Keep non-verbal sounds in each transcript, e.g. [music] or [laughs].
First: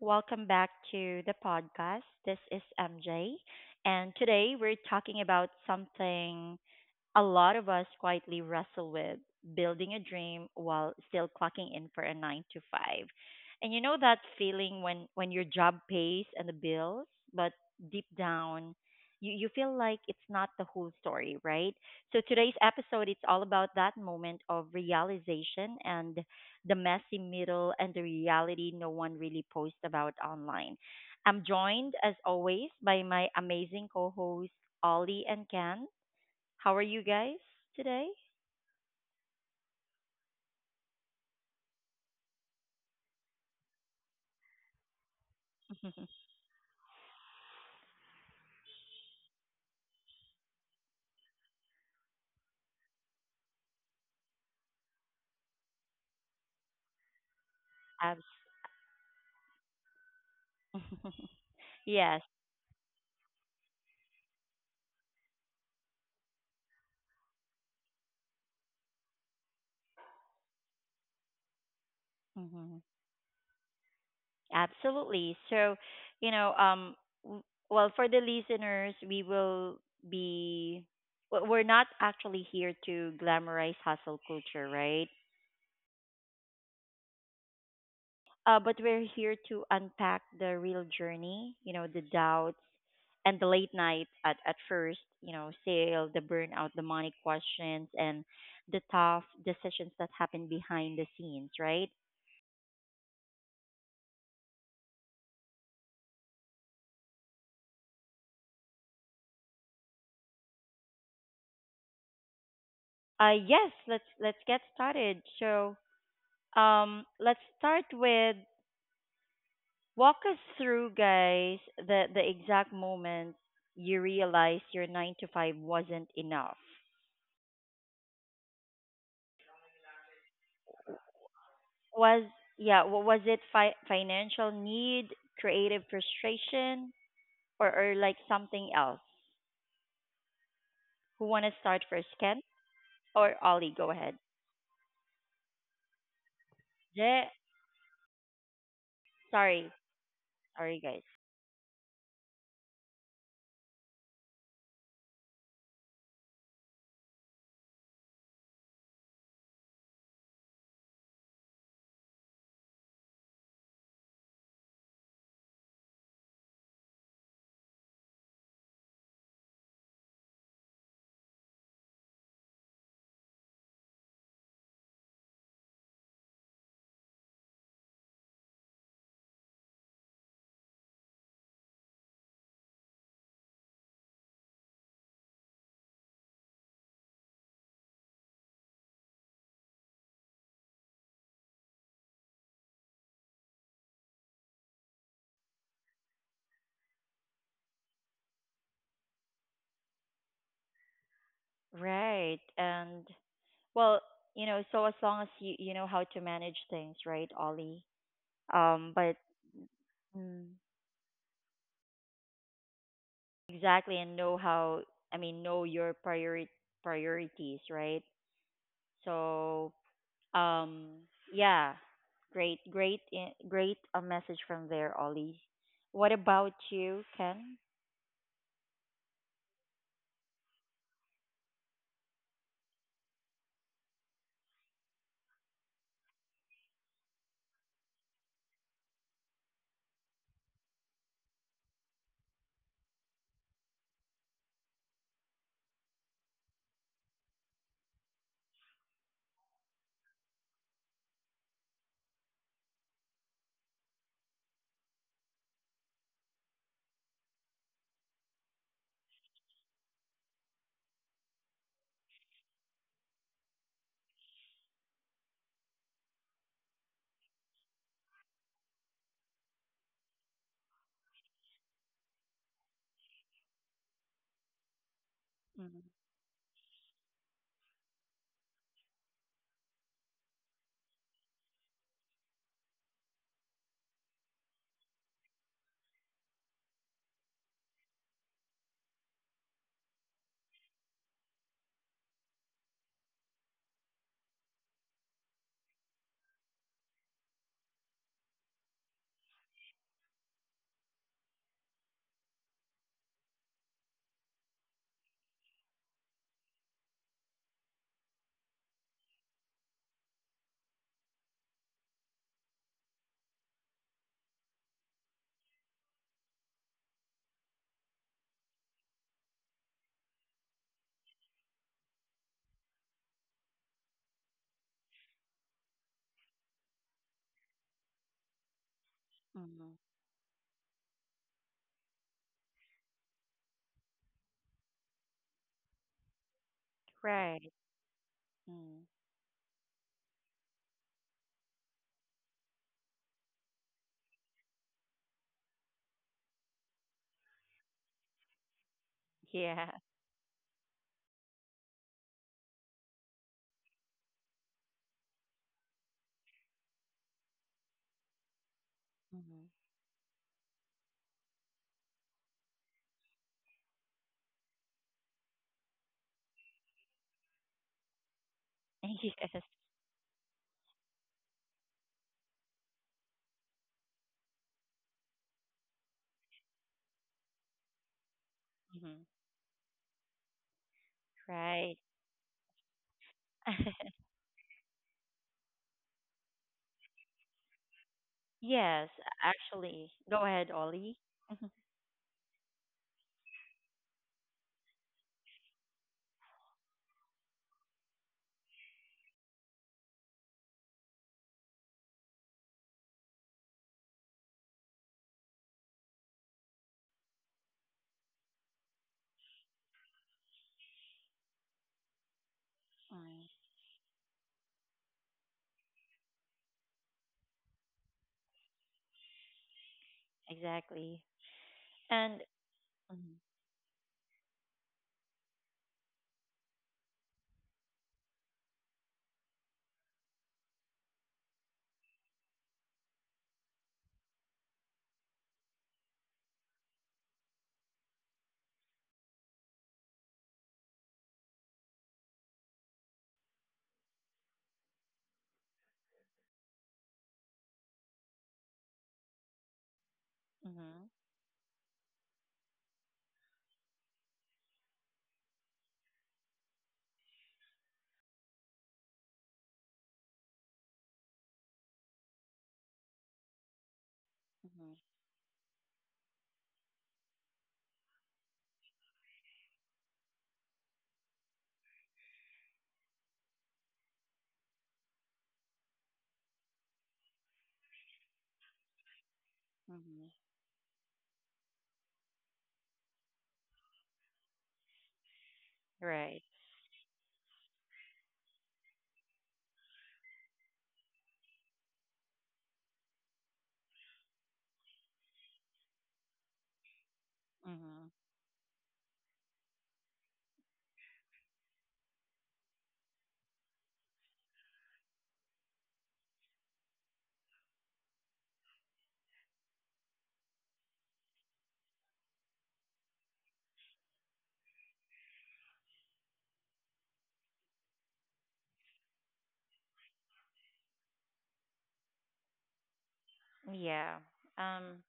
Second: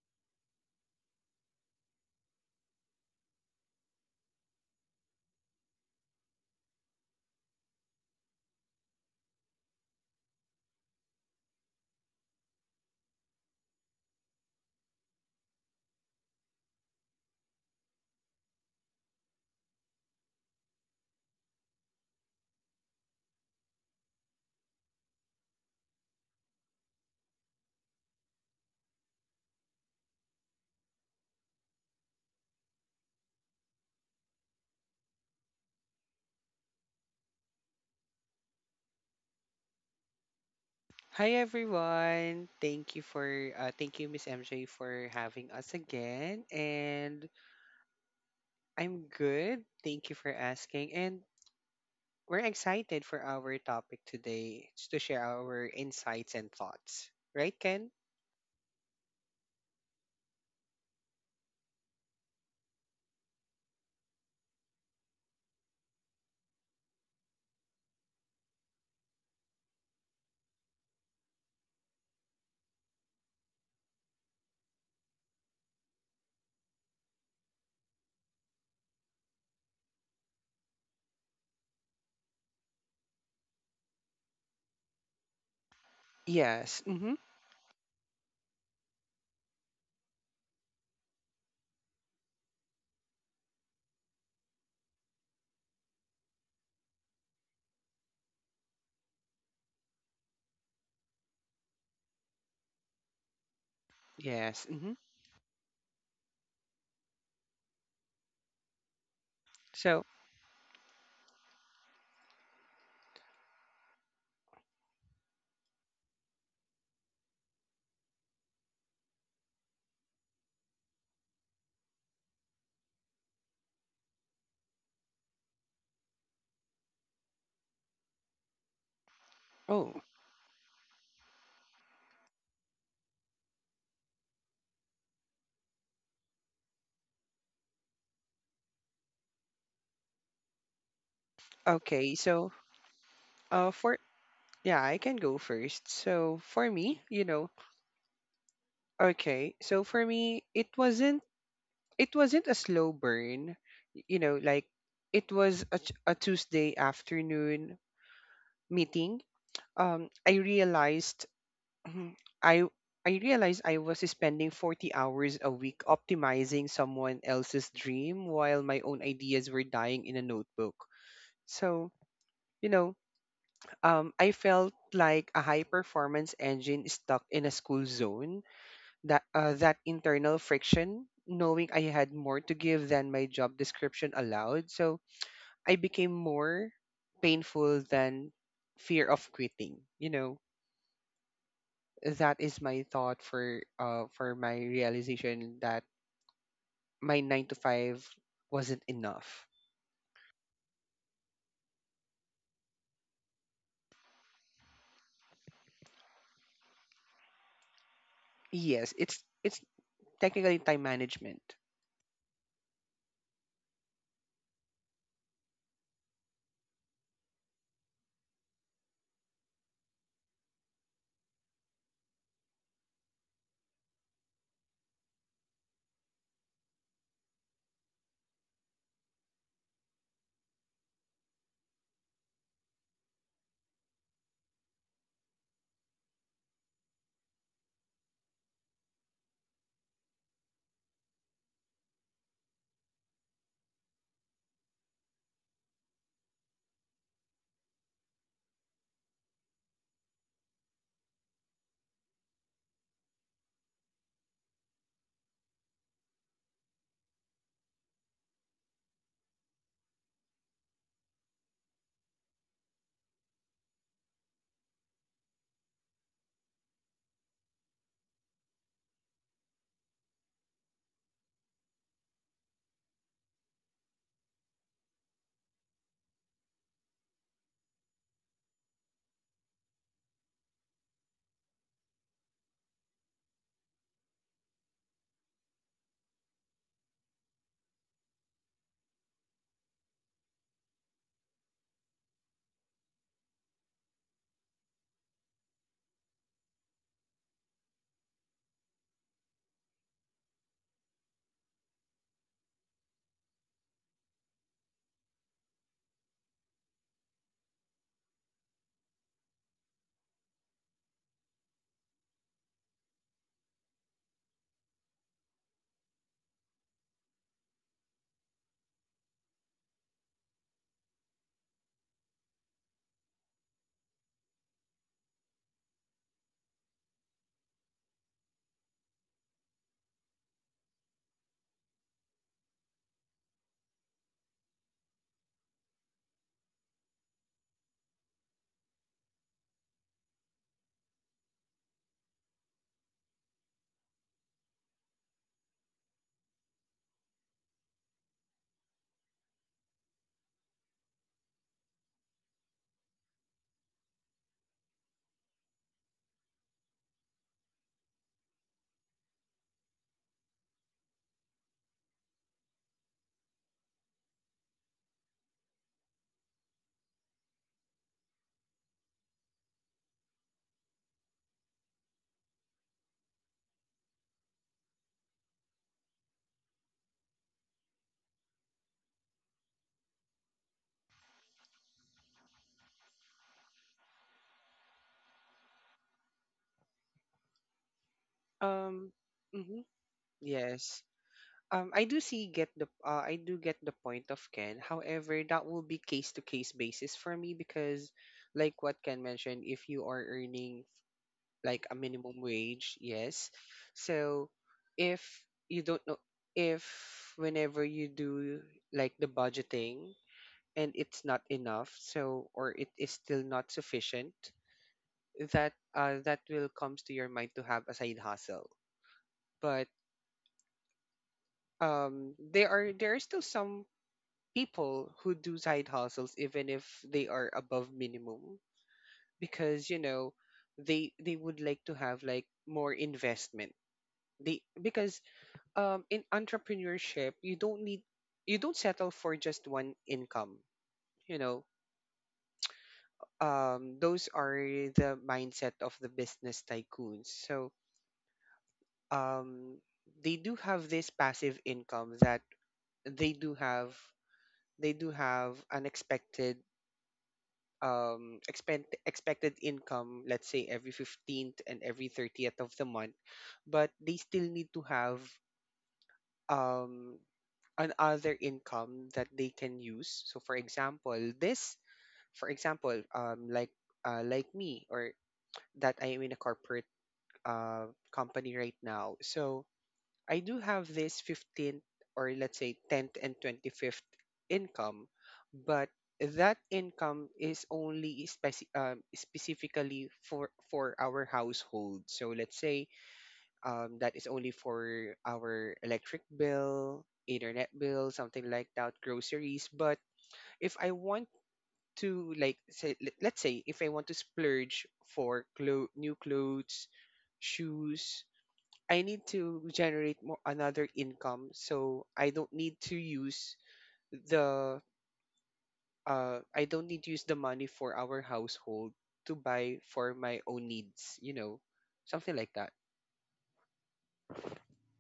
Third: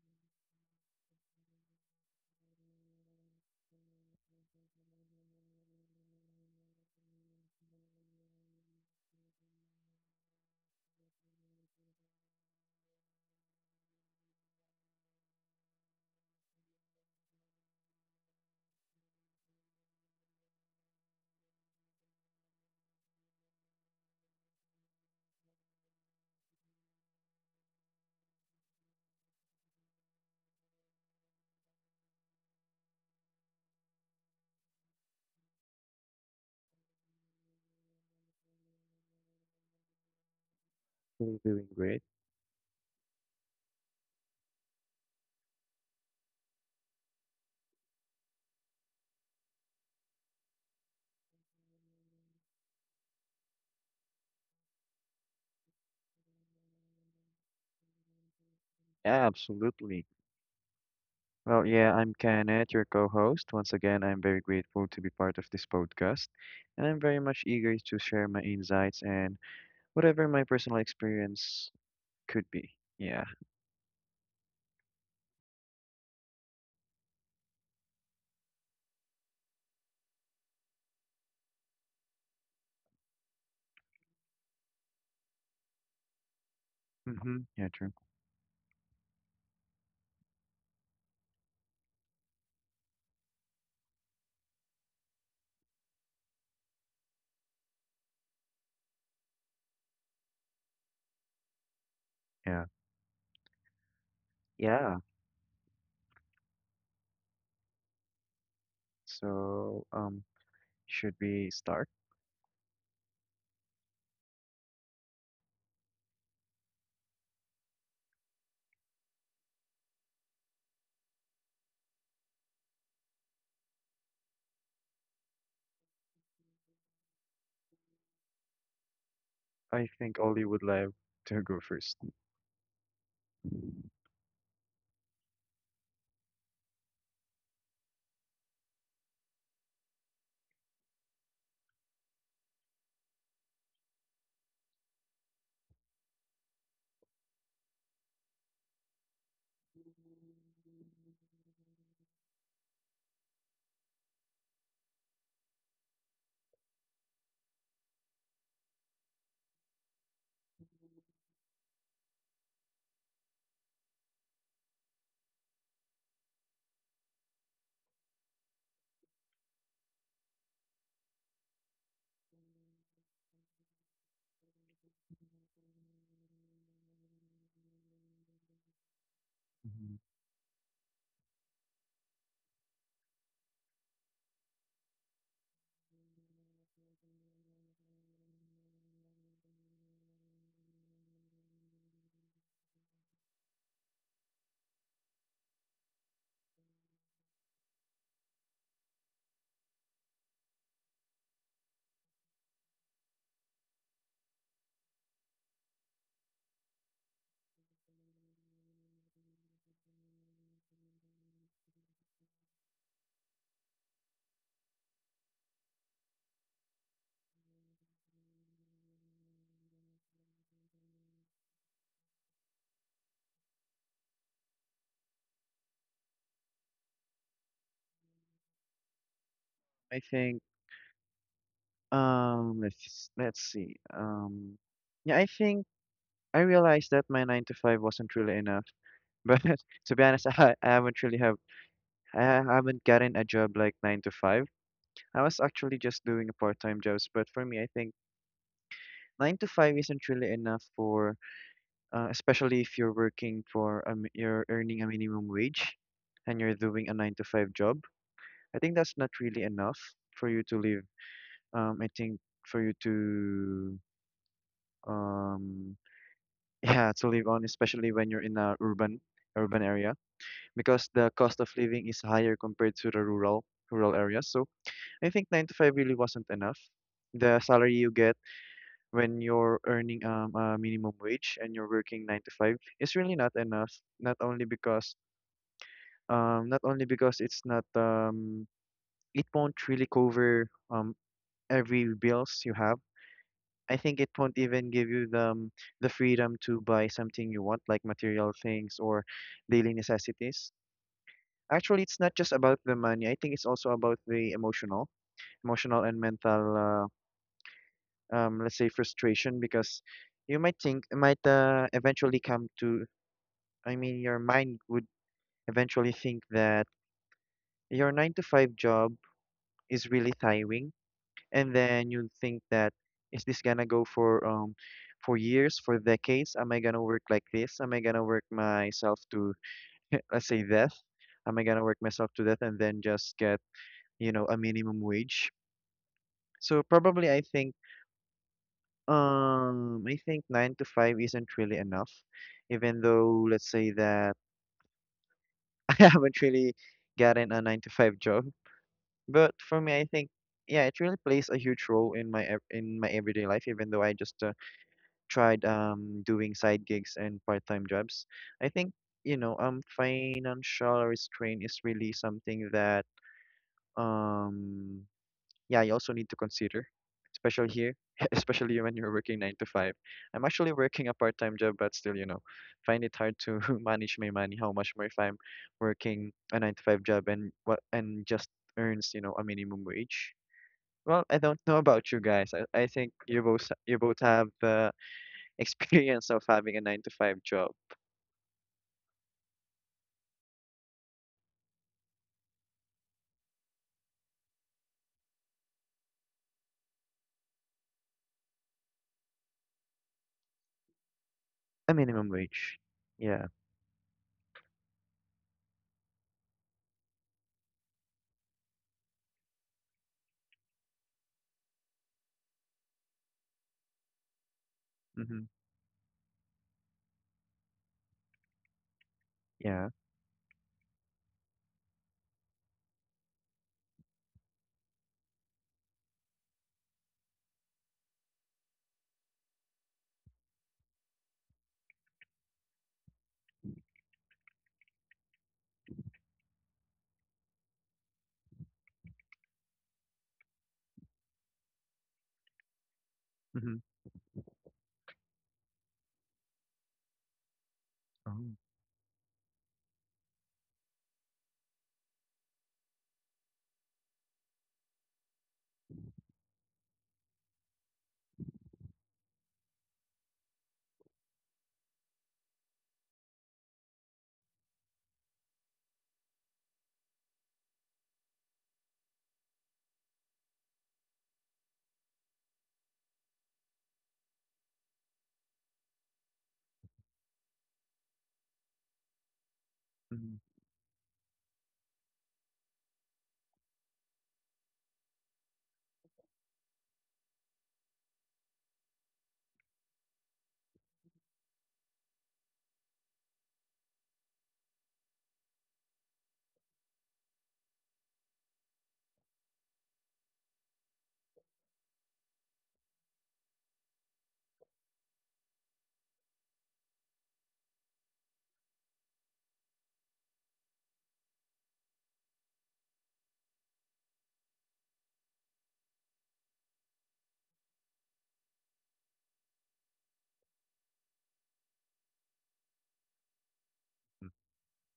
Welcome back to the podcast. This is MJ, and today we're talking about something a lot of us quietly wrestle with building a dream while still clocking in for a 9 to 5. And you know that feeling when your job pays and the bills, but deep down you feel like it's not the whole story, right? So today's episode it's all about that moment of realization and the messy middle and the reality no one really posts about online. I'm joined as always by my amazing co-hosts Ollie and Ken. How are you guys today? I'm Hi doing great. everyone. Thank you Miss MJ for having us [laughs] again, and I'm good. Thank you for asking, and we're excited for our topic today, just to share our insights and thoughts. Right, Ken? Abs- Yeah, absolutely. [laughs] Well, yeah, yes. I'm Kenneth, your co-host. Once again, I'm very grateful to be part of this podcast, and I'm very much eager to share my insights and whatever my personal experience could hmm be. Yeah. Absolutely. So, you know, w- for the listeners, we will be, w- we're not actually here to glamorize hustle culture, right? Yes. Mhm. Mm-hmm. Yeah, true. But we're here to unpack the real journey, you know, the doubts and the late night at first, you know, sale, the burnout, the money questions, and the tough decisions that happen behind the scenes, right? Yeah. Yes. Yeah. Mhm. So, So, um, should we start? Yes, let's get started. So, let's start with walk us through, guys, the exact moment you realized your nine to five wasn't enough. I oh, think Ollie would like to go 1st. Was was it financial need, creative frustration, or like something else? Who want to start first, okay. Ken So, or Ollie? Go for ahead. yeah, I can go first. So, for me, you Yeah, know, okay. sorry, So, for me, it sorry, guys. wasn't a slow burn, you know, like it was a tuesday afternoon meeting. I realized [clears throat] i I realized I was spending 40 hours a week optimizing someone else's dream while my own ideas were dying in a notebook. So you know um I felt like a high performance engine stuck in a school zone. That hmm internal friction, knowing I had more to give than my job description allowed, so I became more painful than fear of quitting. You know, that is my thought for my realization that my 9 to 5 wasn't enough. Right, and well, you know, so as long as you know how to manage things, right, Ollie? Yes, it's But it's technically time mm, management. exactly, and know how. I mean, know your priorities, right? So, um, yeah, great. A message from there, Ollie. What about you, Ken? I think, let's see. Yeah, I think I realized that my nine to five wasn't really enough. [laughs] But to be honest, [laughs] I haven't gotten a job like nine to five. I was actually just doing a part-time jobs, but for me, I think nine to five isn't really enough for, especially if you're working for you're earning a minimum wage, and you're doing a nine to five job. I think that's not really enough for you to live. I think for you to um [laughs] yeah to live on, especially when you're in a urban area. Because the cost of living is higher compared to the rural areas. So I think nine to five really Mm, wasn't enough. The salary you get when you're earning a minimum wage and you're working nine to five is really not enough. Not only because not only because it's not it won't really cover every bills you have. I think it won't even give you the freedom to buy something you want, like material things or daily necessities. Actually, it's not just about the money. I think it's also about the emotional and mental, let's say frustration, because you might think, might eventually come to, I mean, your mind would eventually think that your nine to five job is really tiring, and then you think that is this gonna go for years, for decades? Am I gonna work like this? Am I gonna work myself to, mm, [laughs] let's say, death? Am I gonna work myself to death and then just get, you know, a minimum wage? So probably right. Mm, I think nine to five isn't really enough, even though let's say that [laughs] I haven't really gotten a nine to five job. But for me, yeah. I think yeah, it really plays a huge role in my everyday life. Even though I just tried doing side gigs and part time jobs, I think you know Mm, financial restraint is really something that um yeah, you also need to consider, especially here, [laughs] especially when you're [laughs] working nine yes. to five. I'm actually working a part-time job, but still, you know, find it hard to [laughs] manage my money. How much more if I'm working a nine to five job and what and just earns, Mm, you know, a minimum wage. Well, I don't know right. about you guys. I think you both you [laughs] both have the [laughs] experience of having a nine to five job, Yes, Um. Mhm, actually. Go ahead, Yes. Ollie. [laughs] I do get the point of Ken. However, that will be case to case basis for me because, like what Ken mentioned, if you are earning like a a minimum minimum wage. wage, Yeah. yes. So, if you don't know, if whenever you do like the budgeting and it's not enough, so, or it is Mm, still not sufficient, Mm-hmm. that will comes to your mind to have a side hustle. But Yeah. exactly. And there are mhm, still some people who do side hustles even if they are above minimum, because you know they would like to have like more investment. They because in entrepreneurship, you don't need you don't settle for just one income, you know. Mm-hmm. Those are the mindset of the business tycoons. So Oh. um they do have mhm, this passive income, that they do have they do have unexpected expect expected income, let's say every 15th and every 30th of the month. But they still need to mhm, have um another income that they can use. So for example, this for example like me, or that I am in a corporate company right now. So mhm. I do Mm-hmm. have this 15th, or let's say 10th and 25th income. But Right. that income is only specifically for our household. So let's say, that is only for our electric bill, internet Mhm. bill, something like that, groceries. But if I want to like say, let's say if I want to splurge for new clothes, shoes, I need to generate more another income, so I don't need to use the the money for our household to buy for my own needs, you know, something like that. Yeah. Mm-hmm. Um,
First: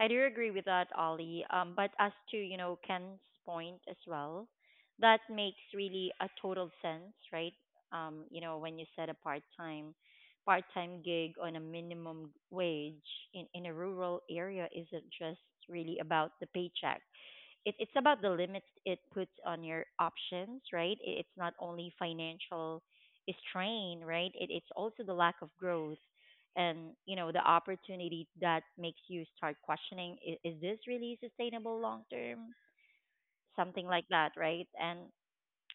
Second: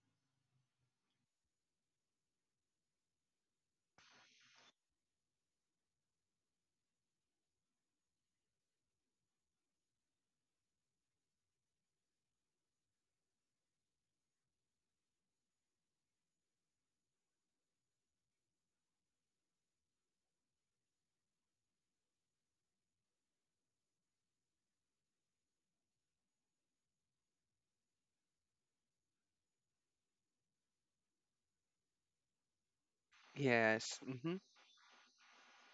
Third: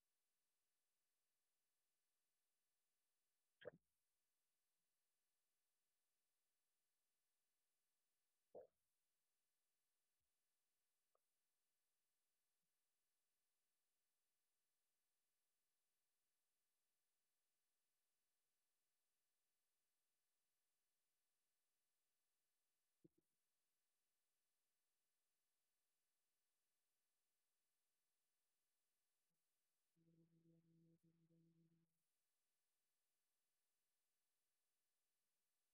I do agree with that, Ollie. But as to, you know, Ken's point as well, that makes really a total sense, right? You know, when you said a part-time gig on a minimum wage in a rural area isn't just really about the paycheck. It's about the limits it puts on your options, right? It's not only financial strain, right? It's also the lack of growth and you know the opportunity that makes you start questioning is this really sustainable long term, something Yes. like that, Mm-hmm. right? And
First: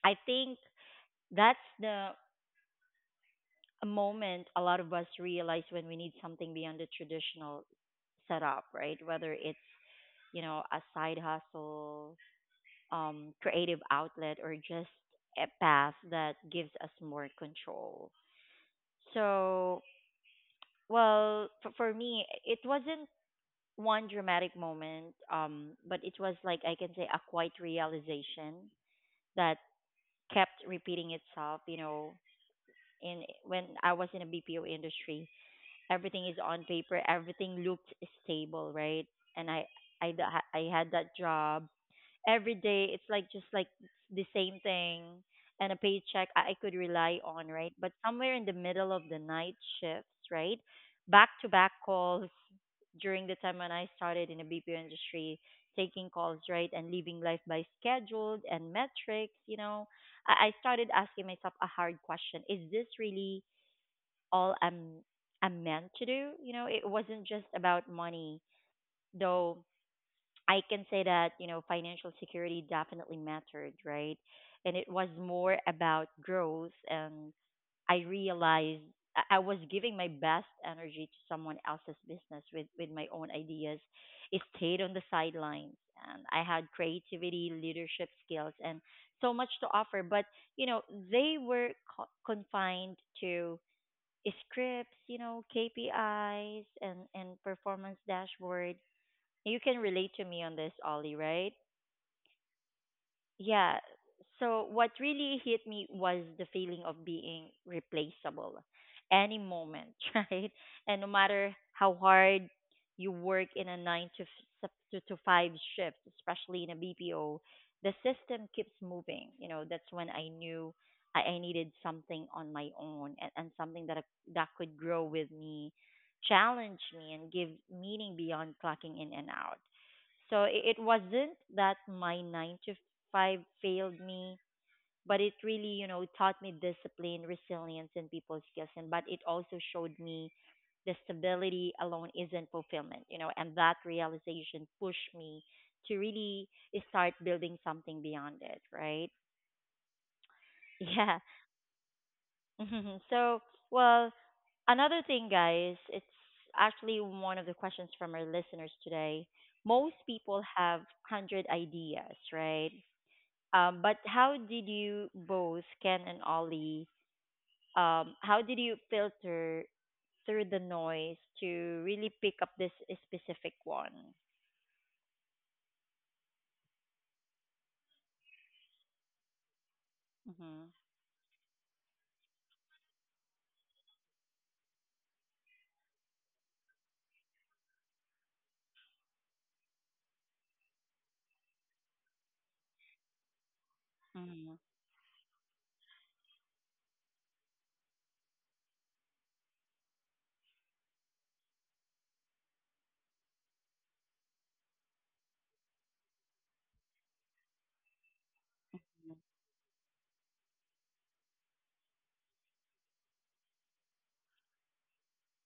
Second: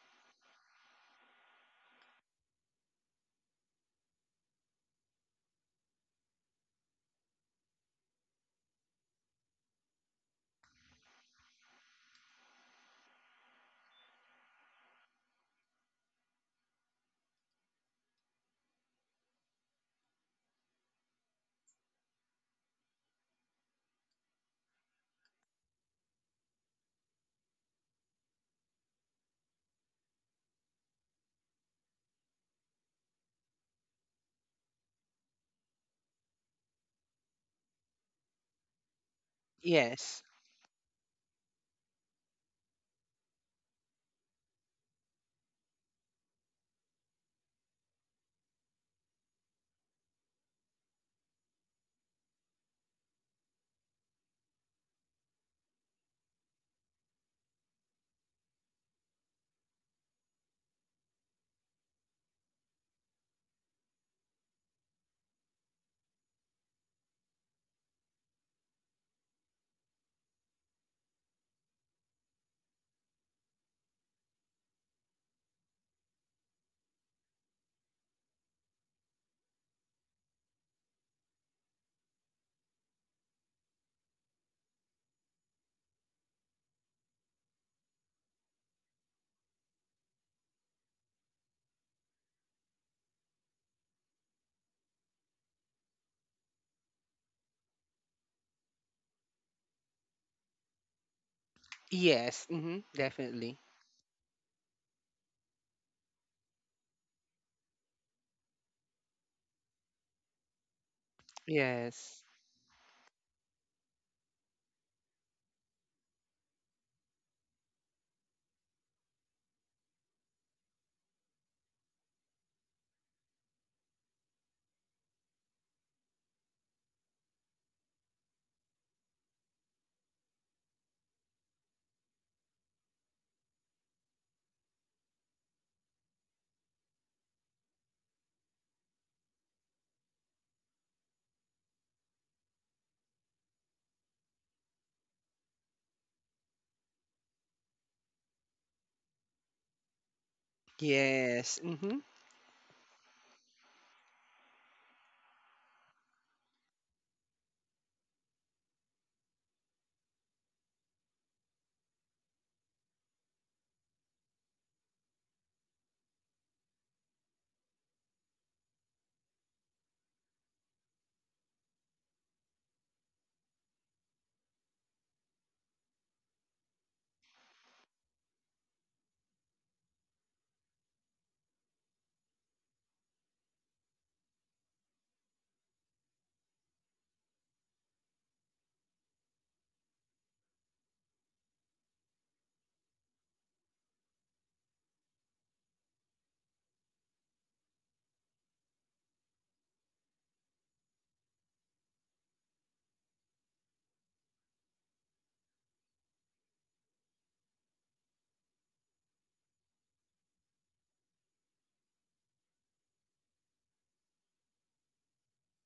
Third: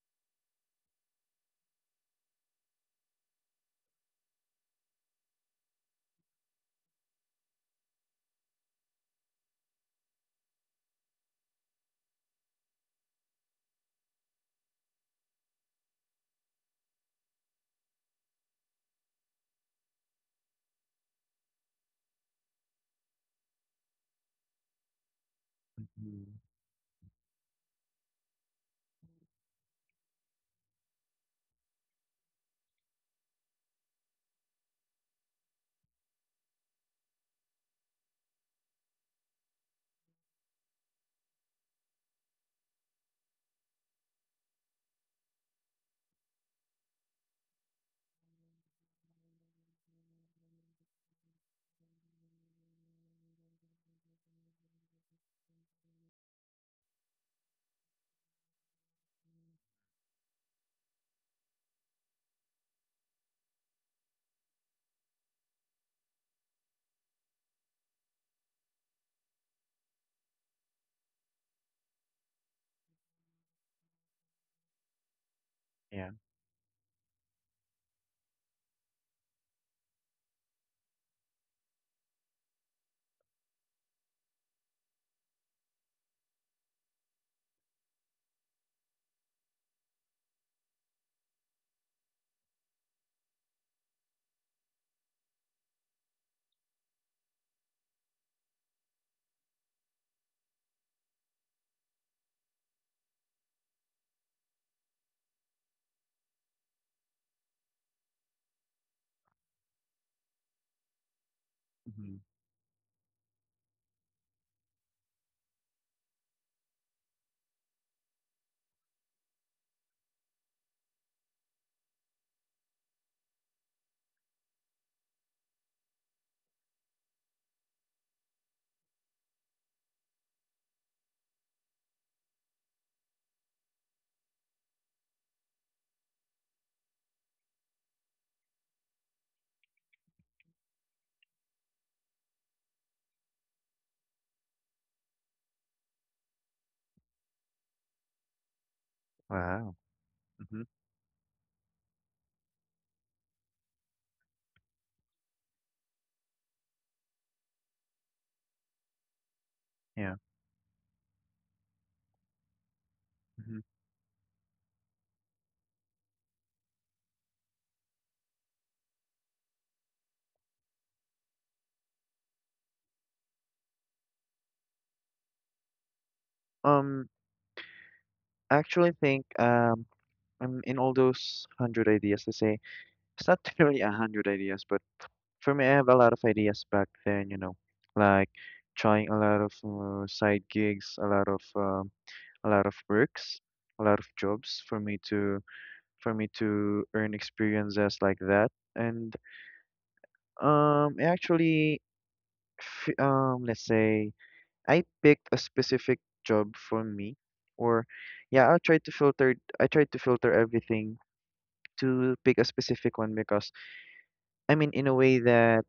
I think that's the moment a lot of us realize when we need something beyond the traditional setup, right? Whether it's, you know, a side hustle, creative outlet or just a path that gives us more control. So, well, for me, it wasn't one dramatic moment, but it Mm-hmm. was like I can say a quiet realization that kept repeating itself. You know, in when I was in a BPO industry, everything is on paper, everything looked stable, right? And I I d- Yes. ha- I had that job. Every day it's like just like the same thing and a paycheck I could rely on, right? But somewhere in the middle of the night shifts, right? Back to back calls during the time when I started in the BPO industry, taking calls, right? And living life by scheduled and metrics, you know. I started asking myself a hard question. Is this really all I'm meant to do. You know, it wasn't just about money, though. I can say that you know financial security definitely mattered, right? And it was more about Yeah. growth, and I realized I was giving my best energy to someone else's business with my own ideas. It stayed on the sidelines, and I had creativity, leadership skills, and so much to offer. But you know, they were confined to scripts, you know, KPIs and performance dashboard. You can relate to me on this, Ollie, right? Yes. Mm-hmm. Definitely. Yeah. So what really hit me was the feeling of being replaceable any moment, [laughs] right? And no matter how Mm-hmm. Yes. hard you work in a 9 to f- sup- to to 5 shift, especially in a BPO, the system keeps moving. You know, that's when I knew I needed something on my own and something that could grow with me, challenge me and give meaning beyond clocking in and out. So it wasn't that my 9 to five failed me, but it really, you know, taught me discipline, resilience, and people skills. And but it also showed me the stability alone isn't fulfillment, you know, and that realization pushed me to really start building something beyond it, right? Wow. Mm-hmm. Yeah. Yes. Mm-hmm. [laughs] So, well, another thing, guys, it's actually one of the questions from our listeners today. Most Yeah. people have 100 ideas, right? Mm-hmm. But how did you both, Ken and Ollie, how did you filter through the noise to really pick up this specific one? Um, actually think I'm Mm-hmm. in all those hundred ideas to say it's not [laughs] really a hundred ideas, but for me I have a lot of ideas back then, you know, like trying a lot of side gigs, a lot of works, a lot of jobs Mm-hmm. for me to earn experiences like that. And I actually let's say I picked a specific job for me, or yeah, I tried to filter everything to pick a specific one because I mean in a way that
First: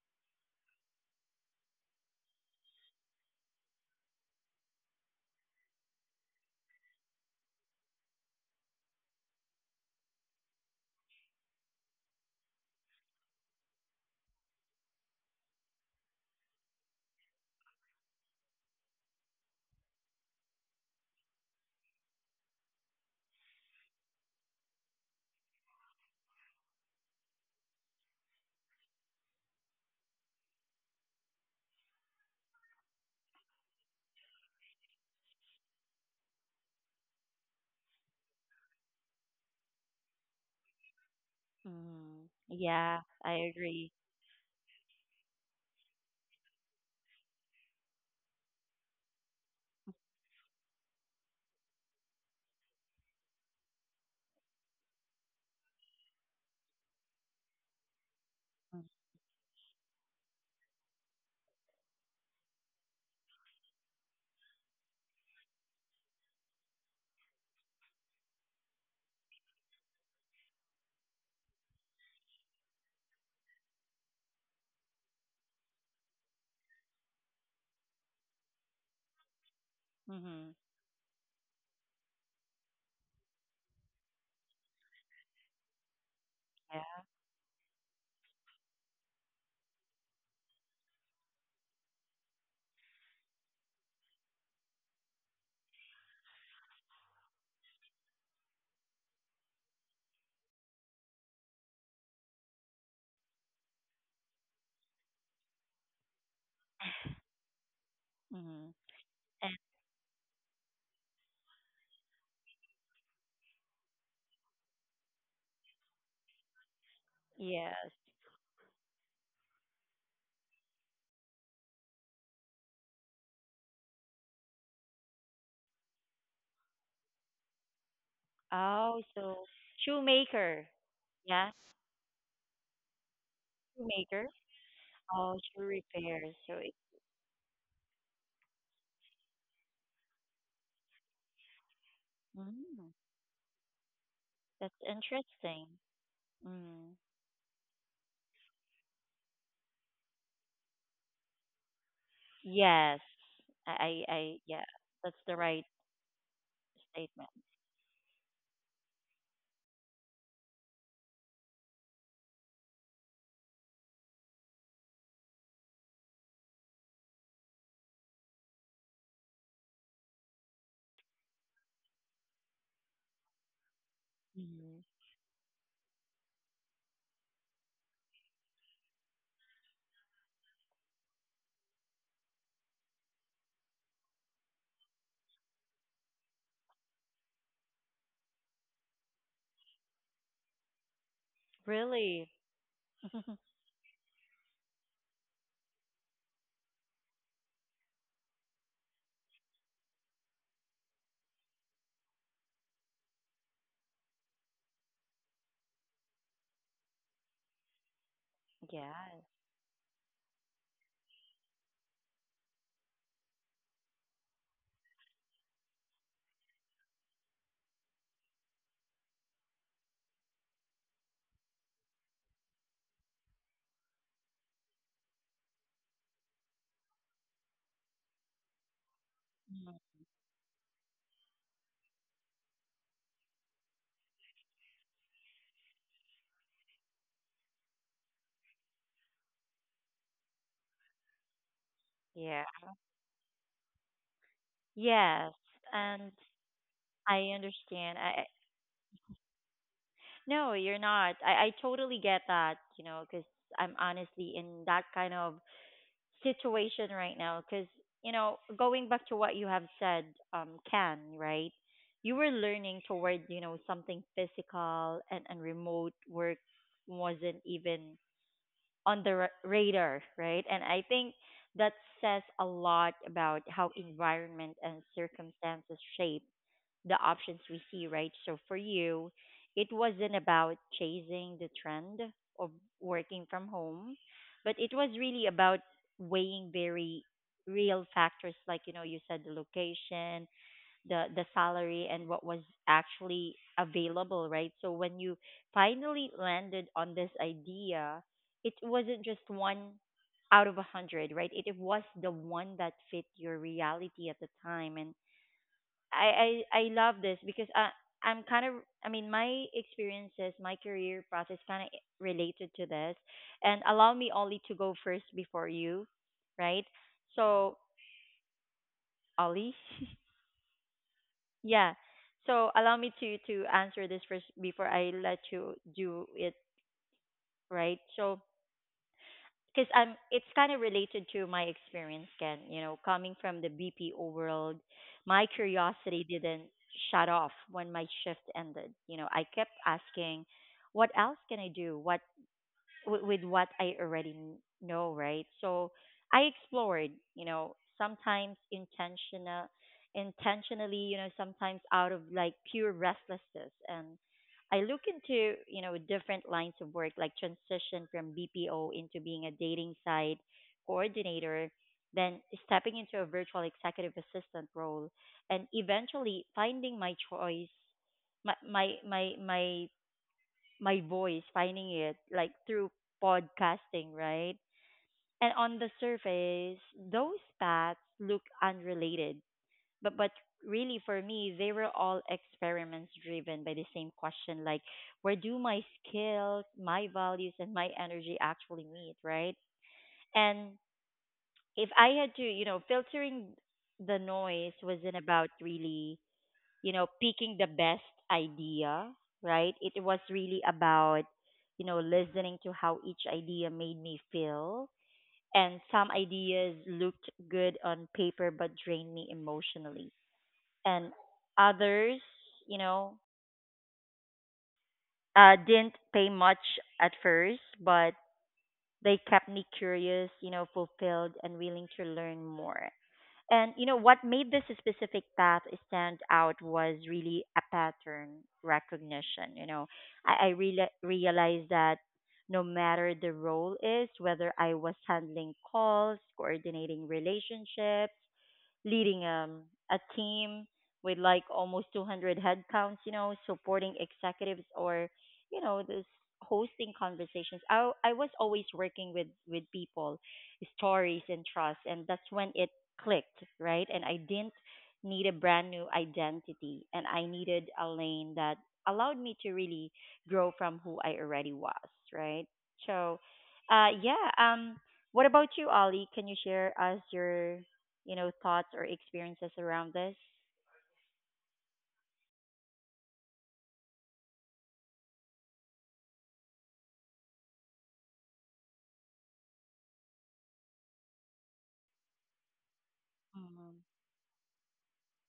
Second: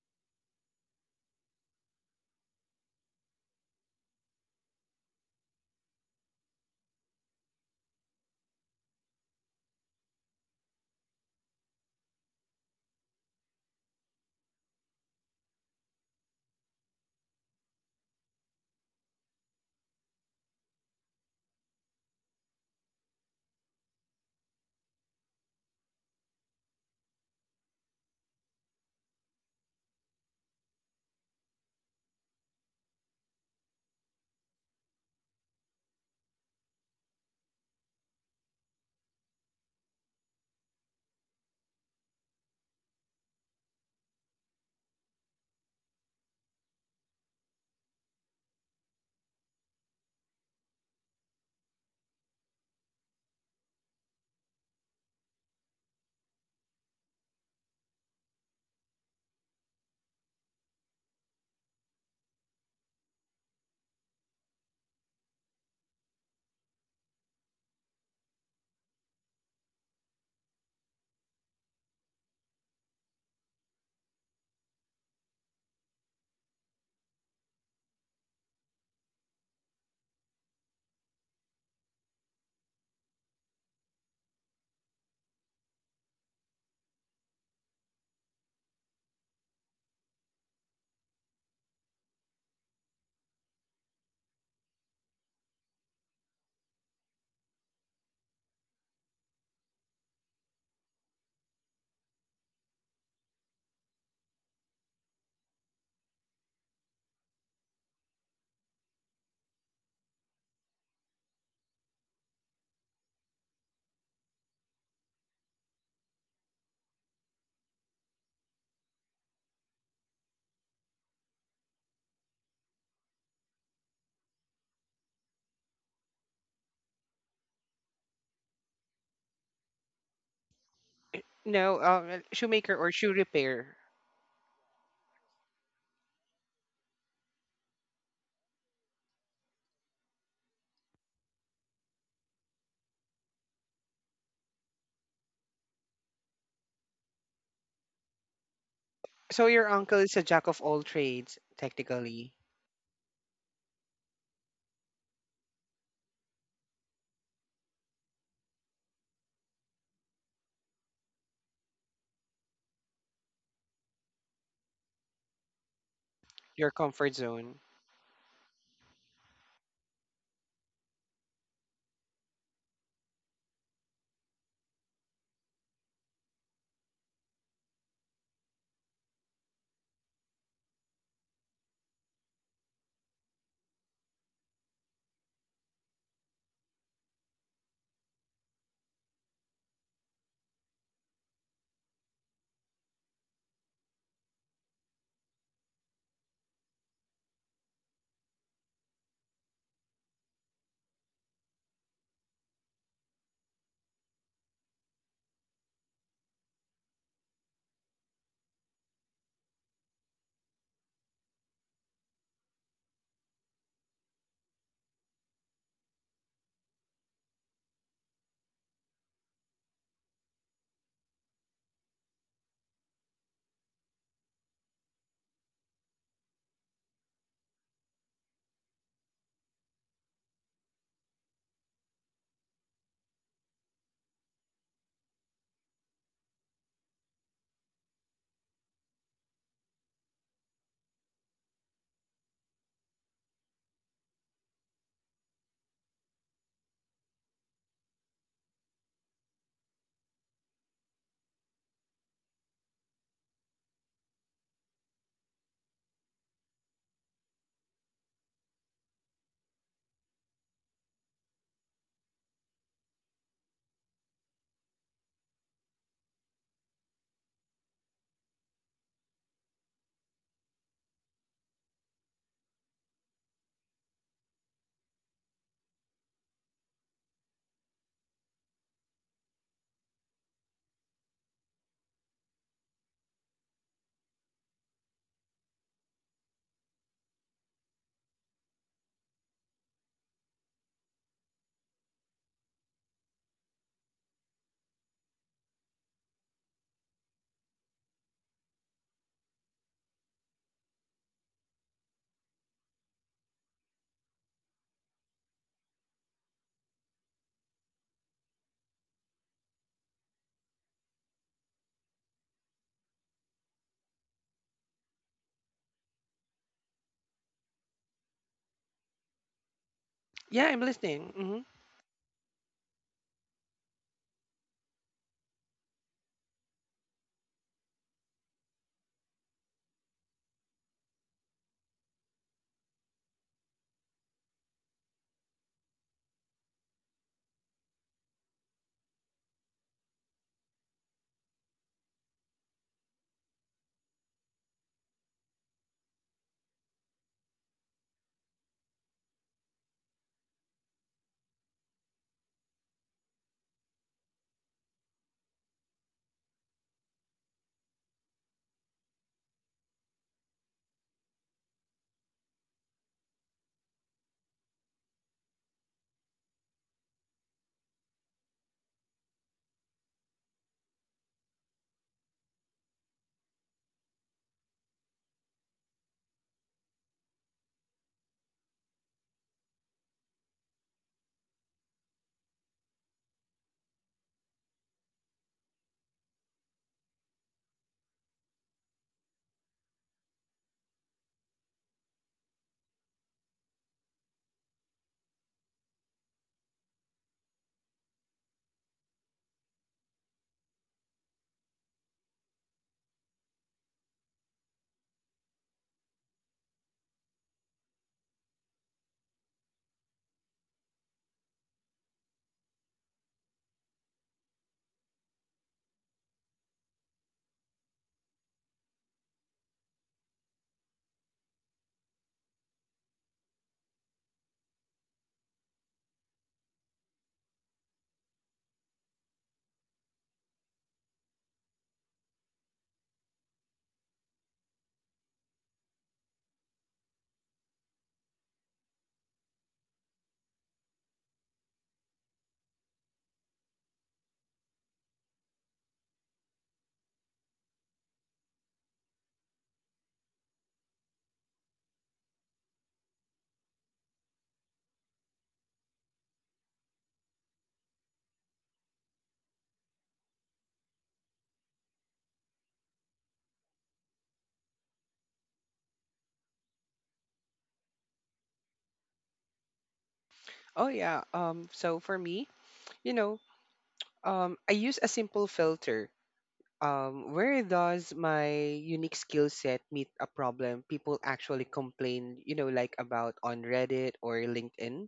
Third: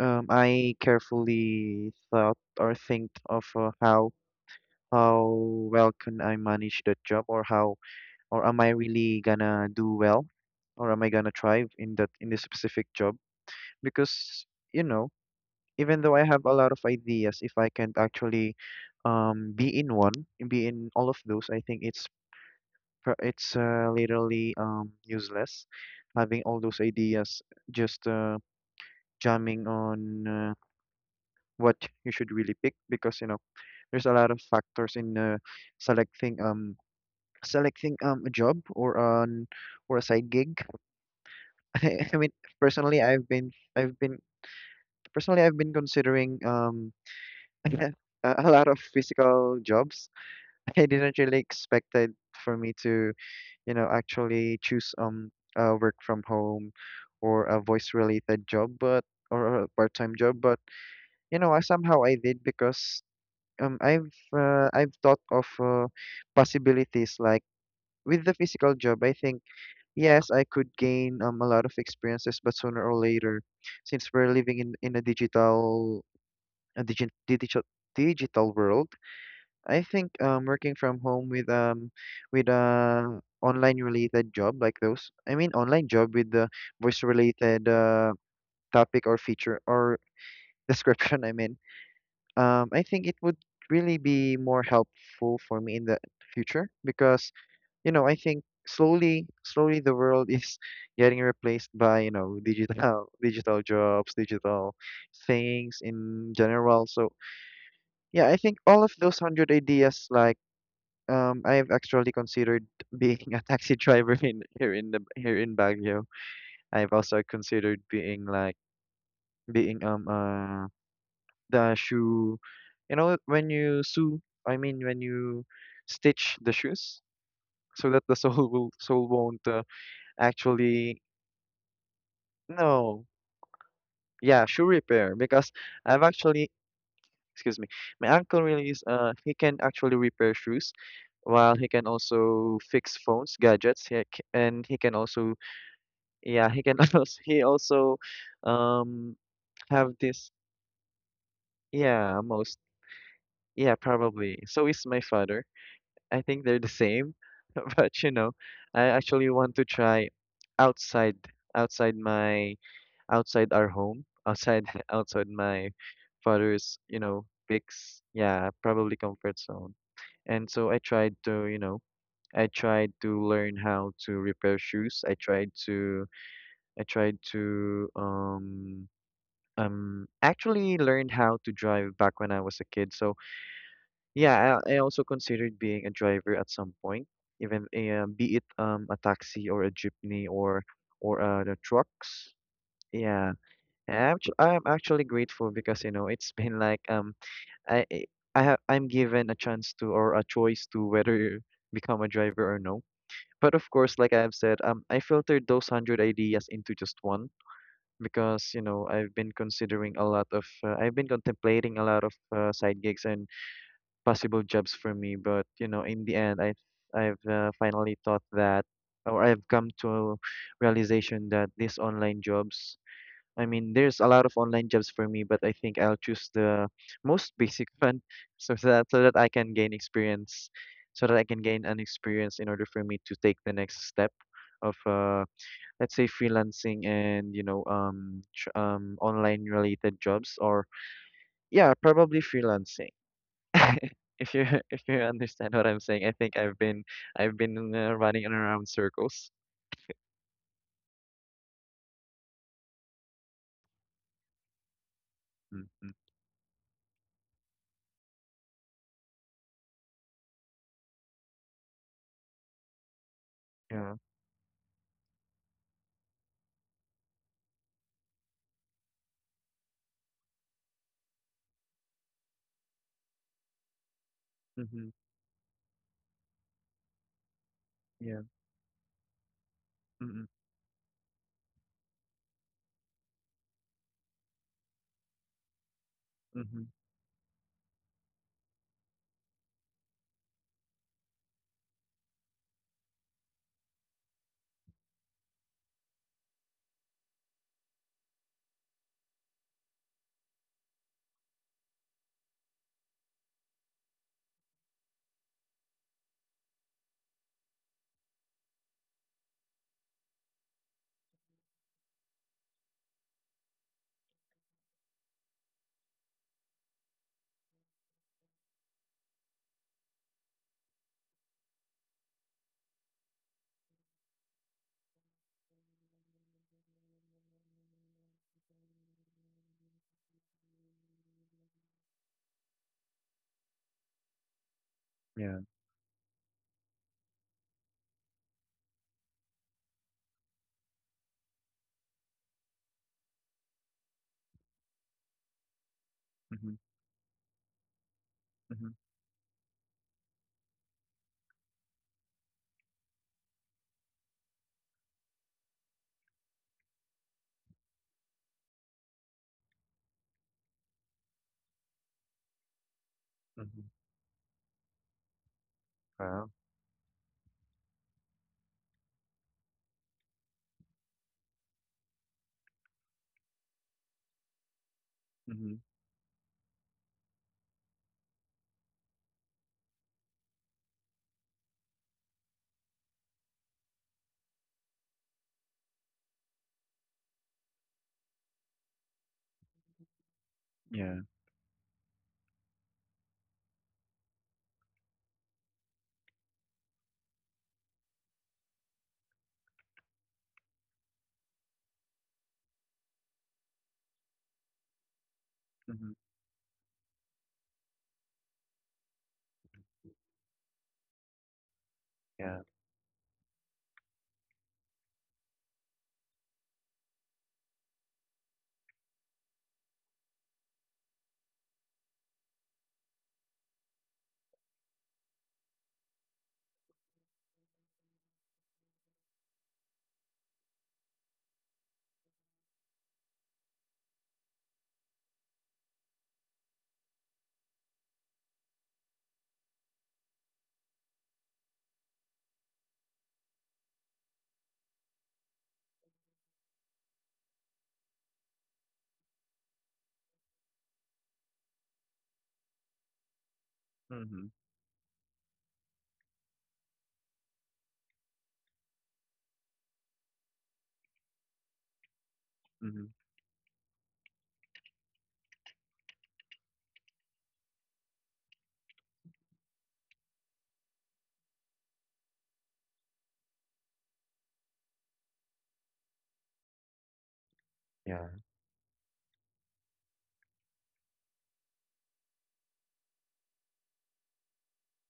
I carefully thought or think of how well can I manage that job or how or am I really gonna do well or am I gonna thrive in that in this specific job because you know even though I have a lot of ideas if I can't actually um, be in one be in all of those I think it's it's literally useless having all those ideas just jamming on what you should really pick because you know there's a lot of factors in selecting selecting a job or an or a side gig. [laughs] I, mean Mm-hmm. personally Yeah, I I've been agree. personally I've been considering [laughs] a a lot of physical jobs. [laughs] I didn't really expected for me to you know actually choose a work from home or a voice related job but or a part-time job but you know I somehow I did because um I've I've thought of possibilities like with the physical job. I think yes, I could gain a lot of experiences, but sooner or later, since we're living in a digital a digi digital digital world, I think working from Mm-hmm. home with a online related job like those. I mean online job with the voice related topic or feature or [laughs] description. I mean I think it would really be more helpful for me in the future because, you know, I think slowly, slowly the world is [laughs] getting replaced by, you know, digital, [laughs] digital jobs, digital things in general. So yeah, I think all of Yeah. those Mm-hmm. hundred ideas, And like, I've actually considered [laughs] being a taxi driver in here in the here in Baguio. I've also considered being like yes. being a the shoe you know when you sew I mean when you stitch the shoes so that the [laughs] sole won't Oh, so actually shoemaker. No. Yeah, Shoemaker or no shoe repair. yeah shoe repair shoemaker. because I've Oh, actually shoe repair. So excuse it, me my uncle really is he can actually repair shoes while he can also fix phones gadgets mm, and he can also that's yeah he interesting. can [laughs] also he also Mm. um So your have uncle is a this jack of all trades, yeah technically. most yeah Yes, probably so is my father. Yeah, I that's the think they're the right same, [laughs] but you know, statement. I actually want to try outside outside my outside our home, outside [laughs] outside my Your father's, you comfort know, zone. fix, yeah, probably comfort zone. And so I tried to, you know, I tried to learn how to repair shoes. Hmm. I tried to actually learned how to drive back when I was a kid. So yeah, I also considered being a driver at some point, even be it a taxi or a jeepney or the trucks. Yeah, Really? I'm [laughs] actually grateful because you know it's [laughs] been like I I I'm given a chance to or a choice to whether become a driver or no. But of course, like I've said, I filtered those hundred ideas into just one because you know I've been considering a lot of yes. I've been contemplating a lot of side gigs and possible jobs for me. But you know, in the end, I I've finally thought that, or I've come to a realization that these online jobs. I mean, there's a lot of online jobs for me, but I think I'll choose the most basic one, [laughs] so that so that I can gain experience, so that I Mhm. can gain an experience in order for me to take the next step of let's say freelancing and you know online related jobs or yeah probably freelancing. [laughs] Yeah. If you [laughs] if you understand what I'm saying, I think I've been Yes. I've been And uh, running in around I circles. understand. No, you're not. I totally get that. You know, because I'm Mm-hmm. honestly in that kind of situation right now. Because you know, going back to what you have said, Ken, right? You were Yeah. learning toward you know something physical and remote work wasn't even on the radar, right? And I think that says a lot about how Mm-hmm. environment and circumstances shape the options Yeah. we see, right? So for you, Mm-hmm. it wasn't about chasing the trend of working from home, but it was really about Mm-hmm. weighing very real factors like, you know, you said the location, the salary and what was actually available, right? So when you finally landed on this idea, it wasn't just one out of a hundred, right? It was the one that fit your reality at the time, and I love this because I'm kind of, I mean my experiences, my career process kind of related to this, and allow me Ollie to go first before you, right? So Ollie. [laughs] Yeah, I'm listening. Mm-hmm. Yeah. So allow me to answer this first before I let you do it, right? So because I'm it's kind of related to my experience, Ken. You know, coming from the BPO world, my Yeah. curiosity didn't shut off when my shift ended. You know, I kept asking, what else can I do? What with, what I already know, right? So I Mm-hmm. explored, you know, Mm-hmm. Intentionally, you know, sometimes out of like pure restlessness. And I look into, you know, different lines of work, like transition from BPO into being a dating site coordinator, then stepping into a Mm-hmm. virtual executive assistant role, and Wow. eventually finding my choice my my my my my voice, finding it like through podcasting, right? Mm-hmm. And on the surface, those paths look unrelated, but really for me, they were all experiments driven by the same question, like where do my skills, my values, and my energy actually meet, right? And Yeah. if I had to, you know, filtering the noise wasn't about really you know, picking the best idea, right? It was really about, you know, listening to how each idea made me feel. Mm-hmm. And some ideas looked good on paper but drained me emotionally. And others, Yeah. you know, didn't pay much at first, but they kept me curious, you know, fulfilled and willing to learn more. And you know what made this specific path stand out was really a pattern recognition. You know, I reala realized that no matter the role is, whether I was handling calls, coordinating relationships, leading a team with like almost 200 headcounts, you know, supporting executives or, you know, this hosting conversations. I was always working with, people, stories and trust. And that's when it clicked, right? And I didn't Mm-hmm. need a brand new identity and I needed a lane that allowed me to really grow from who I already was, right? So, Mm-hmm. Yeah. What about you, Ollie? Can you share us your you know, thoughts or experiences around this. Oh yeah. So for me, you know, I use a simple filter. Where does Yeah. my unique skill set meet a problem people actually complain, you know, like about Mm-hmm. on Reddit or LinkedIn?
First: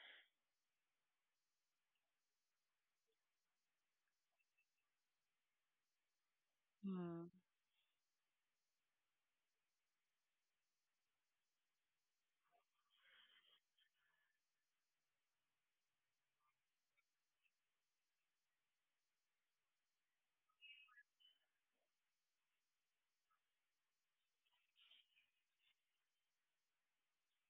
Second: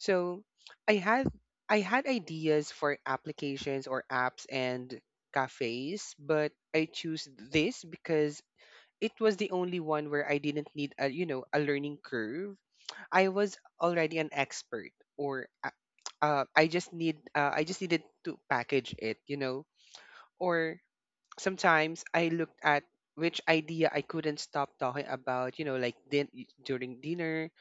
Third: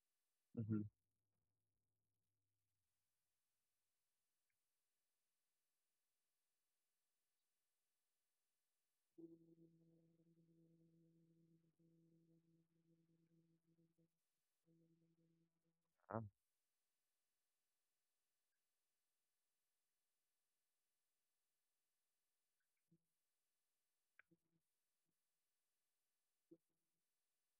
So Mm-hmm. I had I had ideas for applications or apps and cafes, but I choose Mm. this because it was the only one where I didn't need a you know a learning curve. I was already an expert, or uh, Oh, uh, I just need uh, I just needed to package it, you know. Or sometimes I looked at which idea I couldn't stop talking about, you know, like during dinner.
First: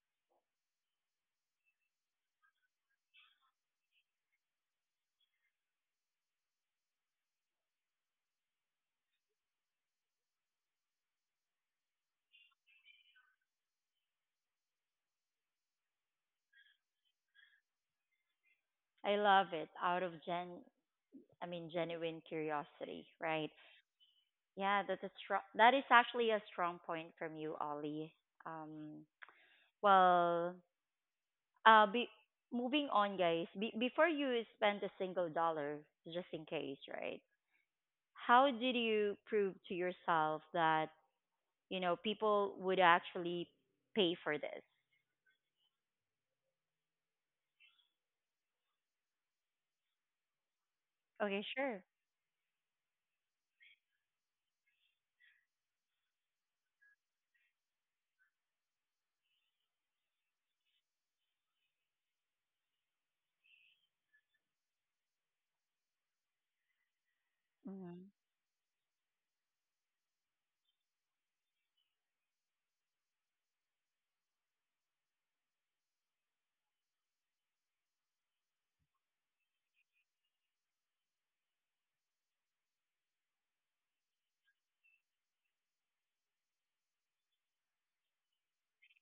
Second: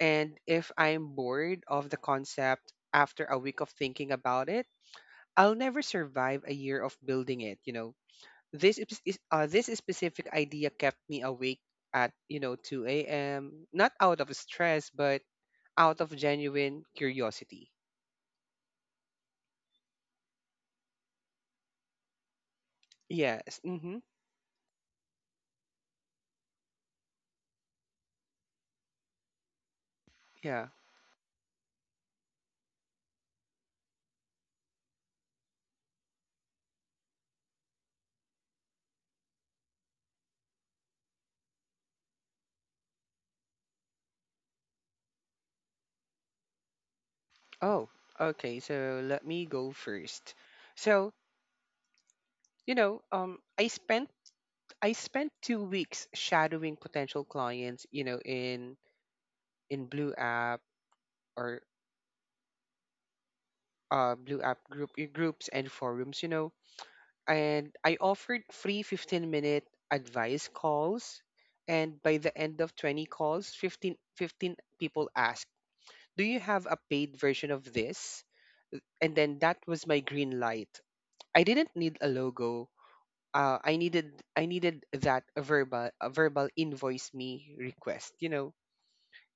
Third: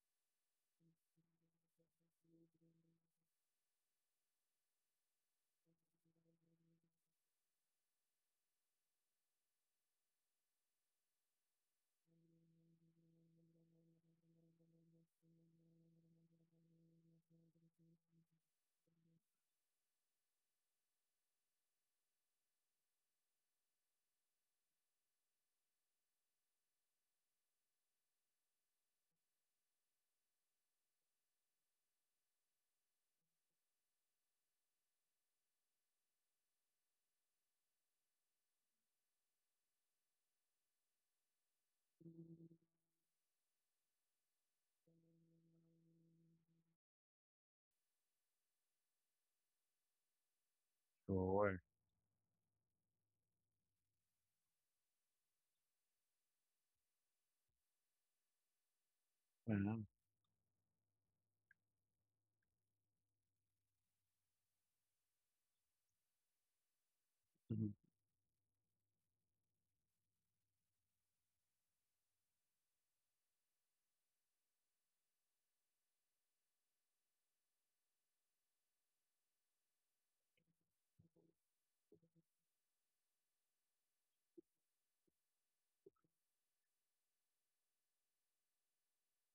And if I'm bored of the concept after a week of thinking about it, I'll never survive a year of building it, you know. This specific idea kept me awake at, you know, 2 a.m., not out of stress but out of genuine curiosity. I love it. I mean, genuine curiosity, Yes. right? Mm-hmm. Yeah, that's a strong. That is actually a strong point from you, Ollie. Um, Yeah. well, be moving on, guys. Before you spend a single dollar, just in case, right? How did you prove to yourself that you know people would actually pay for this? Oh, okay. So let me go first. So, sure. Okay, sure. you know, I spent 2 weeks shadowing potential clients, you know, in Wow. in Blue App, or Blue App group, groups and forums, you know, and Mm-hmm. I Hmm. offered free 15-minute advice calls. And by the end of 20 calls, fifteen people asked, do you have a paid version of this? And then that was my green light. I didn't need a logo. I needed that a verbal invoice me request. You know,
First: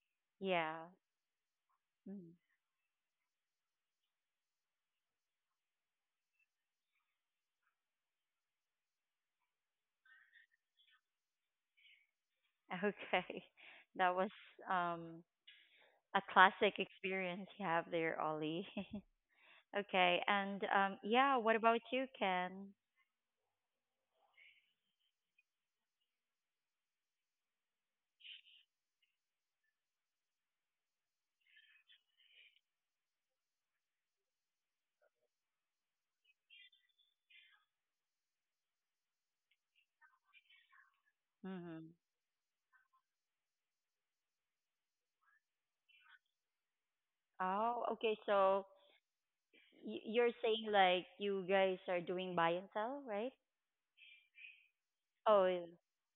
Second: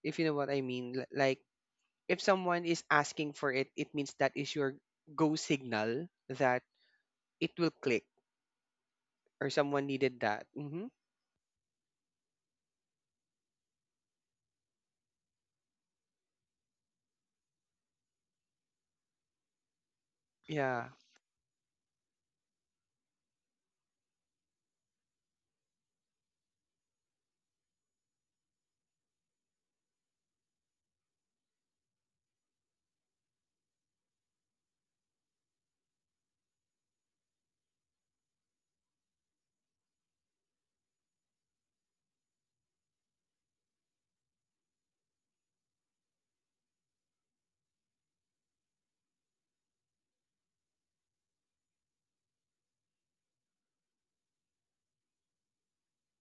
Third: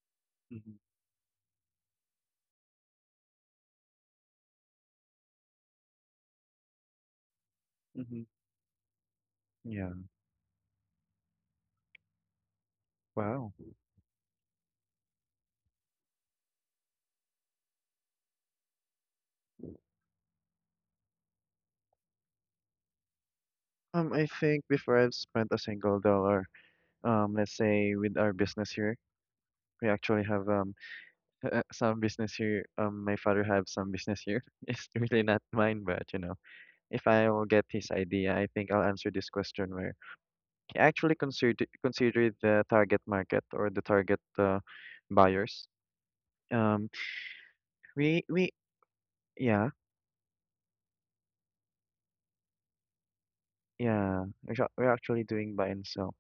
if you know what I Yeah. Mm-hmm. mean. Like if Mm-hmm. someone is asking for it, it means that is your go signal that it will click, Mm-hmm. or someone Yeah. needed that. Hmm. Okay. Wow. [laughs] That was um a classic experience you have there, Ollie. [laughs] Okay, and Yeah. Yeah, what about you, Ken? I think before I've spent a single dollar, let's say with our business here, we actually have some business here. My father have some business here. [laughs] It's really not mine, but you know, if I will get his idea, I think I'll answer this question where he actually considered Mm-hmm. considered the target market or the target buyers. Um, Oh, okay, we so yeah you're saying like you guys are doing buy and sell, right? yeah we're we're actually Oh, doing buy yeah. and sell.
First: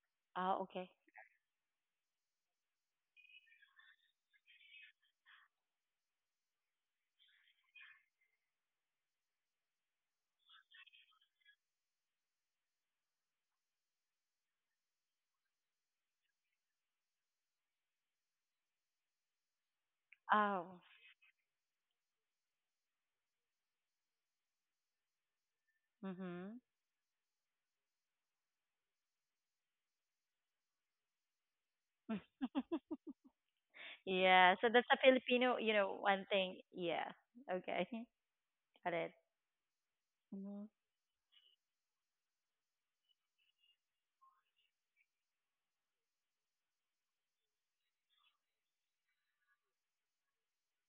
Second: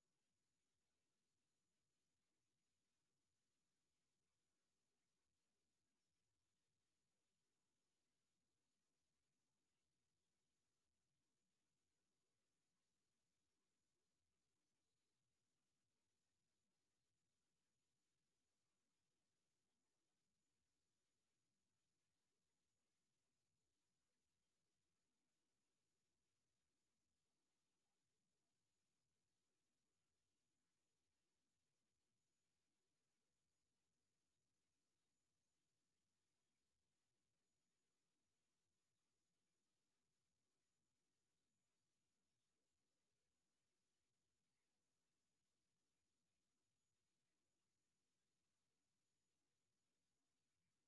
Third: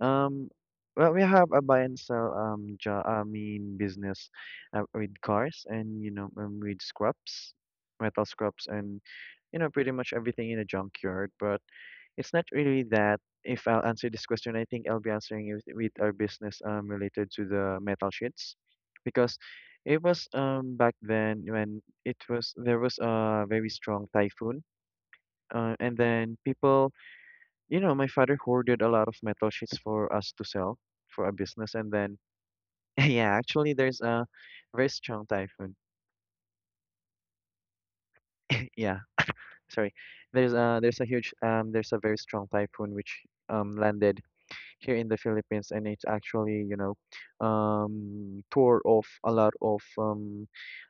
Um, Oh, okay. well, we have a buy and sell job, I mean business with cars and you know with scrubs, metal scrubs and you know pretty much everything in a junkyard. But it's not really that. If I'll answer this question, I think I'll be answering it with our business related to the metal sheets, because it was Oh, back then when it was there was a very strong typhoon. And then mhm. people you know, my father hoarded a lot of metal sheets for us to sell for our business, and then [laughs] [laughs] yeah, actually, there's a Yeah, so that's very a strong Filipino, you typhoon. know, one thing. Yeah. Okay. [laughs] [laughs] Got Yeah, it. sorry, there's Mm-hmm. a huge there's a very strong typhoon which landed here in the Philippines, and it's actually tore off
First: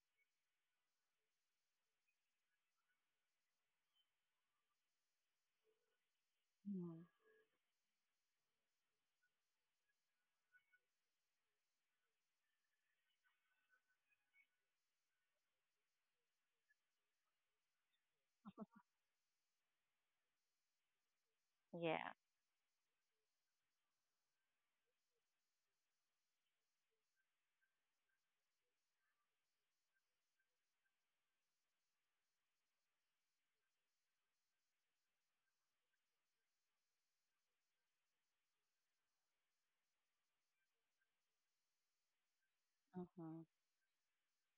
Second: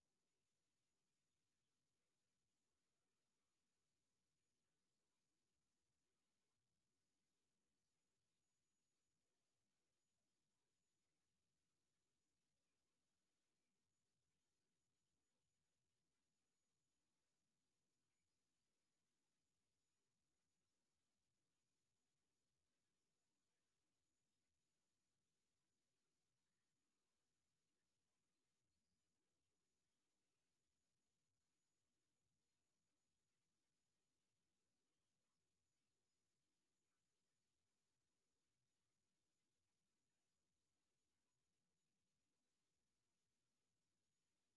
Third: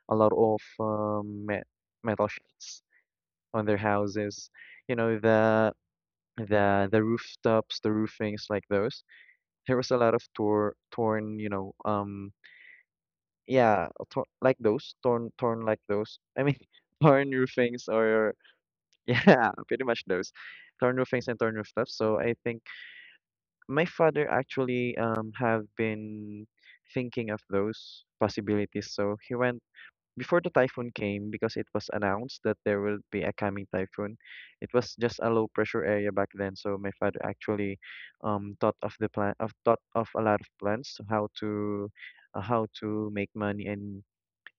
a lot of metal sheets on their houses. You know the rooftops, the roofings like those. There was a lot of torn, yeah, torn like those. I mean, [laughs] torn roofings or, [laughs] yeah, pretty much those, torn roofings and torn rooftops. Yeah. So I think my father actually have been thinking of those possibilities. So he went before the typhoon came, because it was announced that there will be a coming typhoon, it was just a low pressure area back then. So my father actually thought of the plan of thought of a lot of plans to how to how to make Mm-hmm. money, and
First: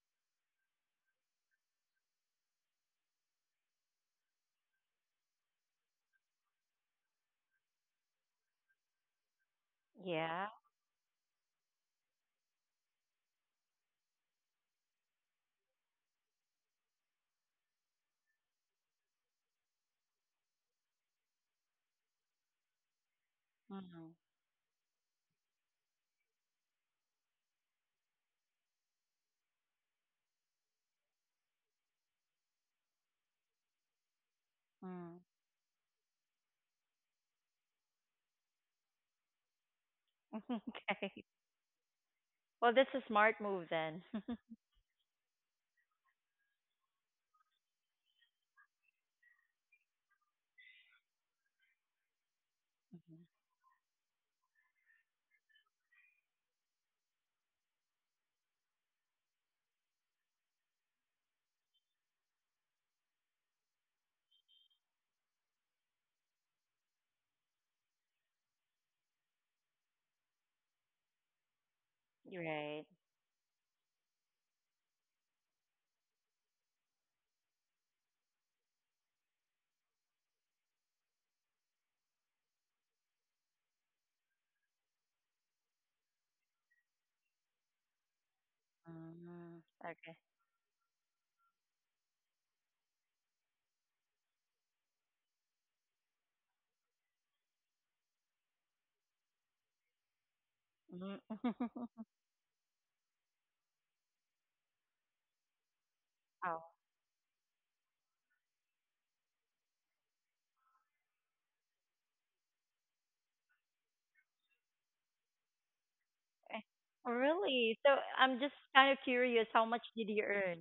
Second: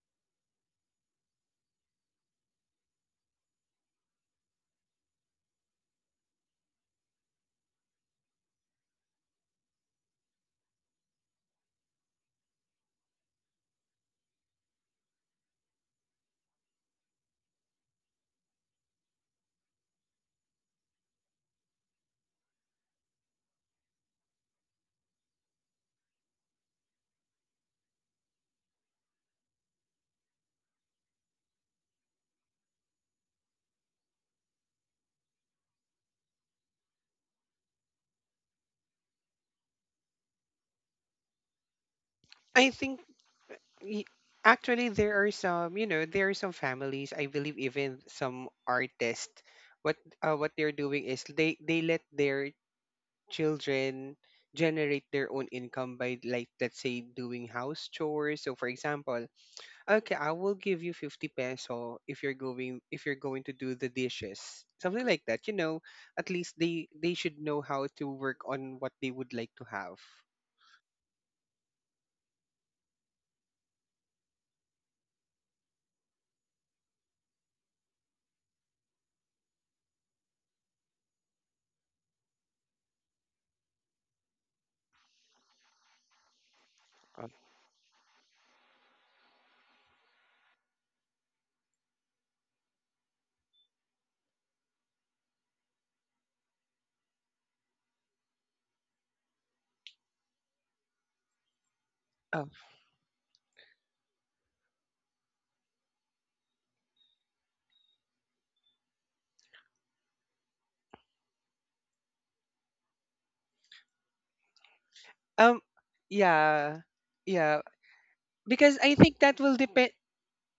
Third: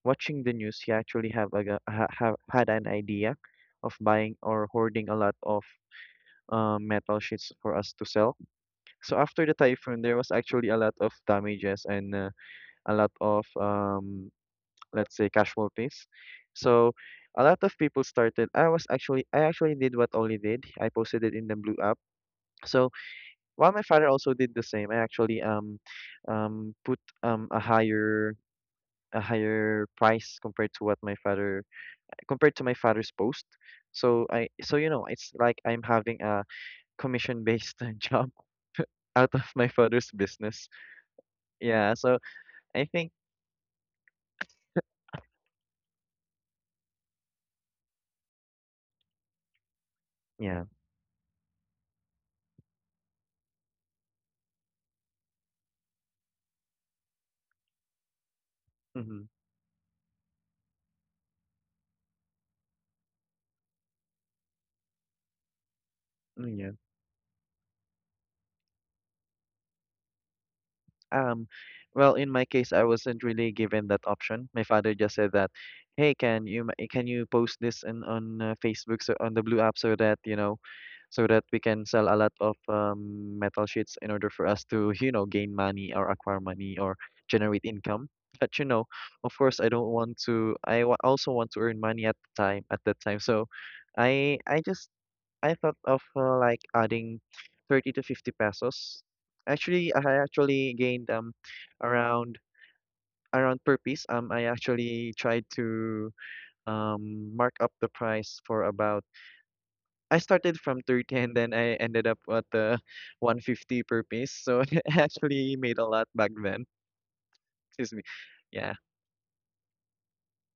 watching the news, he actually have a g- ha, ha, had an idea of buying or hoarding a lot of metal sheets for us to sell. So after the typhoon, there was Yeah. actually a lot of damages and a lot of let's say casualties. So a lot of people started. I actually did what Oli did. I posted it in the Blue app. So while my father Mm-hmm. also did the same, I actually put a higher price compared to what my father, compared to my father's post. So, you know, Mm. it's like I'm having a commission based [laughs] job out of my father's [laughs] business. Okay. Yeah. So I Well, I that's a think think smart move then. Y- [laughs] Actually, there are some, you know, there are some families. I believe even some artists. What what yeah. they're doing is they let their children generate their own income by, like, let's say, doing house chores. So for Mm-hmm. example, okay, I will give you 50 peso if you're going to do the dishes, something like that. You know, at least Mm, yeah. they should know how to work on what they would like to have. Um, well, in you my case, Right. I wasn't really given that option. My father just said that, "Hey, can you can you post this in, on Facebook, on the Blue app so that, you know, so that we can sell a lot of metal sheets in order for us to, you know, gain money or acquire money or Uh, generate income." But you know, of course, Mm, I don't okay. want to. Also want to earn money at the time at that time, so I just I thought of like adding 30 to 50 pesos. Actually, I actually gained Mm. [laughs] Around Oh, per piece. I actually tried to Oh, mark up the price for about. I started from 30 and then I ended up at the [laughs] 150 per piece. So [laughs] I actually um, made a lot back eh, then. yeah, oh, yeah, really? So Excuse me. I'm just Yeah. because kind I of think that curious, will how much depend did you earn?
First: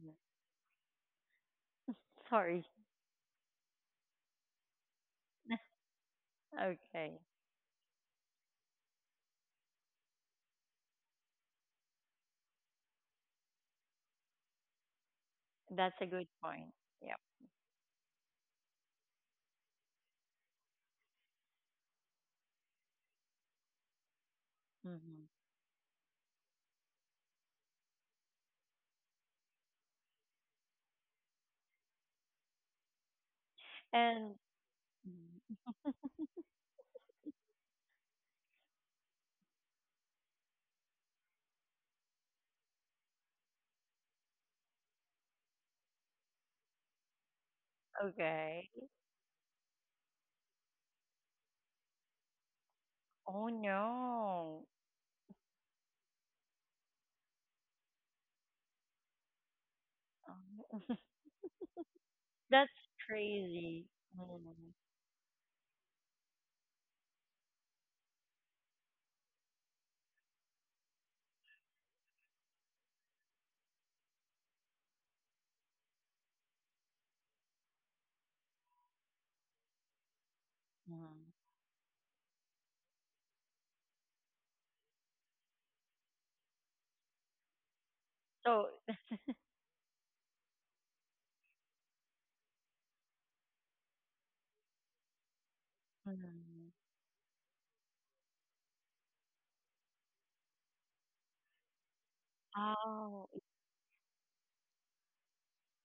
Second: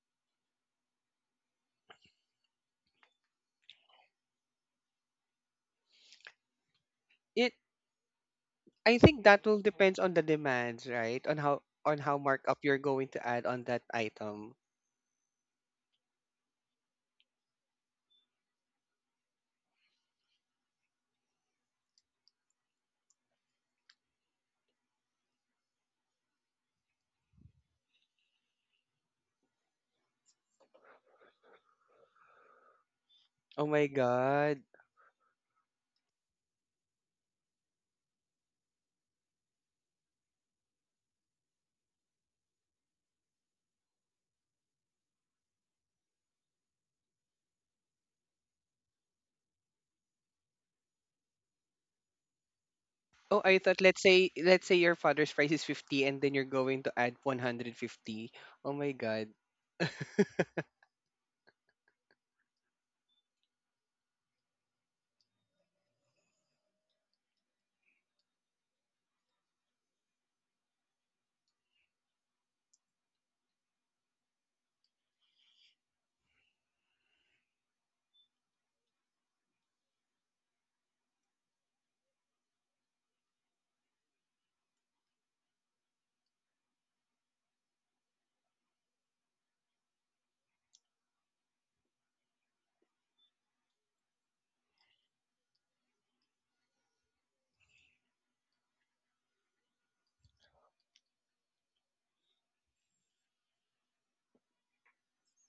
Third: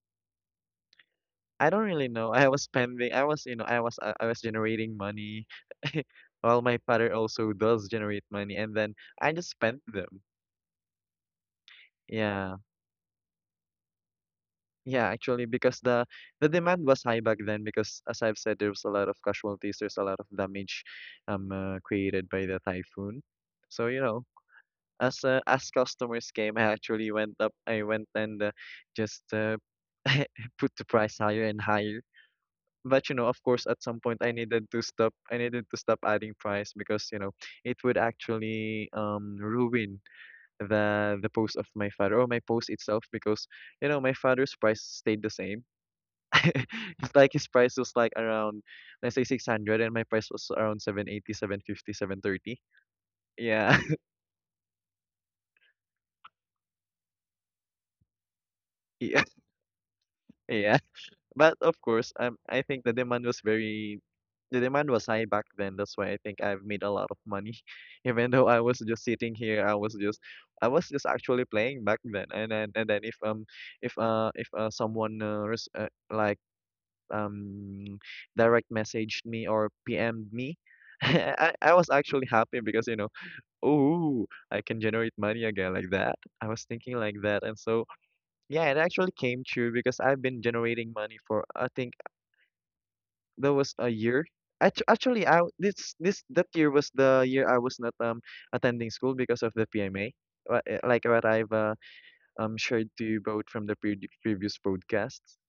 I don't really know. I was Sorry. spending. I was, you know, I was generating money. [laughs] [laughs] Well, my father Okay. it also does generate money, and then I think I that just will spent depends on the them. demands, right? On how Yeah. markup you're going to add on that item. Yeah, actually, because That's a good the point. demand was Yep. high back then because as I've said, there was a lot of casualties, there's a lot of damage created by the typhoon. So, you know, Hmm. As customers came, I went and just [laughs] put the price higher and higher. But you know, of Oh course, at my some point And I god. needed to stop. I mm, needed to stop adding price because, you know, it would actually ruin the post of my father or my post itself, because you know, my father's price stayed the same. [laughs] It's like his price was like okay. around, let's say, 600, and my price was around seven eighty seven fifty seven thirty. Oh Oh, I Yeah. thought, [laughs] no. let's say your father's price is 50 and then you're going to add 150. Oh my Yeah. god. Um, Yeah. [laughs] But of course, I That's think crazy. Mm, the demand was high back then. That's why I think I've made a lot of money. [laughs] Even though I was just sitting here, I was just actually playing back then. And then, and then if someone um direct messaged me or PM'd me, [laughs] mm. I was actually happy because, you know, oh, I can generate money again, like that. I was thinking like that, and so So, yeah, it actually came true because I've been generating money for, I think, there was a year. Actually, I [laughs] this this mm. that year was the year I was not attending school because of the PMA, like what I've shared Oh, to you both from the previous podcasts.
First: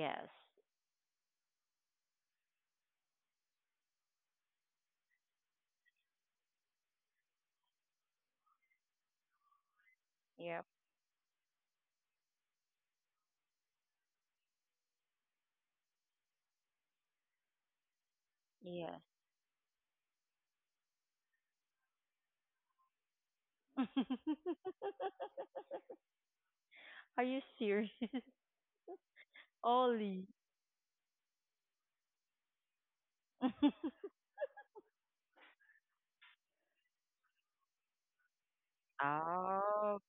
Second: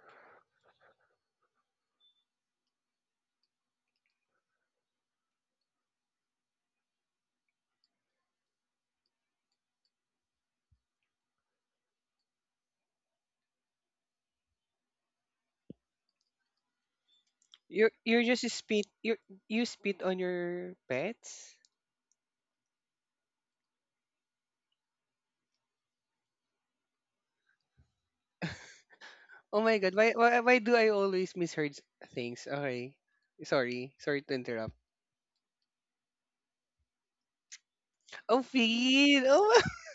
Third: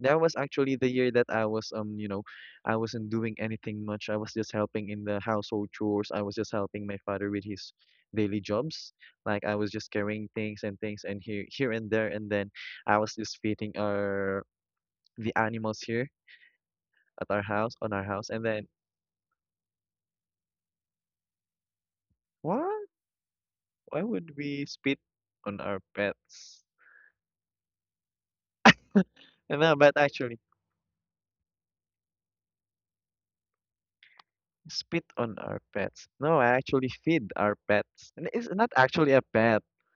That was actually the year that I was, you know, I wasn't doing anything much. I was just helping in the household chores. I was just helping my father with his daily jobs. Like I was just carrying Yep. things and things and here and there, and then I was just feeding our the animals here at our house You're on our you're house, and just then spit Yeah. You spit on your pets? what? Why would we [laughs] spit on our pets? Are you serious? [laughs] Oh No, my god. but Why Ollie. actually why why do I always misheard things? Okay. [laughs] Sorry. Sorry to interrupt. spit on our pets. No, I actually feed our pets. And Oh, it's not actually a feed. Oh. pet. [laughs] Oh,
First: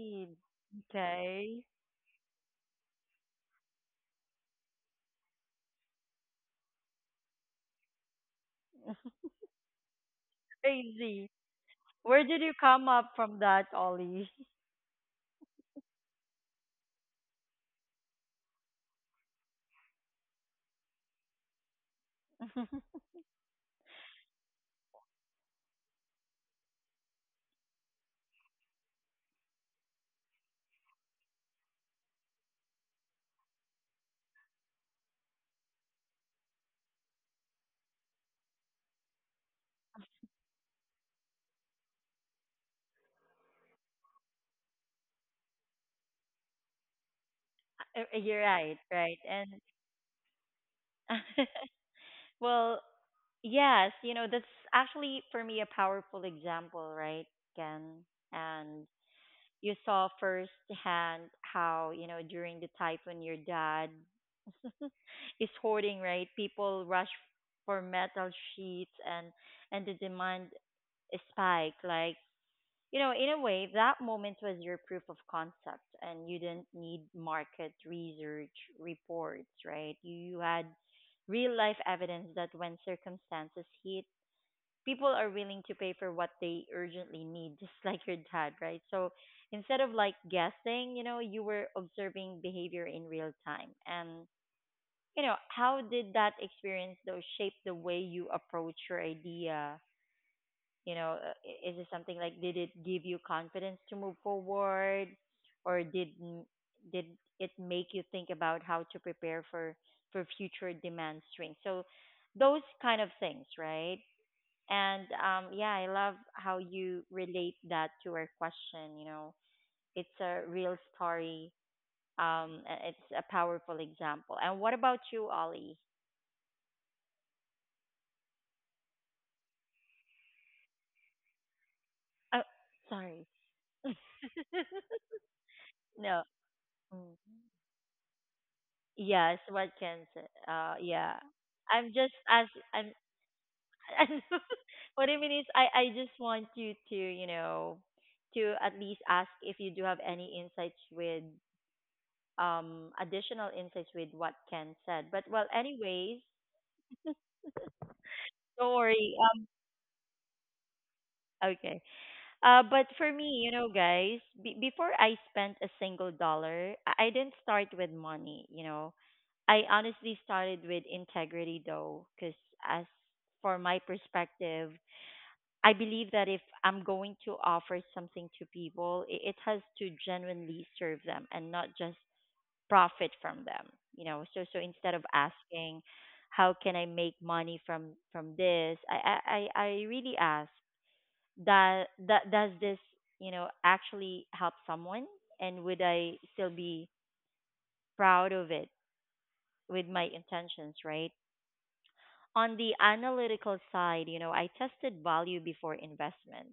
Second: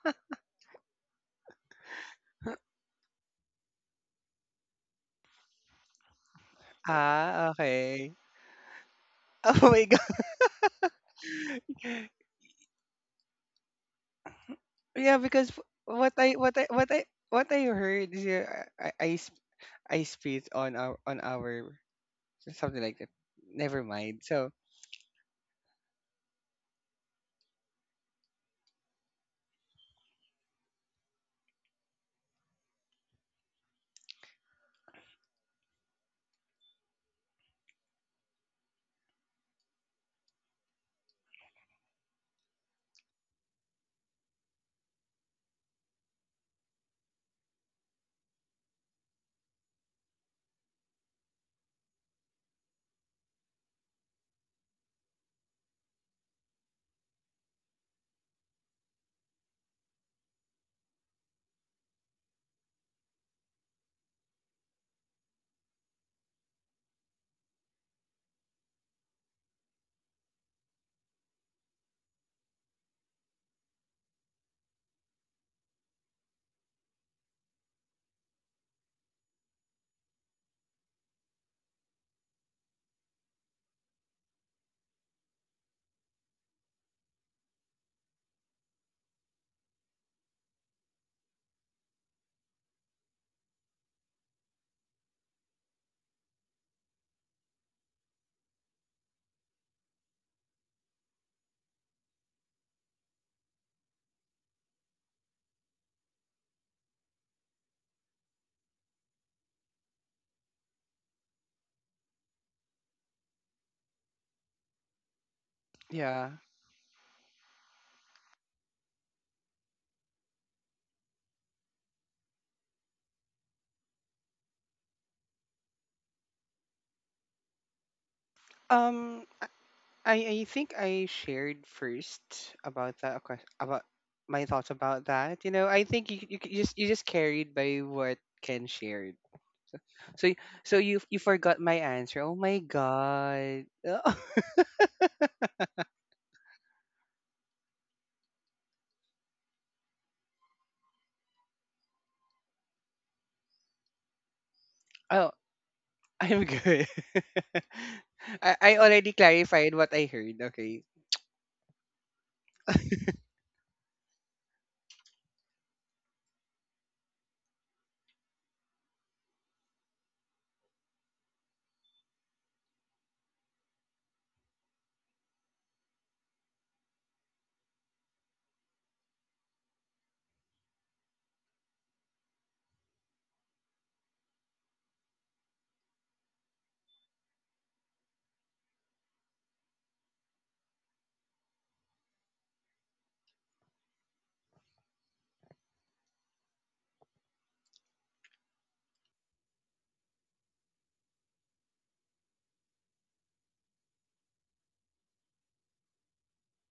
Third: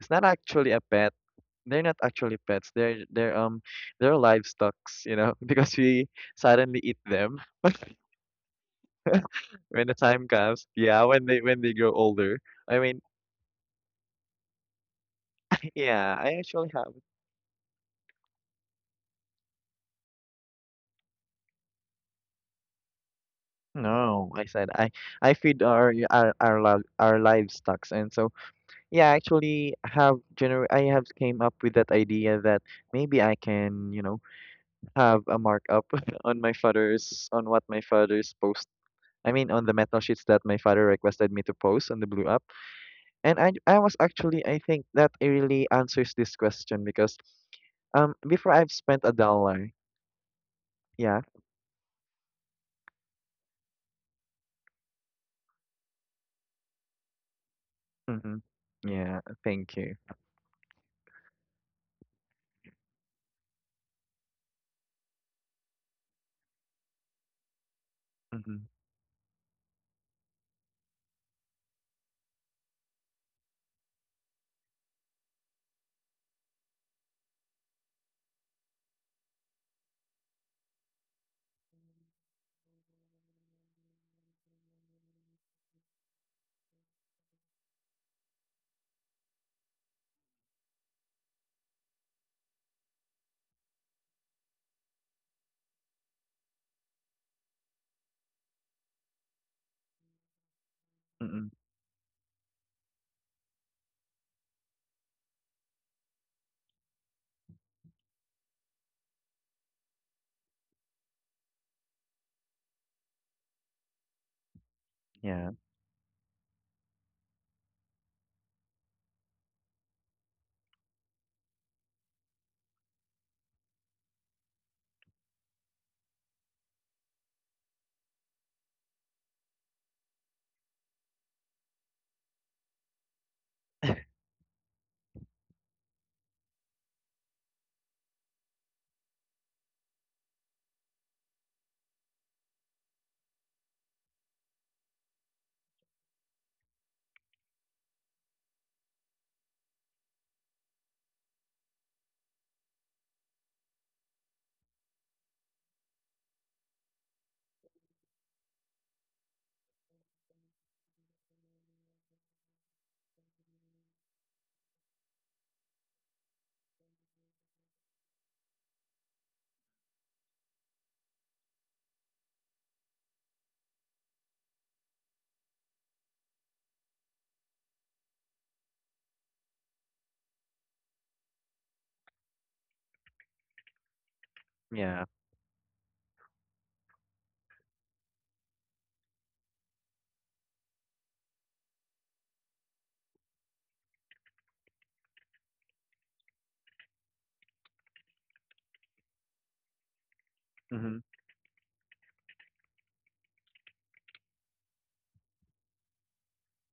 It's not actually a pet. Okay. They're not actually pets. They're livestocks, you know, [laughs] because we suddenly eat them Ah, okay. [laughs] [laughs] Oh my. when the time comes. Yeah, Crazy. when they grow Where did older. you I come mean, up from that, Ollie? Yeah, because what yeah, I I what I actually what have. I what I heard is, yeah, I spit on our something like [laughs] that. Never mind. No, I So said I feed our, live our livestocks, and so yeah, I have came up with that idea that maybe I can, you know, have a markup [laughs] on my father's on what my father's post. I mean, on the metal sheets that my father requested me to post on the Blue app. And I was actually, I think that it really answers this question because before You're I've spent right, a right. dollar. And Yeah. [laughs] well, yes, you know, that's actually for me a powerful example, right, Ken? Mm-hmm. Yeah. And Thank you. you saw firsthand how, you know, during the typhoon your dad [laughs] is hoarding, right, people rush for Mm-hmm. metal sheets, and the demand spike like, you know, in a way that moment was your proof of concept, and you didn't need market research reports, right? You had real life evidence that when circumstances hit, people are willing to pay for what they urgently need, just [laughs] like your dad, right? So instead of like guessing, you know, you were observing behavior in real time. And, you know, how did that experience, though, shape the way you approach your idea? Mm-hmm. You know, is it something like did it give you confidence to move forward, or did it make you think about how to prepare for future demand swings? So those kind of things, right? Yeah. And yeah, yeah. I love how you relate that to our question. You know, it's a real story. It's a powerful example. And what about you, Ollie? Um, I I think I shared first Oh, about sorry. about my thoughts about that. You know, I think you [laughs] you c- No. you just you just Mm. carried by what Ken shared. Yes, So what can so y- say? so you Yeah. forgot my I'm answer. Oh just my as I'm. god. [laughs] [laughs] What I mean is, I just want you to, you know, to at least ask if you do have any insights with additional insights with what Ken said. Oh. But well, anyways, I'm good. [laughs] I don't already worry. Clarified what I heard. Okay. Okay. But for me, you know, guys, before I spent a single dollar, I didn't start with money. You know, I honestly started with integrity though, because as for my perspective, I believe that if I'm going to offer something to people, it has to genuinely serve them and not just profit from them, you know. So so instead Yeah. of asking how can I make money from this, I really ask that does this, you know, actually help someone, and would I still be proud of it with my intentions, Mm-hmm. right? On the analytical side, you know, I tested value before investment.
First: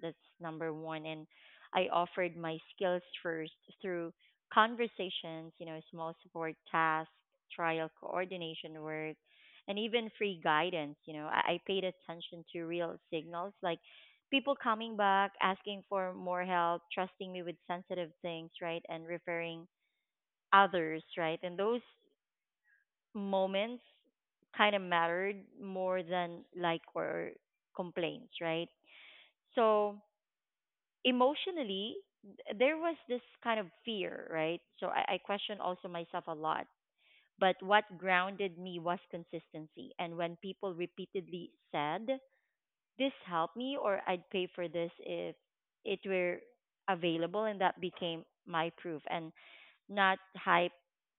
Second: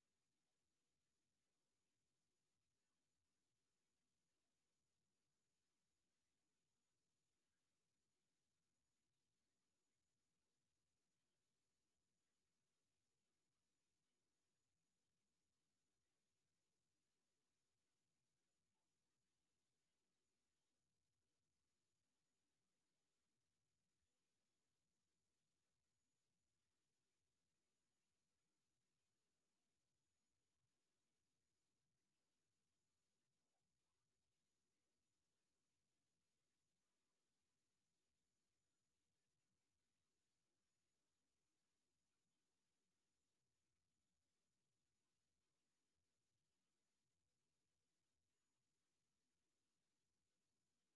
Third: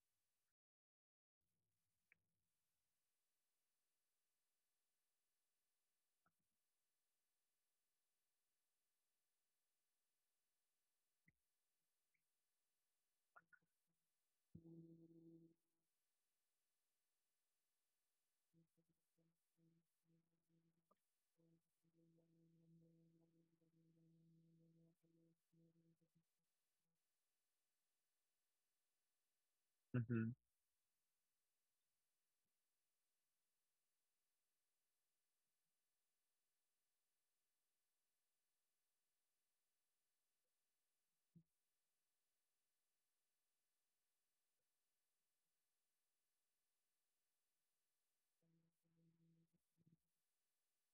That's number one. And I offered my skills first through conversations, you know, small support tasks, trial coordination work, and even free guidance. You know, I paid attention to real signals like people coming back, asking for more help, trusting me with sensitive things, right? And referring others, right? And those moments kind of mattered more than like or complaints, right? So Mm-hmm. emotionally, there was this kind of fear, right? So I question also myself a lot. But what grounded me was consistency. And when people repeatedly said, this helped me, or I'd pay for this if it were available, and that became my proof and not hype,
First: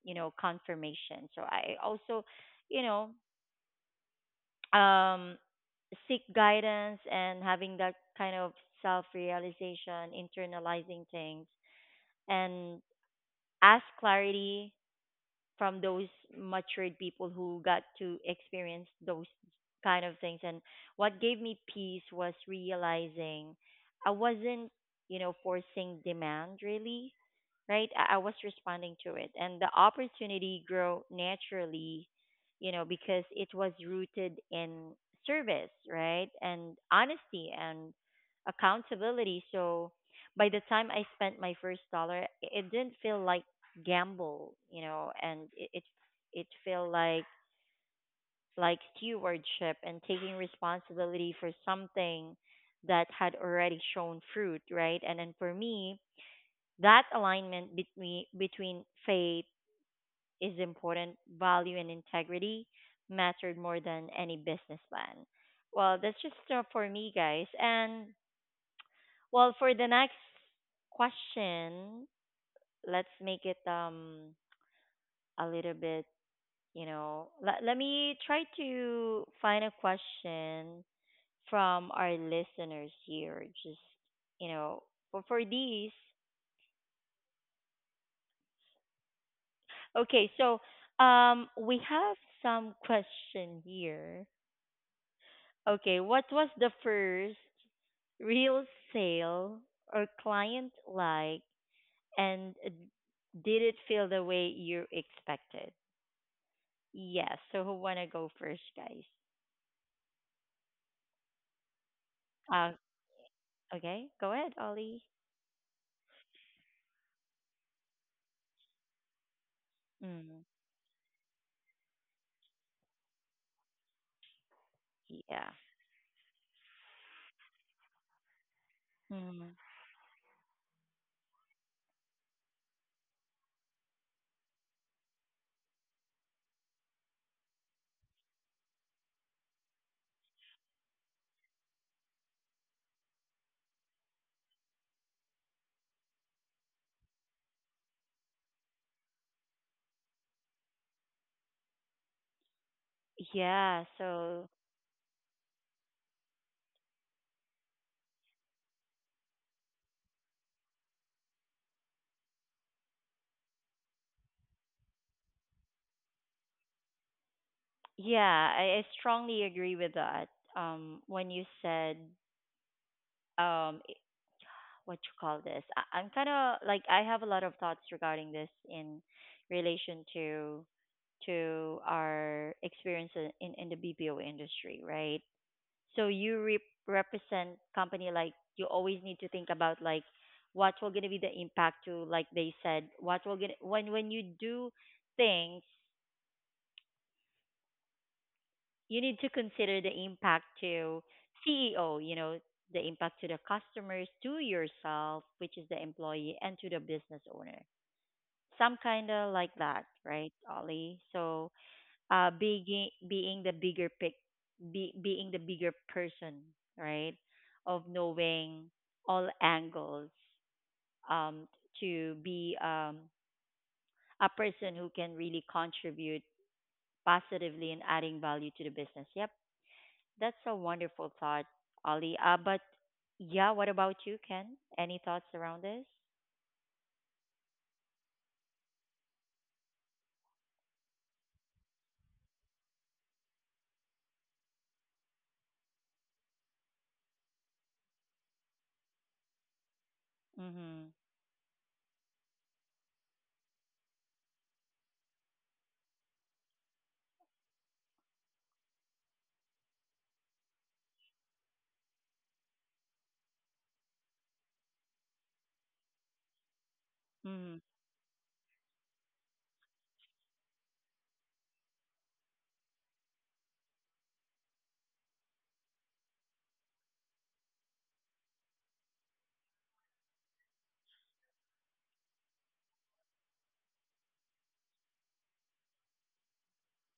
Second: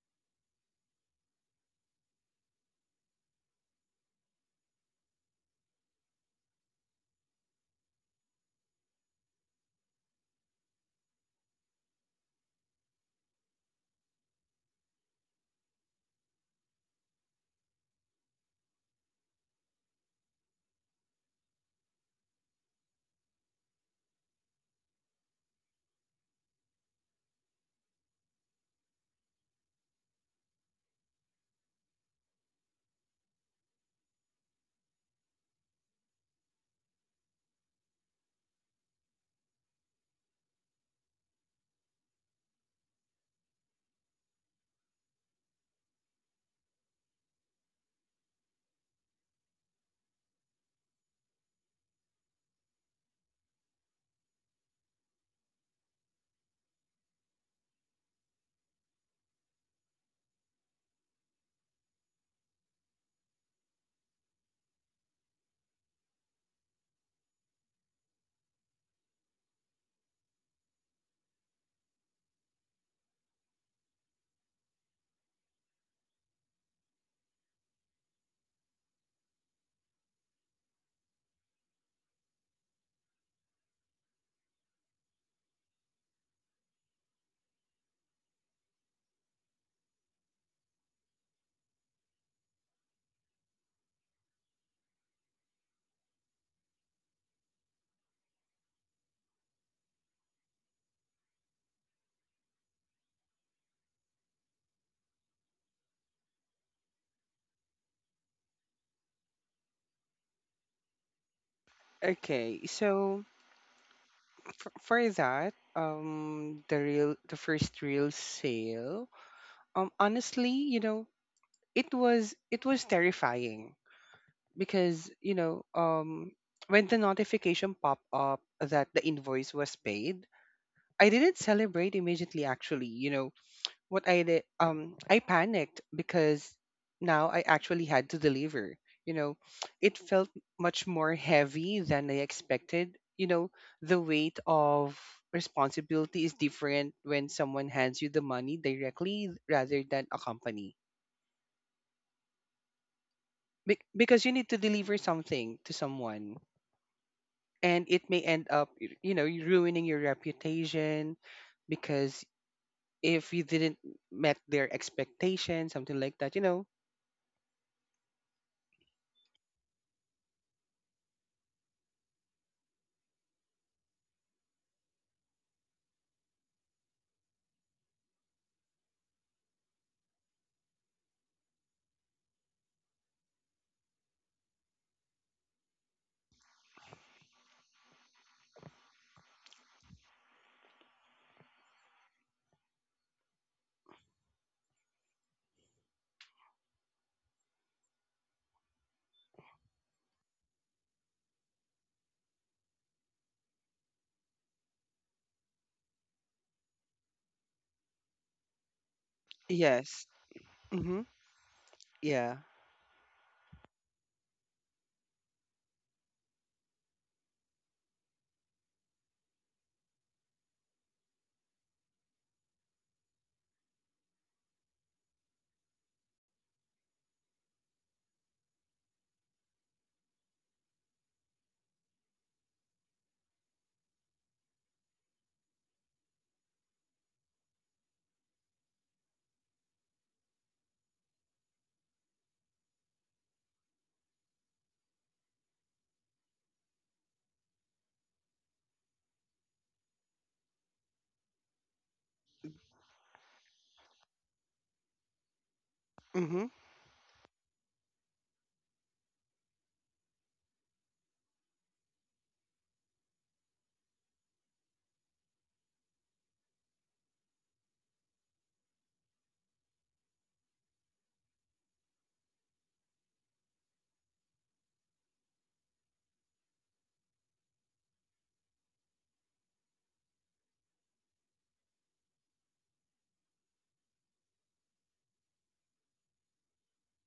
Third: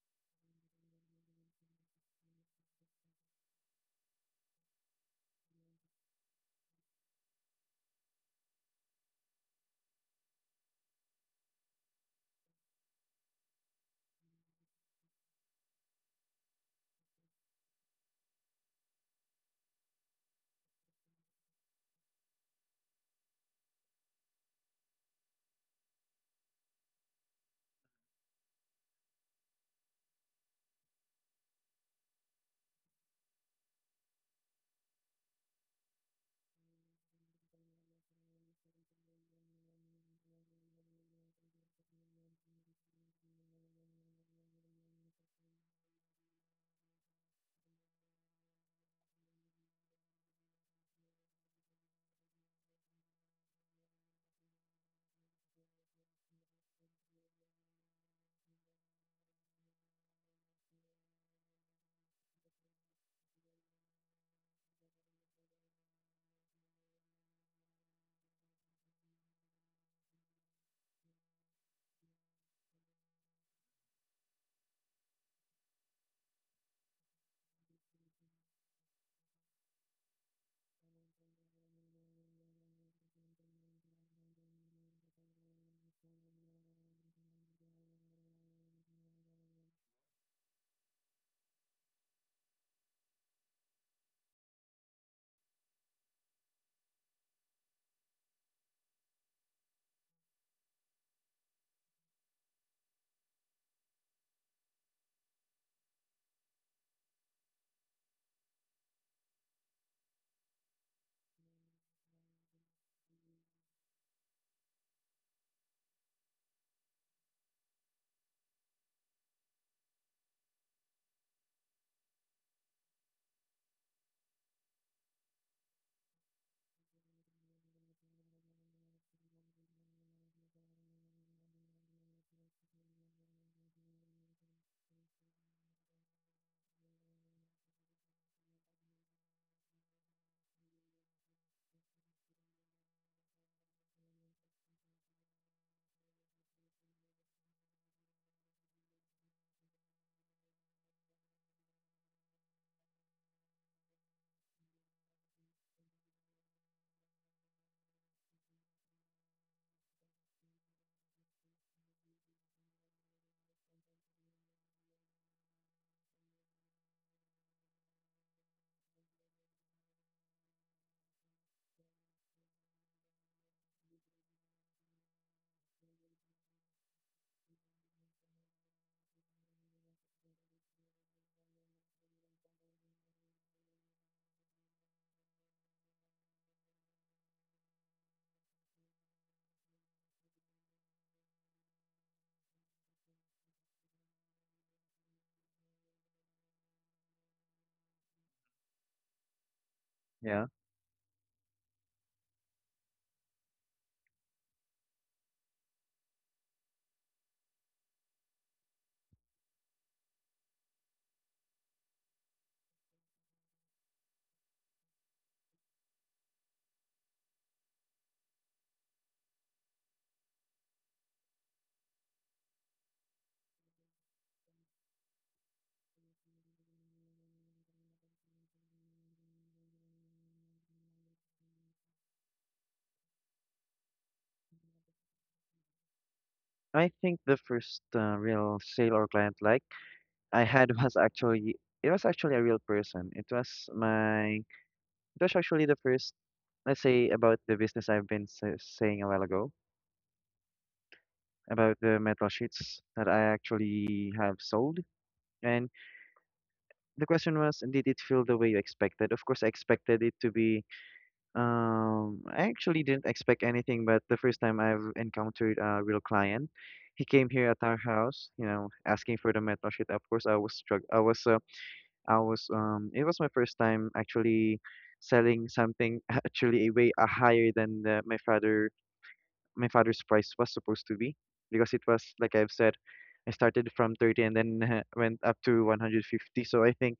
you know, confirmation. So I also, you know, um, seek guidance and having that kind of self realization, internalizing things, and ask clarity from those matured people who got to experience those kind of things. And what gave me peace was realizing I wasn't, you know, forcing demand really, right? I was responding to it, and the opportunity grew naturally, you know, because it was rooted in service, right, and honesty and accountability. So by the time I spent my first dollar, it didn't feel like gamble, you know, and it felt like stewardship and taking responsibility for something that had already shown fruit, right? And then for me, that alignment between between faith is important, value and integrity mattered more than any business plan. Well, that's just for me, guys. And well, for the next question, let's make it a little bit, you know, let me try to find a question from our listeners here. Just, you know, for these. Okay, so we have some question here. Okay, what was the first real sale or client like, and did it feel the way you expected? Yes. So who wanna go first, guys? Okay. Uh, So okay, go ahead, for Ollie. that, the real, the first real sale. Honestly, Mm, you know, it was terrifying because, you yeah. know, when the notification popped up that the invoice Mm, was paid, I didn't celebrate immediately. Actually, you know, what I did, I panicked because now I actually had to deliver. You know, it felt much more heavy than I expected. You know, the weight of responsibility is different when someone hands you the money directly rather than a company. Yeah. Because you So need to deliver something to someone, and it may end up, you know, you ruining your reputation, because if you didn't met their expectations, something like that, you know. yeah, I strongly agree with that. When you said um what you call this. I'm kind of like I have a lot of thoughts regarding this in relation to our experience in the BPO industry, right? So you represent company like you always need to think about like what will gonna be the impact to like they said what will gonna when you do things, you need to consider the impact Yeah. to CEO, you know, the impact to the customers, to yourself, which is the employee, and to the business owner. Some kind of like that, Yes. right, Mm-hmm. Ollie? So, Yeah. being being the bigger pic, being the bigger person, right, of knowing all angles, um, to be a person who can really contribute positively and adding value to the business. Yep, that's a wonderful thought, Ollie. But yeah, what about you, Ken? Any thoughts around this? I think the first real sale or client like I had [laughs] was actually, it was actually a real person. It was my, it was actually the first, let's say, about the business I've been saying a while ago Mhm. about the metal sheets that I actually have sold. And Mm-hmm. the question was, did it feel the way you expected? Of course, I expected it to be. I actually didn't expect anything, but the first time I've encountered a real client, he came here at Mhm. our house, you know, asking for the mentorship. Of course, I was struck. I was. I was. It was my first time actually selling something [laughs] actually a way higher than my father. My father's price was supposed to be, because it was like I've said. I started from 30 and then [laughs] went up to 150. So I think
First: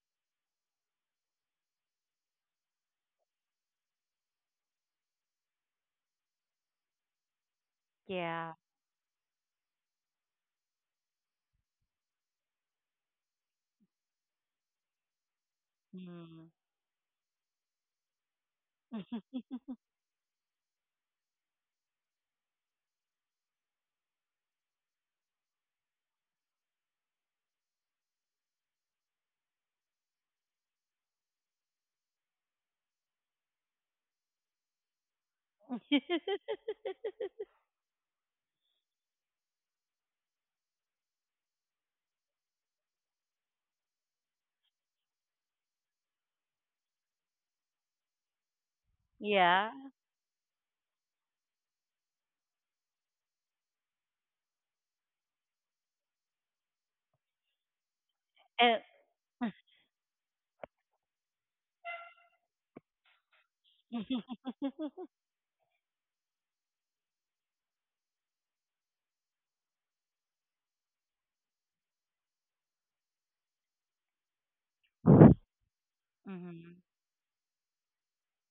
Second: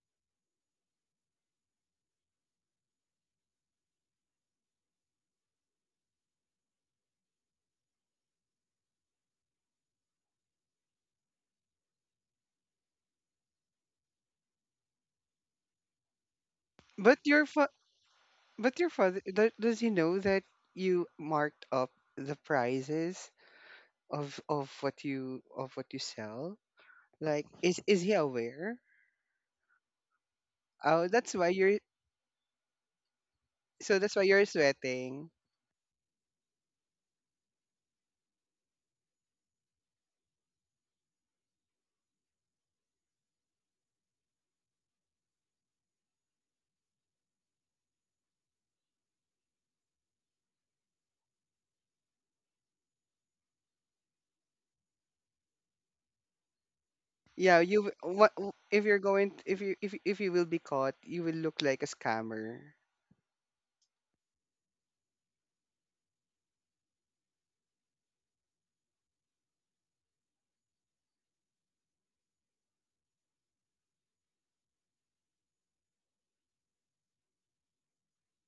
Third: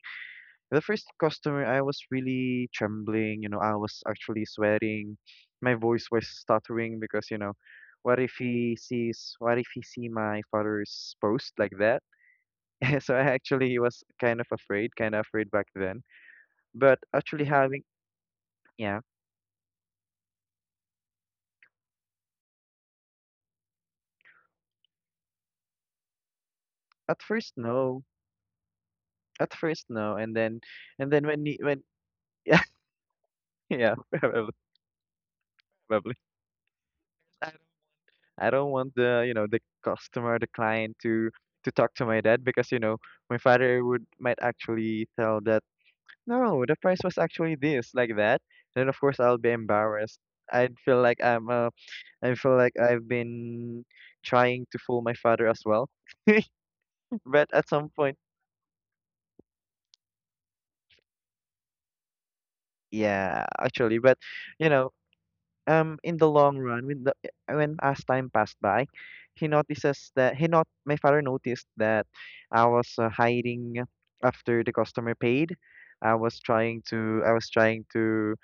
the first customer, I was really trembling, you know, I was actually sweating. My voice was stuttering because, you know, what if Yeah. he sees, what if he see my father's post like that? [laughs] So I actually was kind of afraid back then. Mhm. But But your actually fa- having, but your yeah, father, [laughs] does he know that you marked up the prices of what you sell? at Like, first is no, he aware? at first no, and then, Oh, and then when he, when, [laughs] yeah, [laughs] yeah, that's why you're probably, sweating. probably. [laughs] I don't want the, you know, the customer, the client to talk to my dad because, you know, my father would might actually tell that, no, the price was actually this, like that. Then of course I'll be Yeah. embarrassed. I'd feel like I'm uh, I feel like I've been trying to fool my father as well. [laughs] But Yeah, at you some w- point, what w- And if you're going, if you will be caught, you will look like a scammer. yeah, actually, but [laughs] you know, in the long run, when the when as time passed by, he notices that he not my father noticed that I was hiding after the customer paid. I was trying to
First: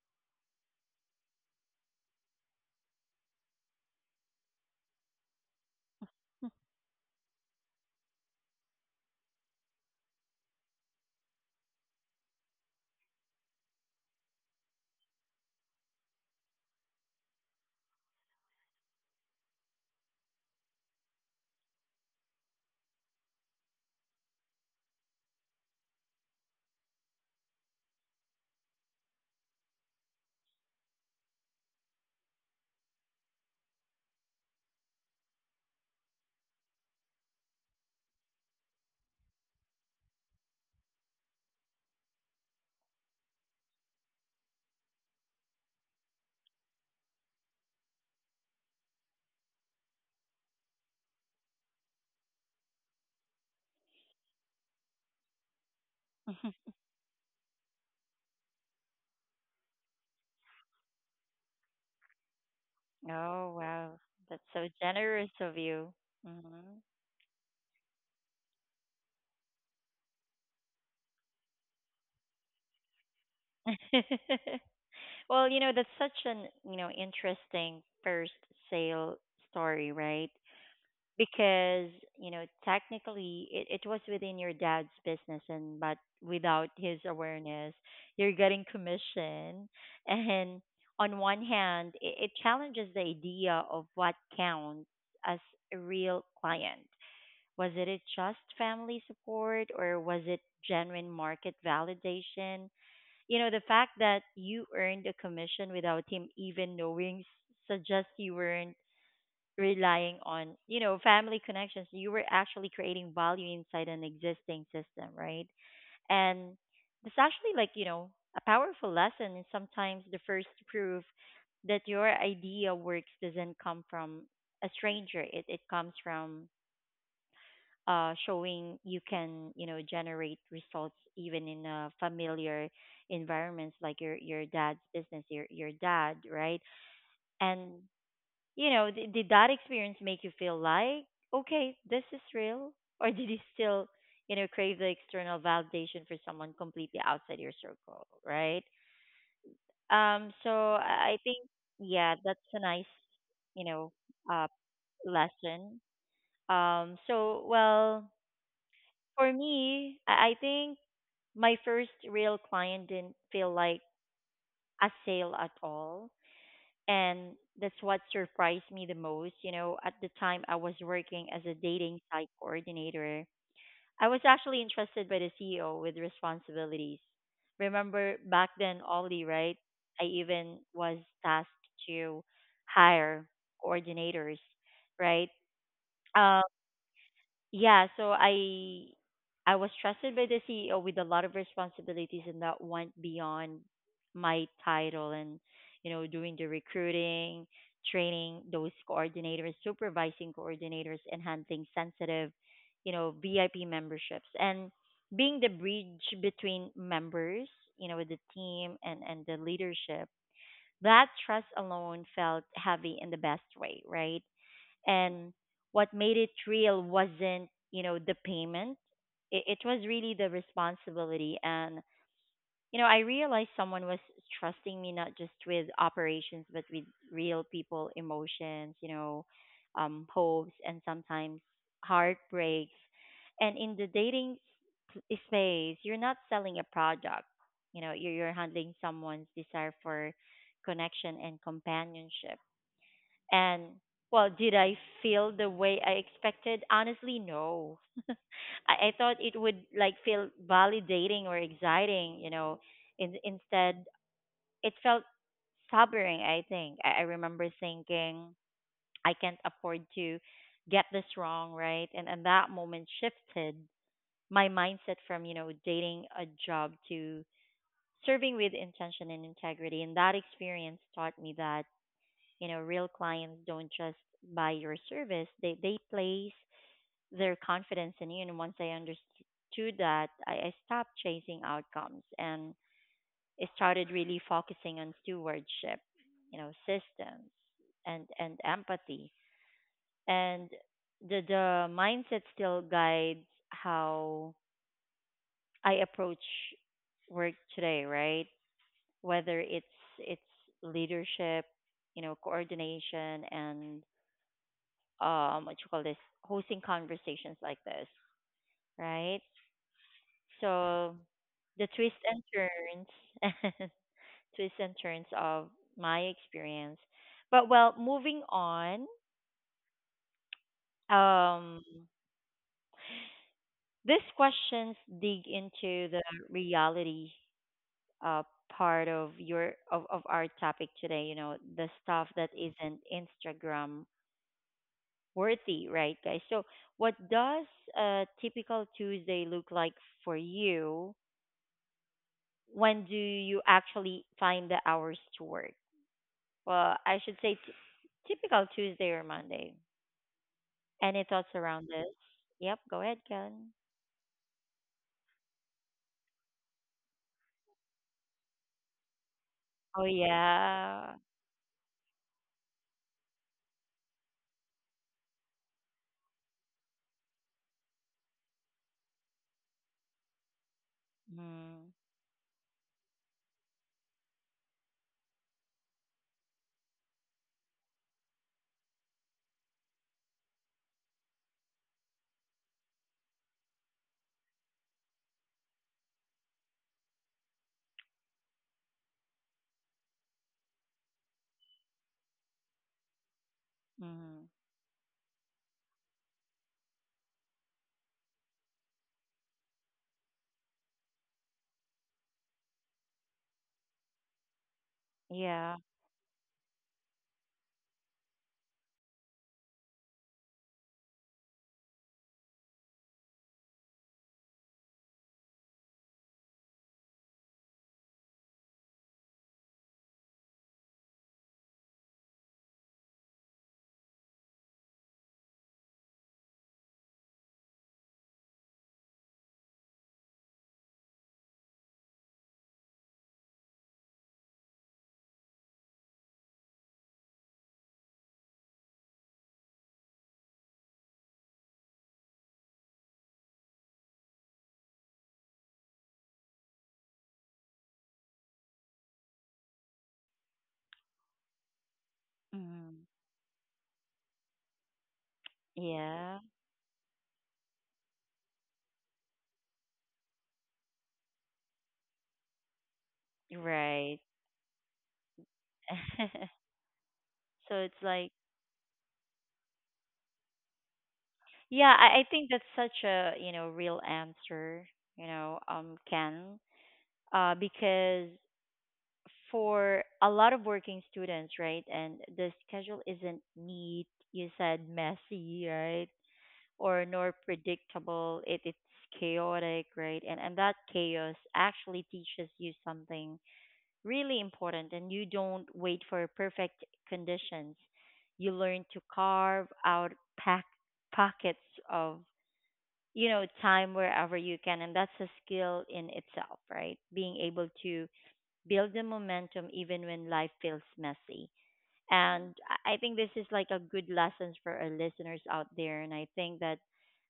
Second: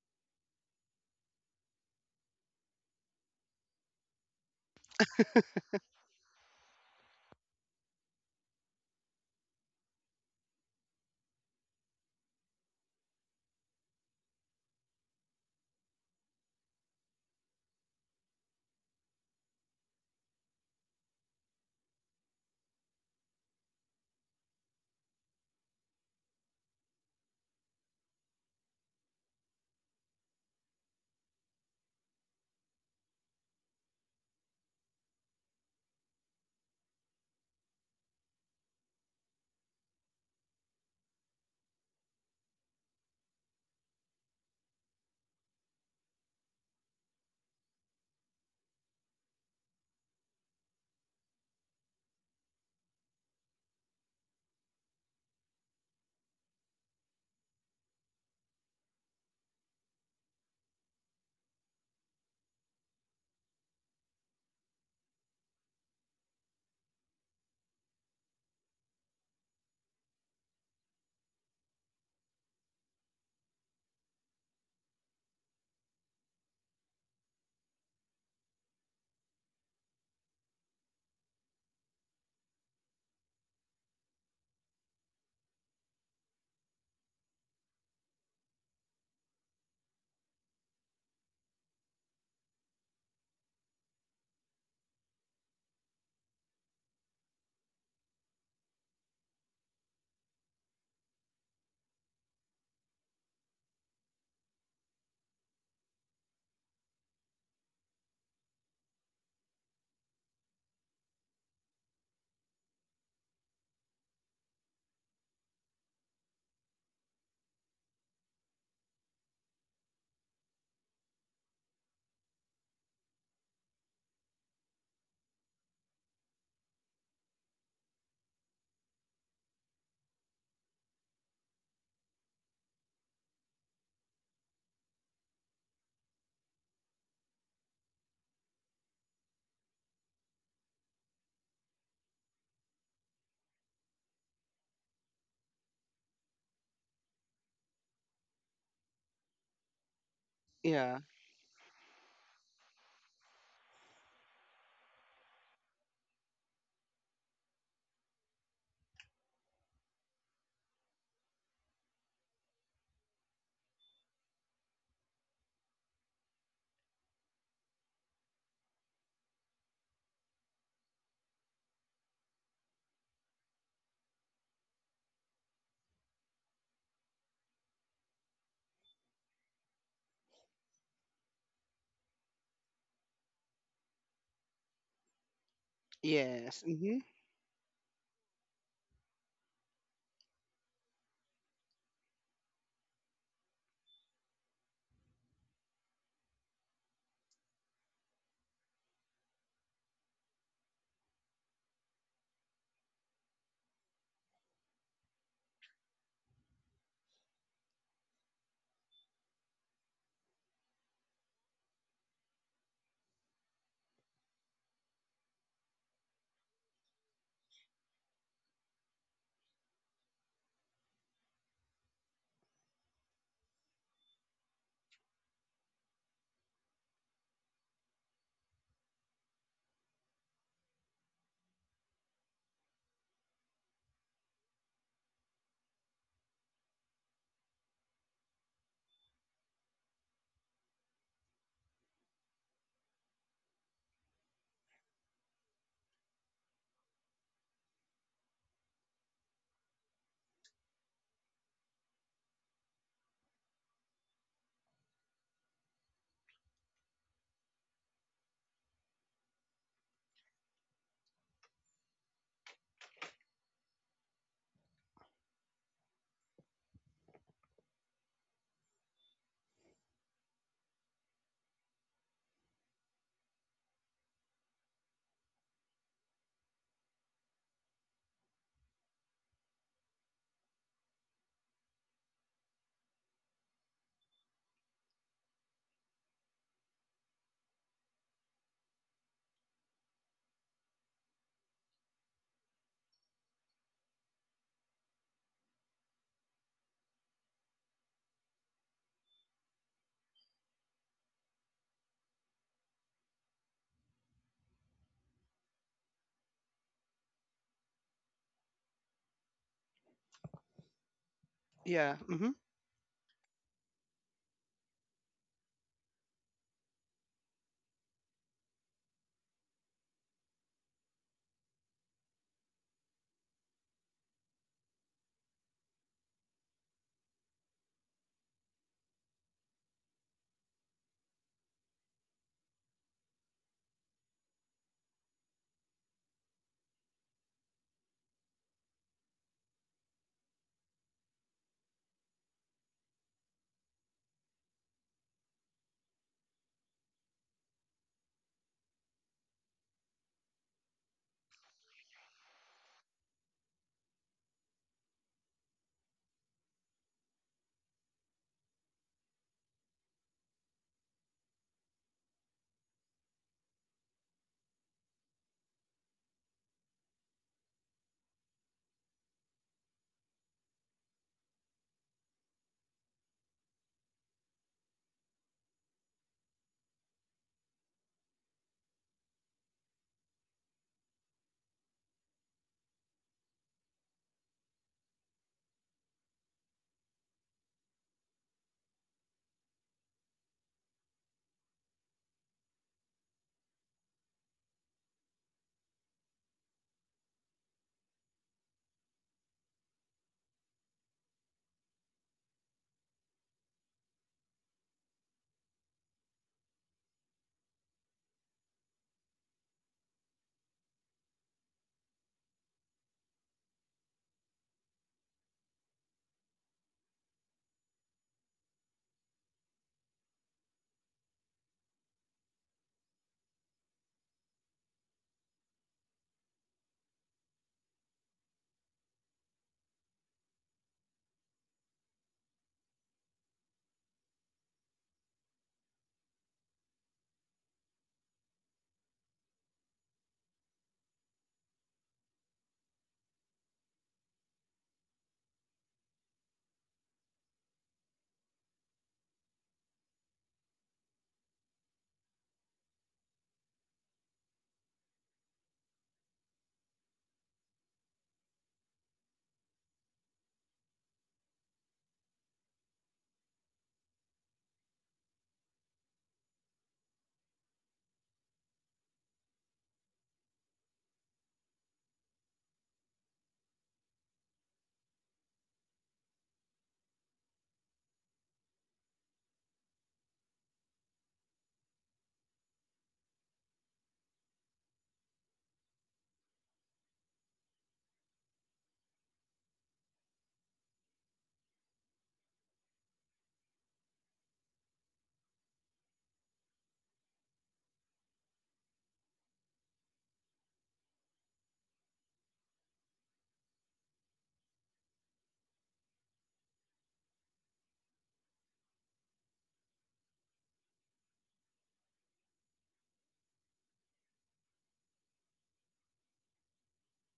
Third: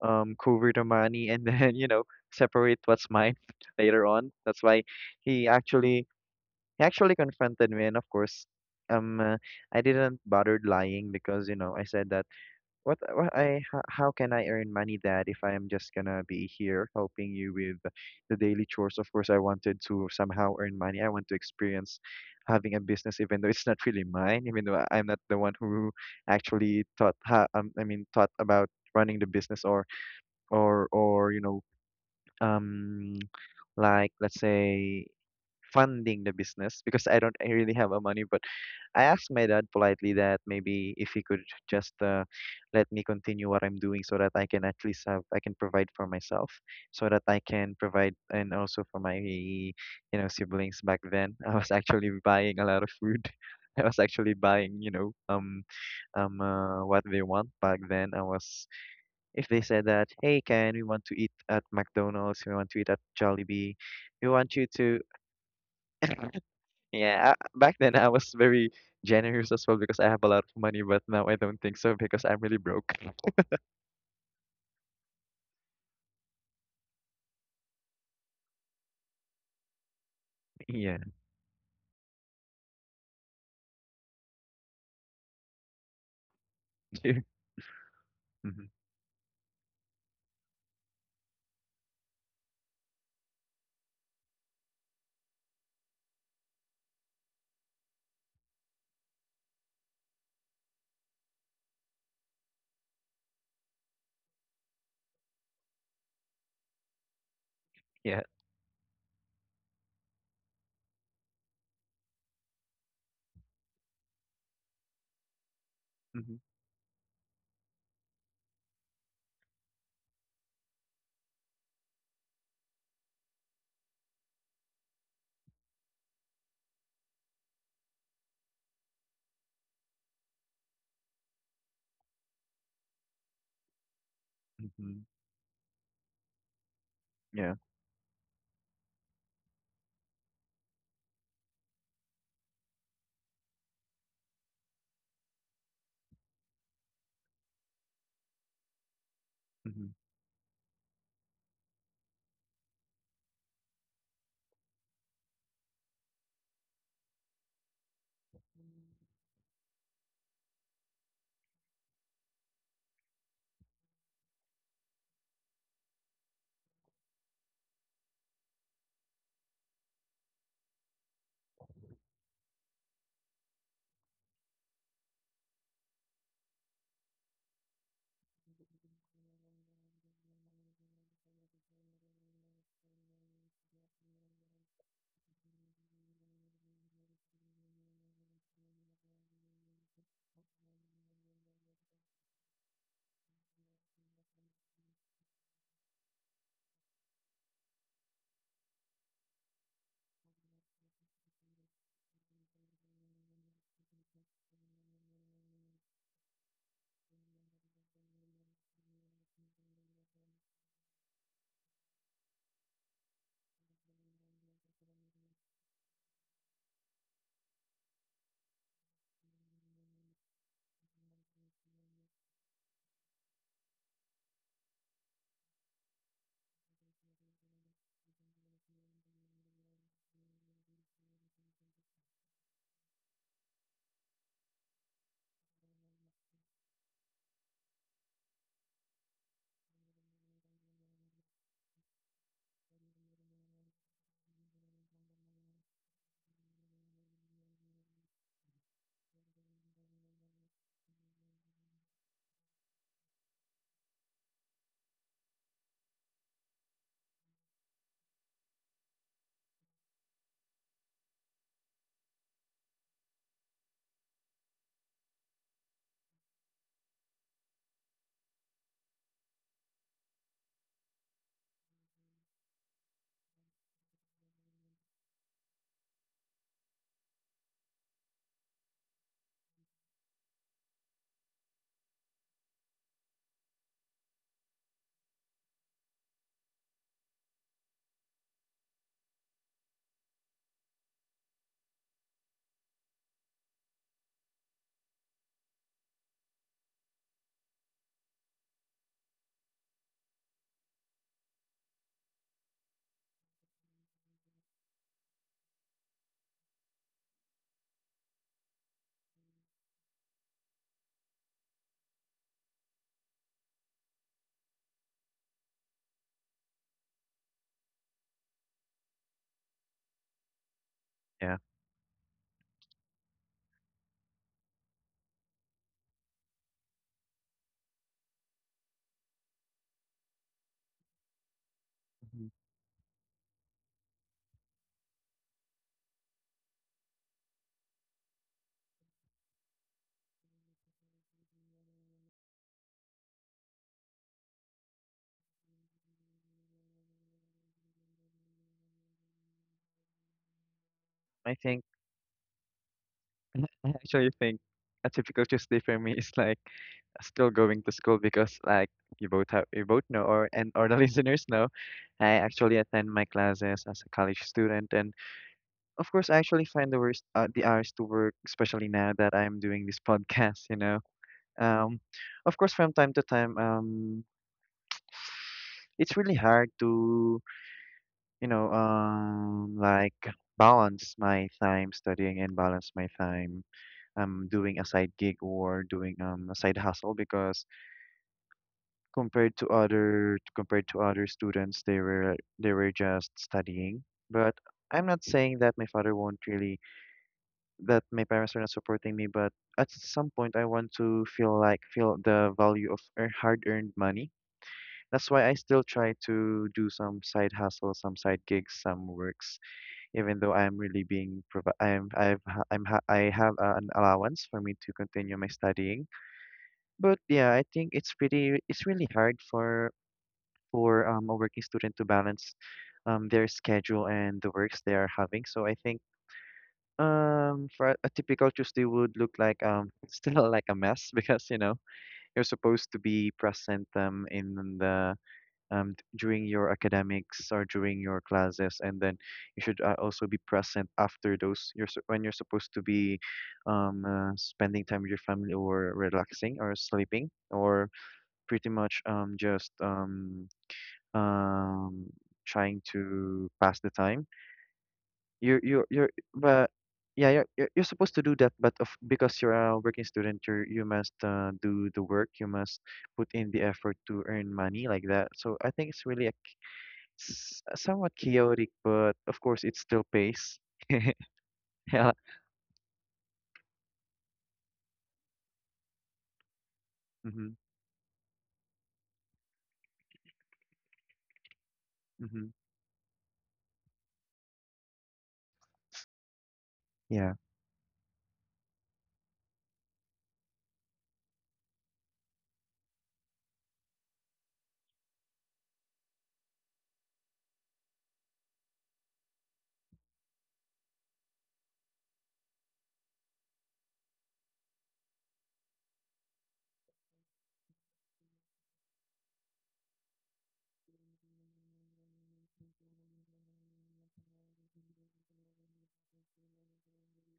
cover the money and [laughs] then, you know, separate what's mine, [laughs] later on. That's why he actually, mhm. he actually confronted me, and of course, um uh, I didn't bother lying because, you know, I said that, what how can I earn money, Dad, if I am just gonna be here helping you with the daily chores? Of course, I wanted to somehow earn money. I want to experience having a business, even though it's not really mine, even though I'm not the one who actually taught how, I mean, taught about running the business or you know, um, like let's say funding the business, because I don't really have a money, but I asked my dad politely that maybe if he could just let me continue what I'm doing so that I can at least have, I can provide for myself, so that I can provide and also for my, you know, siblings. Back then, [laughs] I was actually buying a lot of food. [laughs] I was actually buying, you know, [laughs] what they want back then. I was, if they said that, hey Ken, we want to eat at McDonald's, we want to eat at Oh Jollibee, wow, we that's want so you to, generous of you. Hmm. yeah, back then I was very generous as well because I have a lot of money, but now I don't think so because I'm really broke. [laughs] [laughs] Well, you know, that's such an, you know, interesting first sale story, right? Yeah. Because, you know, technically, it was within your dad's business and but without his [laughs] awareness you're getting Hmm. commission [laughs] and on one hand, it challenges the idea of what counts as a real client. Was it a just family support or was it genuine market validation? You know, the fact that you earned a commission without him even knowing suggests Yeah. you weren't relying on, you know, family connections. You were actually creating value inside an existing system, right? Hmm. And it's actually like, you know, a powerful lesson, and sometimes the first proof that your idea works doesn't come from a stranger. It comes from showing you can, you know, generate results even in a familiar environments like your dad's Hmm. business, your dad, right? Yeah. And you know, did that experience make you feel like, okay, this is real? Or did you still, you know, crave the external validation for someone completely outside your circle, right? Hmm. So Yeah. I think, yeah, that's a nice, you know, uh, lesson. So, well, for me, I think my first real client didn't feel like a sale at all. And that's what surprised me the most. You know, at the time I was working as a dating site coordinator, I was actually entrusted by the CEO with responsibilities. Remember back then, Ollie, right? I even was tasked to hire coordinators, right? Yes. Mm-hmm. Yeah, so I was trusted by the CEO with a lot of responsibilities, and that went beyond my title and you know doing the recruiting, training those coordinators, supervising coordinators, enhancing sensitive, you know, VIP memberships and being the bridge between members, you know, with the team and the leadership. That trust alone felt heavy in the best way, right? And what made it real wasn't, you know, the payment. It was really the responsibility, and you know I realized someone was trusting me not just with operations but with real people emotions, you know, hopes and sometimes heartbreaks, and in the dating space you're not selling a product, you know. You're handling someone's desire for connection and companionship. And well, did I feel the way I expected? Honestly, no. [laughs] I, I thought it would like feel validating or exciting, you know. Instead, it felt sobering. I think I remember thinking, I can't afford to get this wrong, right? And that moment shifted my mindset from you know dating a job to serving with intention and integrity. And that experience taught me that, you know, real clients don't just buy your service; they place their confidence in you. And once I understood that, I stopped chasing outcomes and I started really focusing on stewardship, you know, systems and empathy. And the mindset still guides how I approach work today, right? Whether it's leadership, you know, coordination and what you call this, hosting conversations like this, right? So the Yeah. twists and Mm-hmm. turns [laughs] twists and turns of my experience. But well moving on, Yeah. um these questions dig into the reality uh part of your of our topic today, you know, the stuff Hmm. that isn't Instagram worthy, right, guys? So what does a typical Tuesday look like for you? When do you actually find the hours to work? Well, I should say typical Tuesday or Monday. Any I thoughts think around this? Yep, go ahead, [laughs] I Ken. actually think a typical Tuesday for me is like still going to school because, like you both have, you both Oh know, or and or the [laughs] yeah. listeners know, I actually attend my classes as a college student, and of course I actually find the worst the hours to work, especially now that I'm doing this [laughs] podcast, you know. Mm, Um, of course, from time to time, it's really hard to, you know, like balance my time studying and balance my time doing a side gig or doing a side hustle, because compared to other students, they were just studying. mm, But I'm not saying that my father won't really that my parents are not supporting me, but at some point I want to feel like feel the value of hard-earned money. That's why I yeah. still try to do some side hustle, some side gigs, some works, even though I'm really being provi- I'm I've ha- I'm ha- I have an allowance for me to continue my studying. But yeah, I think it's pretty, it's really hard for a working student to balance their schedule and the works they are having. So I think for a typical Tuesday would look like [laughs] still like a mess, [laughs] because, you know, you're supposed to be present in the during your academics or during your classes, and then you should also be present after those. When you're supposed to be spending time with your family or relaxing or sleeping or pretty much just um, trying Mm, to pass the time. You're yeah. but. Yeah, you're supposed to do that, but because you're a working student, you must do the work. You must put in the effort Right. to earn money like that. So I think it's really [laughs] so it's somewhat like, chaotic, but of course it still pays. [laughs] yeah, Yeah. I think that's such a, you know, real answer, Ken, Mm-hmm. Because for a lot of working students, right? And Mm-hmm. the schedule isn't neat, you said messy, right? Or Yeah. nor predictable. It's chaotic, right? And that chaos actually teaches you something really important, and you don't wait for perfect conditions. You learn to carve out pack pockets of, you know, time wherever you can, and that's a skill in itself, right? Being able to build the momentum even when life feels messy. And I think this is like a good lessons for our listeners out there. And I think that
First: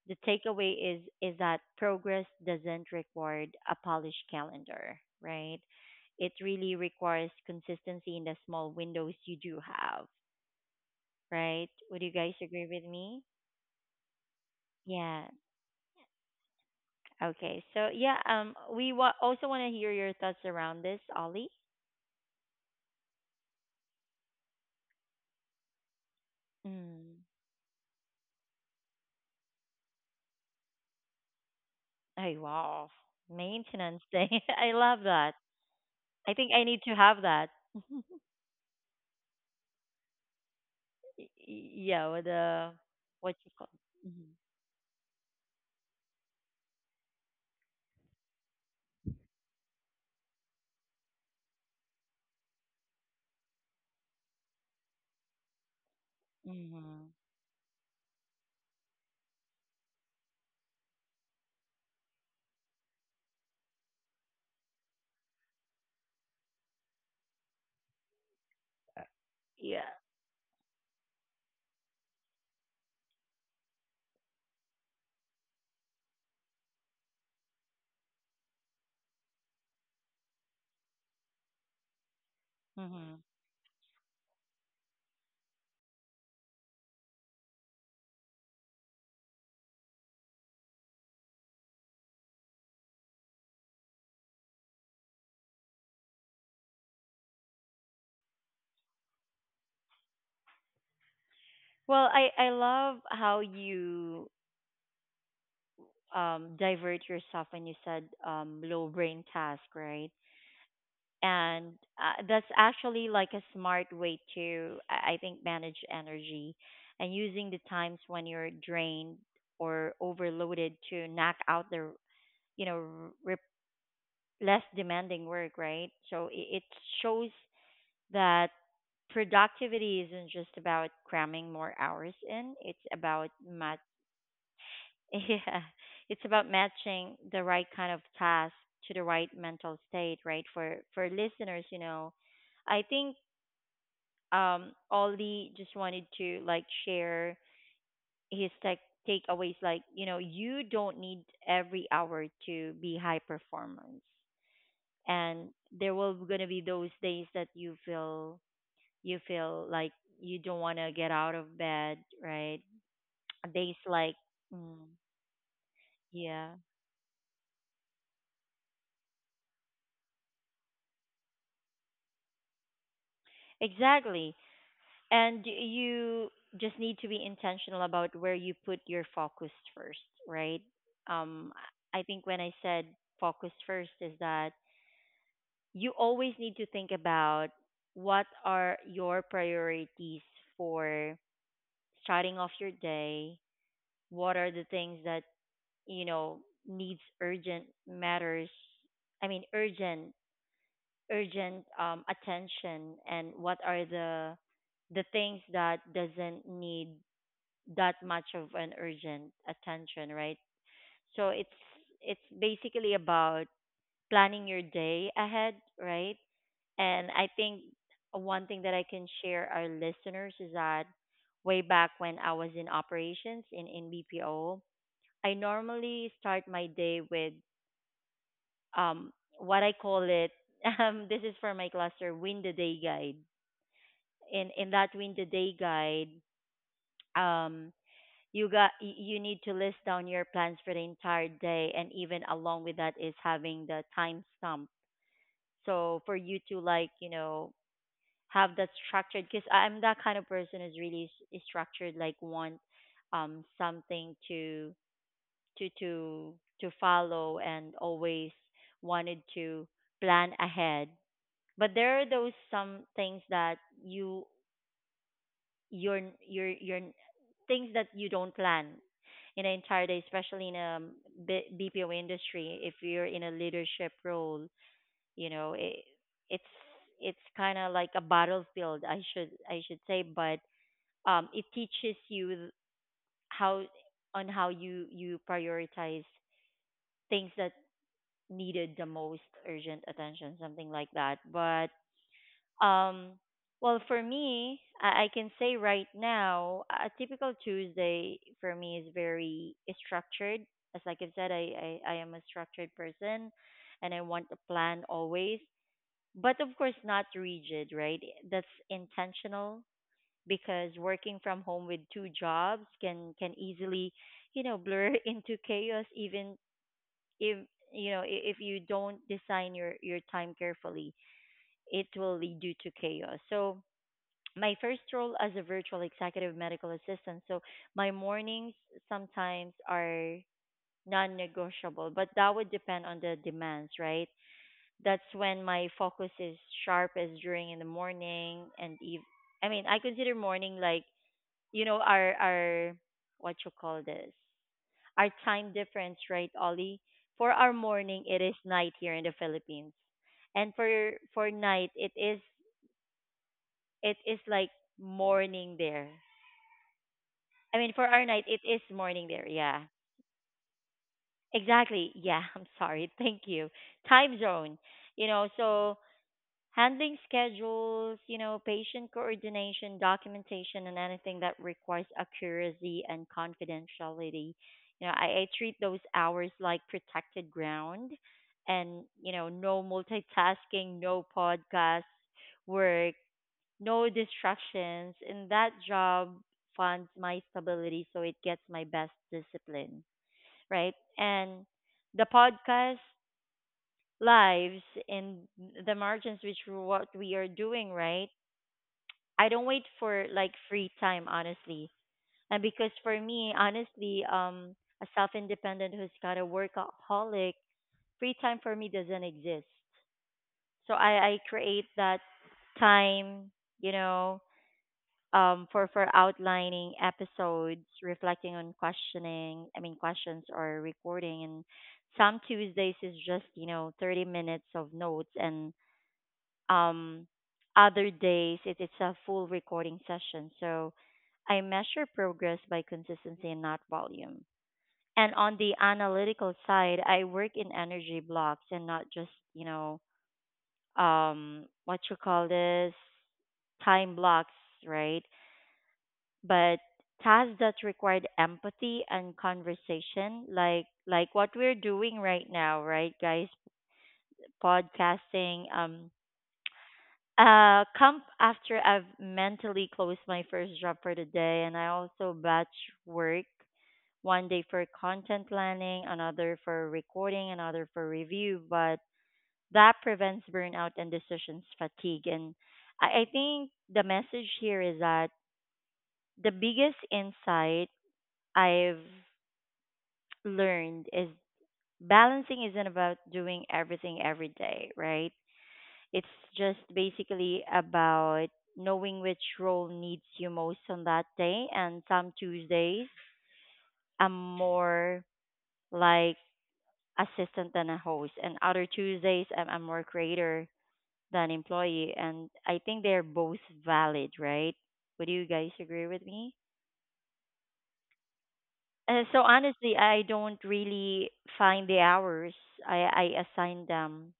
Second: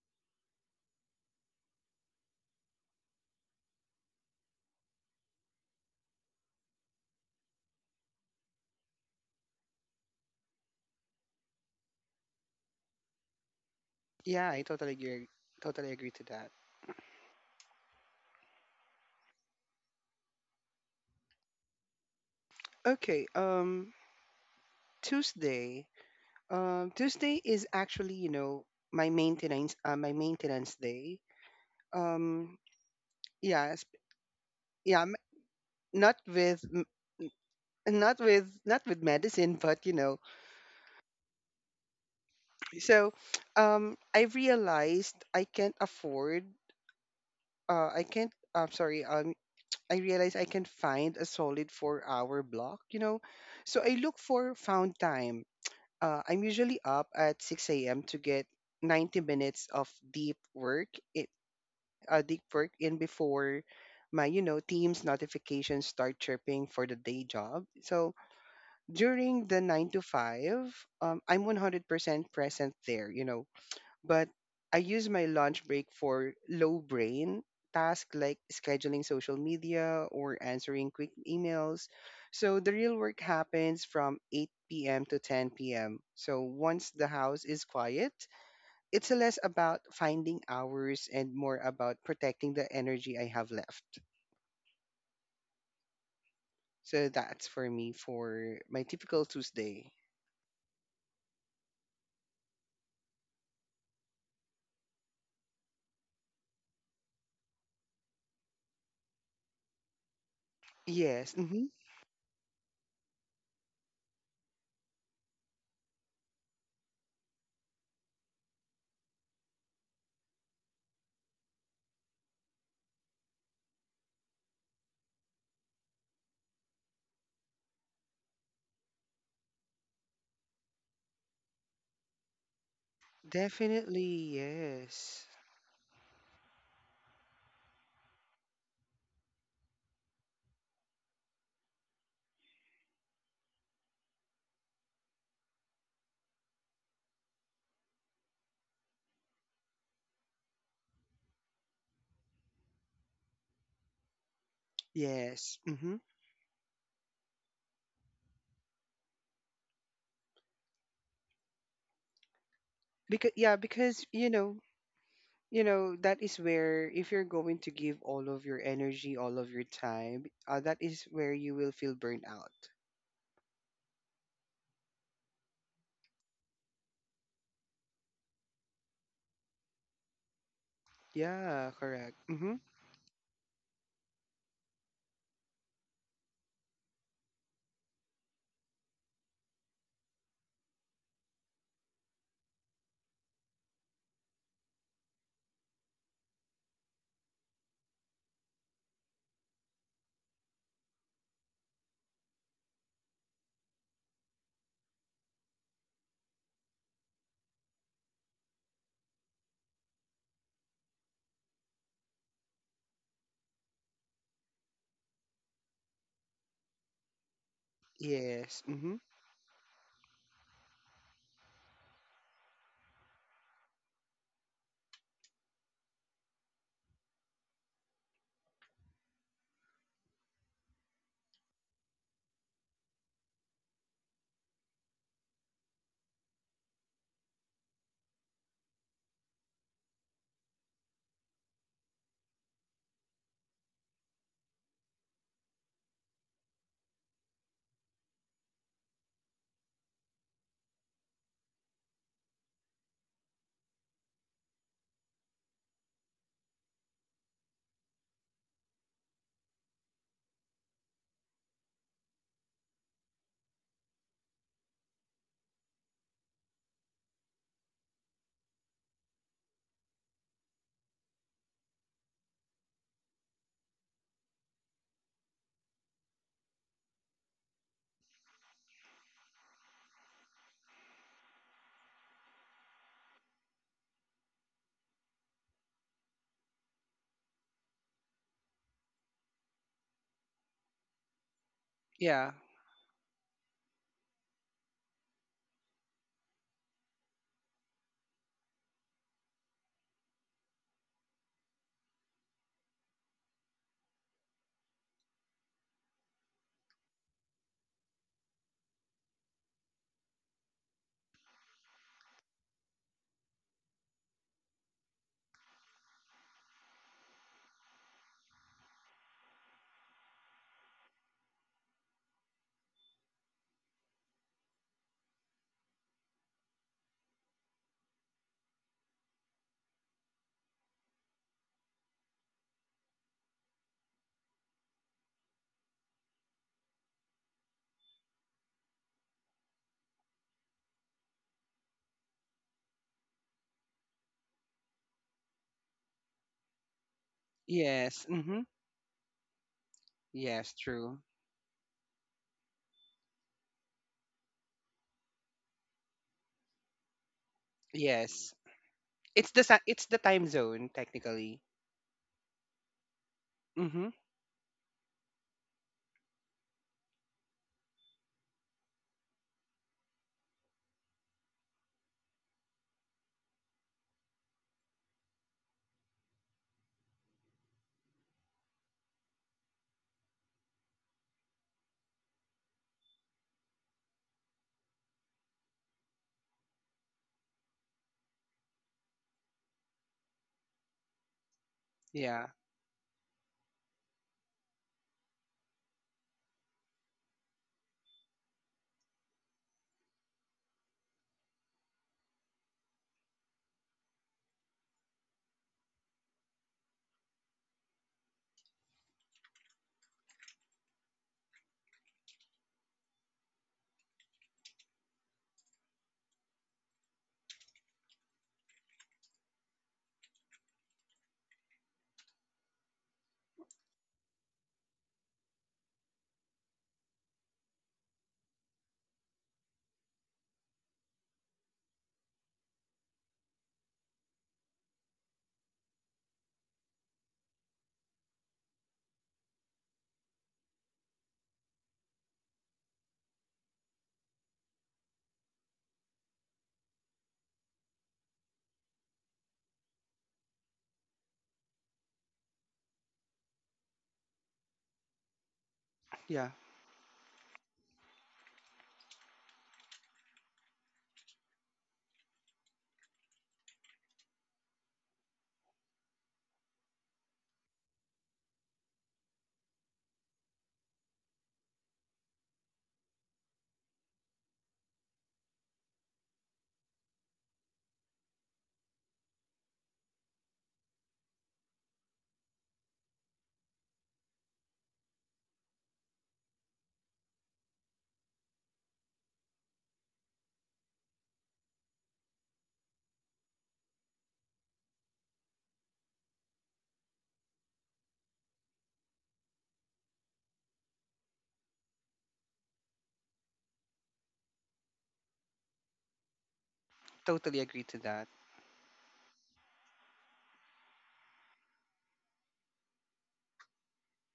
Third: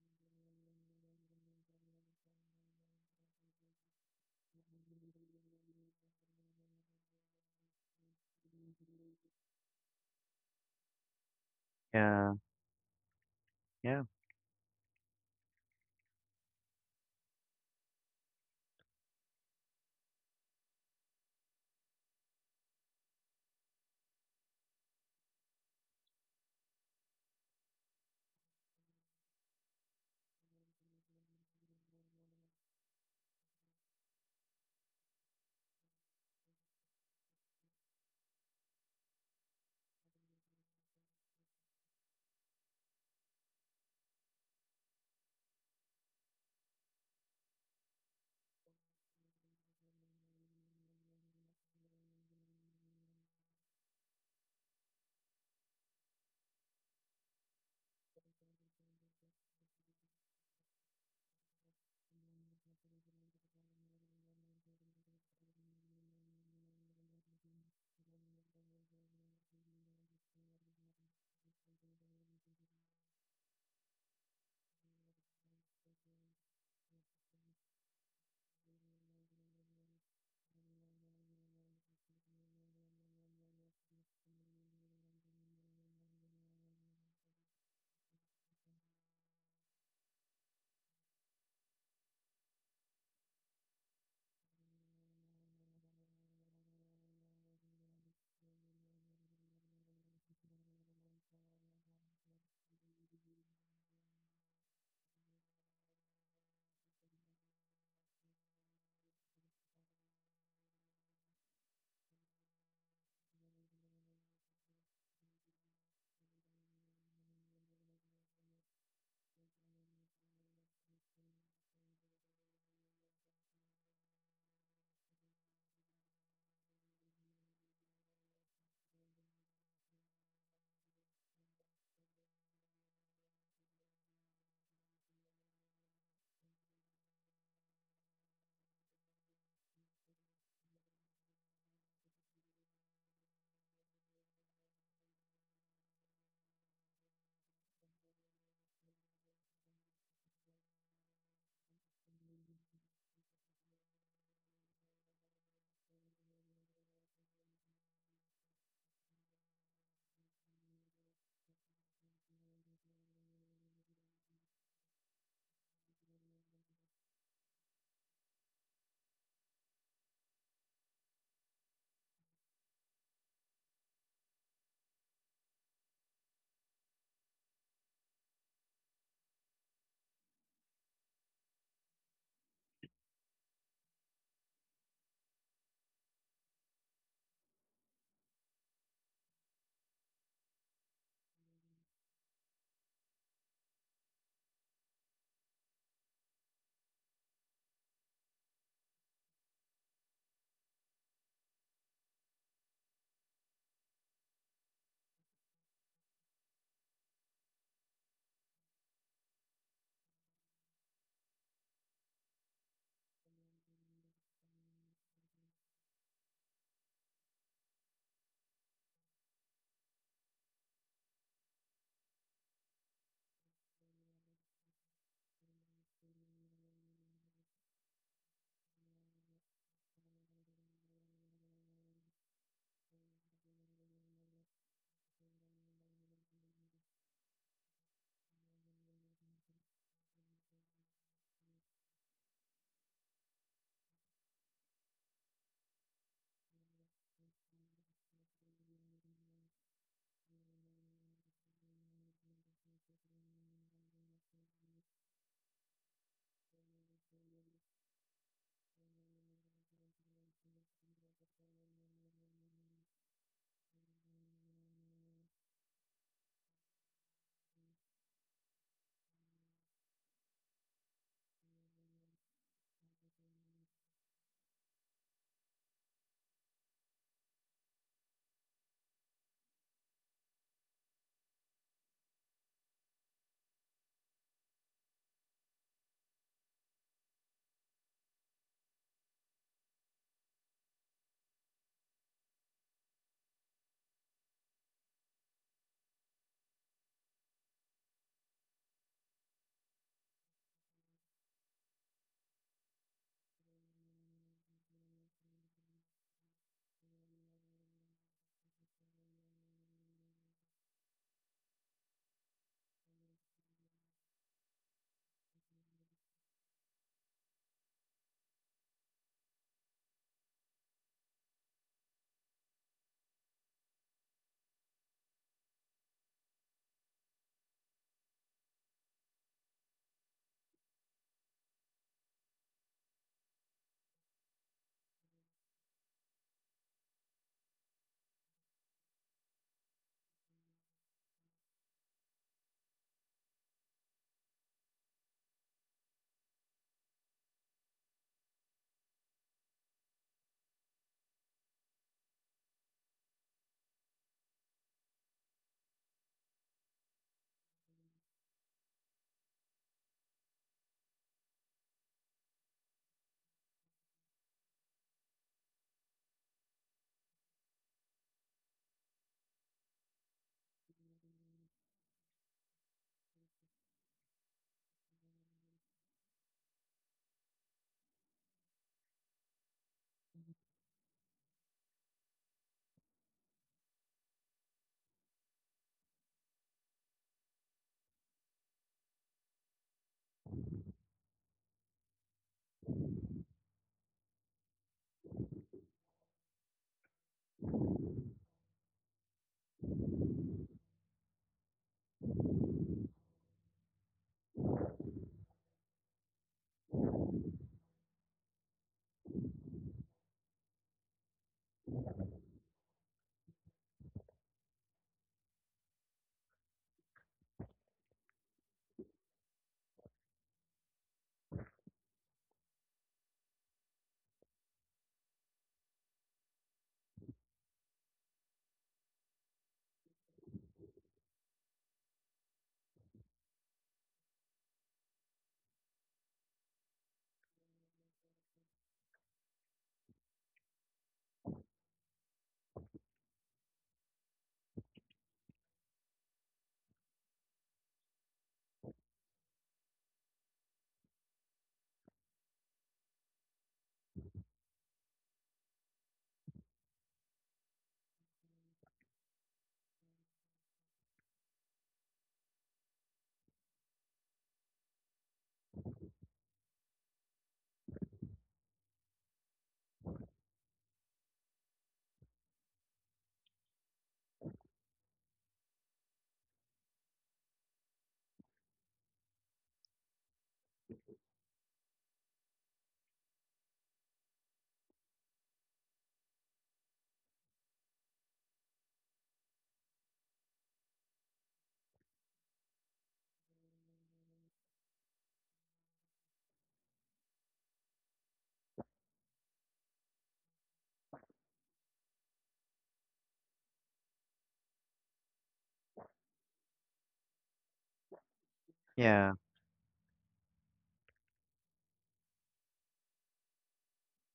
the takeaway is that progress doesn't require a polished calendar, right? It really requires consistency in the small windows you do have, right? Would you Yeah. guys agree with me? Yeah. Yeah, I totally agree. Yeah. Totally agree to that. Okay. So yeah, also want to hear your thoughts around this, Ollie. Okay. Tuesday. Mm. Tuesday is actually, you know, my maintenance day. Oh, Um, wow. yeah, sp- Maintenance day. [laughs] I yeah, love m- that. not I think with, I need m- to have that. [laughs] not with, not with medicine, but you know. Y- yeah, with the So, what you call. I Mm-hmm. realized I can't afford. I can't. I'm sorry. I realized I can find a solid 4-hour block. You know, so I look for found time. I'm usually up Mm-hmm. at 6 a.m. to get 90 minutes of deep work. i- deep work in before my, you know, team's notifications start chirping for the day job. So during the Yeah. 9 to 5, I'm 100% present there, you know, but I use my lunch break for low brain tasks like scheduling social media or answering quick emails. So the real Mm-hmm. work happens from 8 p.m. to 10 p.m., so once the house is quiet, it's less about finding hours and more about protecting the energy I have left. So that's for me, for my typical Tuesday. Well, I love how you divert yourself when you said low brain task, right? Yes, mm-hmm. And that's actually like a smart way to I think manage energy, and using the times when you're drained or overloaded to knock out the, you know, re- less demanding work, right? So it shows that productivity isn't just about cramming more hours in. It's about Definitely, [laughs] yes, yeah, it's about matching the right kind of task to the right mental state, right? For listeners, you know, I think Ollie just wanted to like share his tech takeaways like, you know, you don't need every hour to be high performance. And yes. there Mm-hmm. will going to be those days that you feel like you don't want to get out of bed, right? Because yeah, Days because like, mm, you know that is yeah, where if you're going to give all of your energy, all of your time, that is where you will feel burned out. exactly. And you just need to be intentional about where you put your focus first, right? um Yeah, I correct. think when I Mm-hmm. said focus first is that you always need to think about what are your priorities for starting off your day, what are the things that, you know, needs urgent matters. I mean, urgent attention, and what are the things that doesn't need that much of an urgent attention, right? So it's basically about planning your day ahead, right? And I think Yes. one thing Mm-hmm. that I can share our listeners is that way back when I was in operations in BPO, I normally start my day with um what I call it [laughs] this is for my cluster win the day guide. In that win the day guide, um you got you need to list down your plans for the entire day, and even along with that is having the timestamp. So for you to like, you know, have that structured, because I'm that kind of person who's really structured, like want something to to to follow, and always wanted to plan ahead. But there are those some things that you you're you're things that you don't plan in an entire day, especially in a bpo industry. If you're in a leadership role, you know, it's it's kind of like a battlefield, I should say. But it teaches you how, on how you, you prioritize things that needed the most urgent attention, something like that. But Yeah. Um, well, for me, I can say right now, a typical Tuesday for me is very structured. As like I've said, I am a structured person, and I want a plan always, but of course, not rigid, right? That's intentional, because working from home with two jobs can easily, you know, blur [laughs] into chaos, even if, you know, if you don't design your time carefully, it will lead you to chaos. So, my first role as a virtual executive medical assistant. So my mornings sometimes are non negotiable, but that would depend on the demands, right? That's when my focus is sharpest during in the morning and eve I mean, I consider morning like, you know, our what you call this? Our time difference, right, Ollie? For our morning Yes. it is Mm-hmm. night here in the Philippines. And Yes. True. for night it is like morning there. I mean, for our night, it Yes. is morning there. Yeah, It's the time zone, technically. exactly. Yeah, [laughs] I'm sorry. Thank you. Mhm. Time zone, you know. So handling schedules, you know, patient coordination, documentation, and anything that requires accuracy and confidentiality. You know, I treat those hours like protected ground, and, you know, no multitasking, no podcast work, no distractions, and that job funds my stability, so it gets my best discipline, right? And the Yeah. podcast lives and the margins, which what we are doing, right? I don't wait for like free time, honestly. And because for me, honestly, a self-independent who's got a workaholic, free time for me doesn't exist. So I create that time, you know, for outlining episodes, reflecting on questioning, I mean questions or recording, and some Tuesdays is just, you know, 30 minutes of notes, and um, other days it's a full recording session. So I measure progress by consistency and not volume. And on the analytical side, I work in energy blocks and not just, you know, what you call this, time blocks, right? But tasks that required empathy and conversation, like what we're doing right now, right guys? Podcasting, Yeah. Come after I've mentally closed my first job for the day. And I also batch work one day for content planning, another for recording, another for review, but that prevents burnout and decisions fatigue. And I think the message here is that the biggest insight I've learned is balancing isn't about doing everything every day, right? It's just basically about knowing which role needs you most on that day. And some Tuesdays, I'm more like assistant than a host, and other Tuesdays, I'm more creator than employee. And I think they're both valid, right? Would you guys agree with me? Totally agree to that. Yeah. So honestly, I don't really find the hours. I assign them,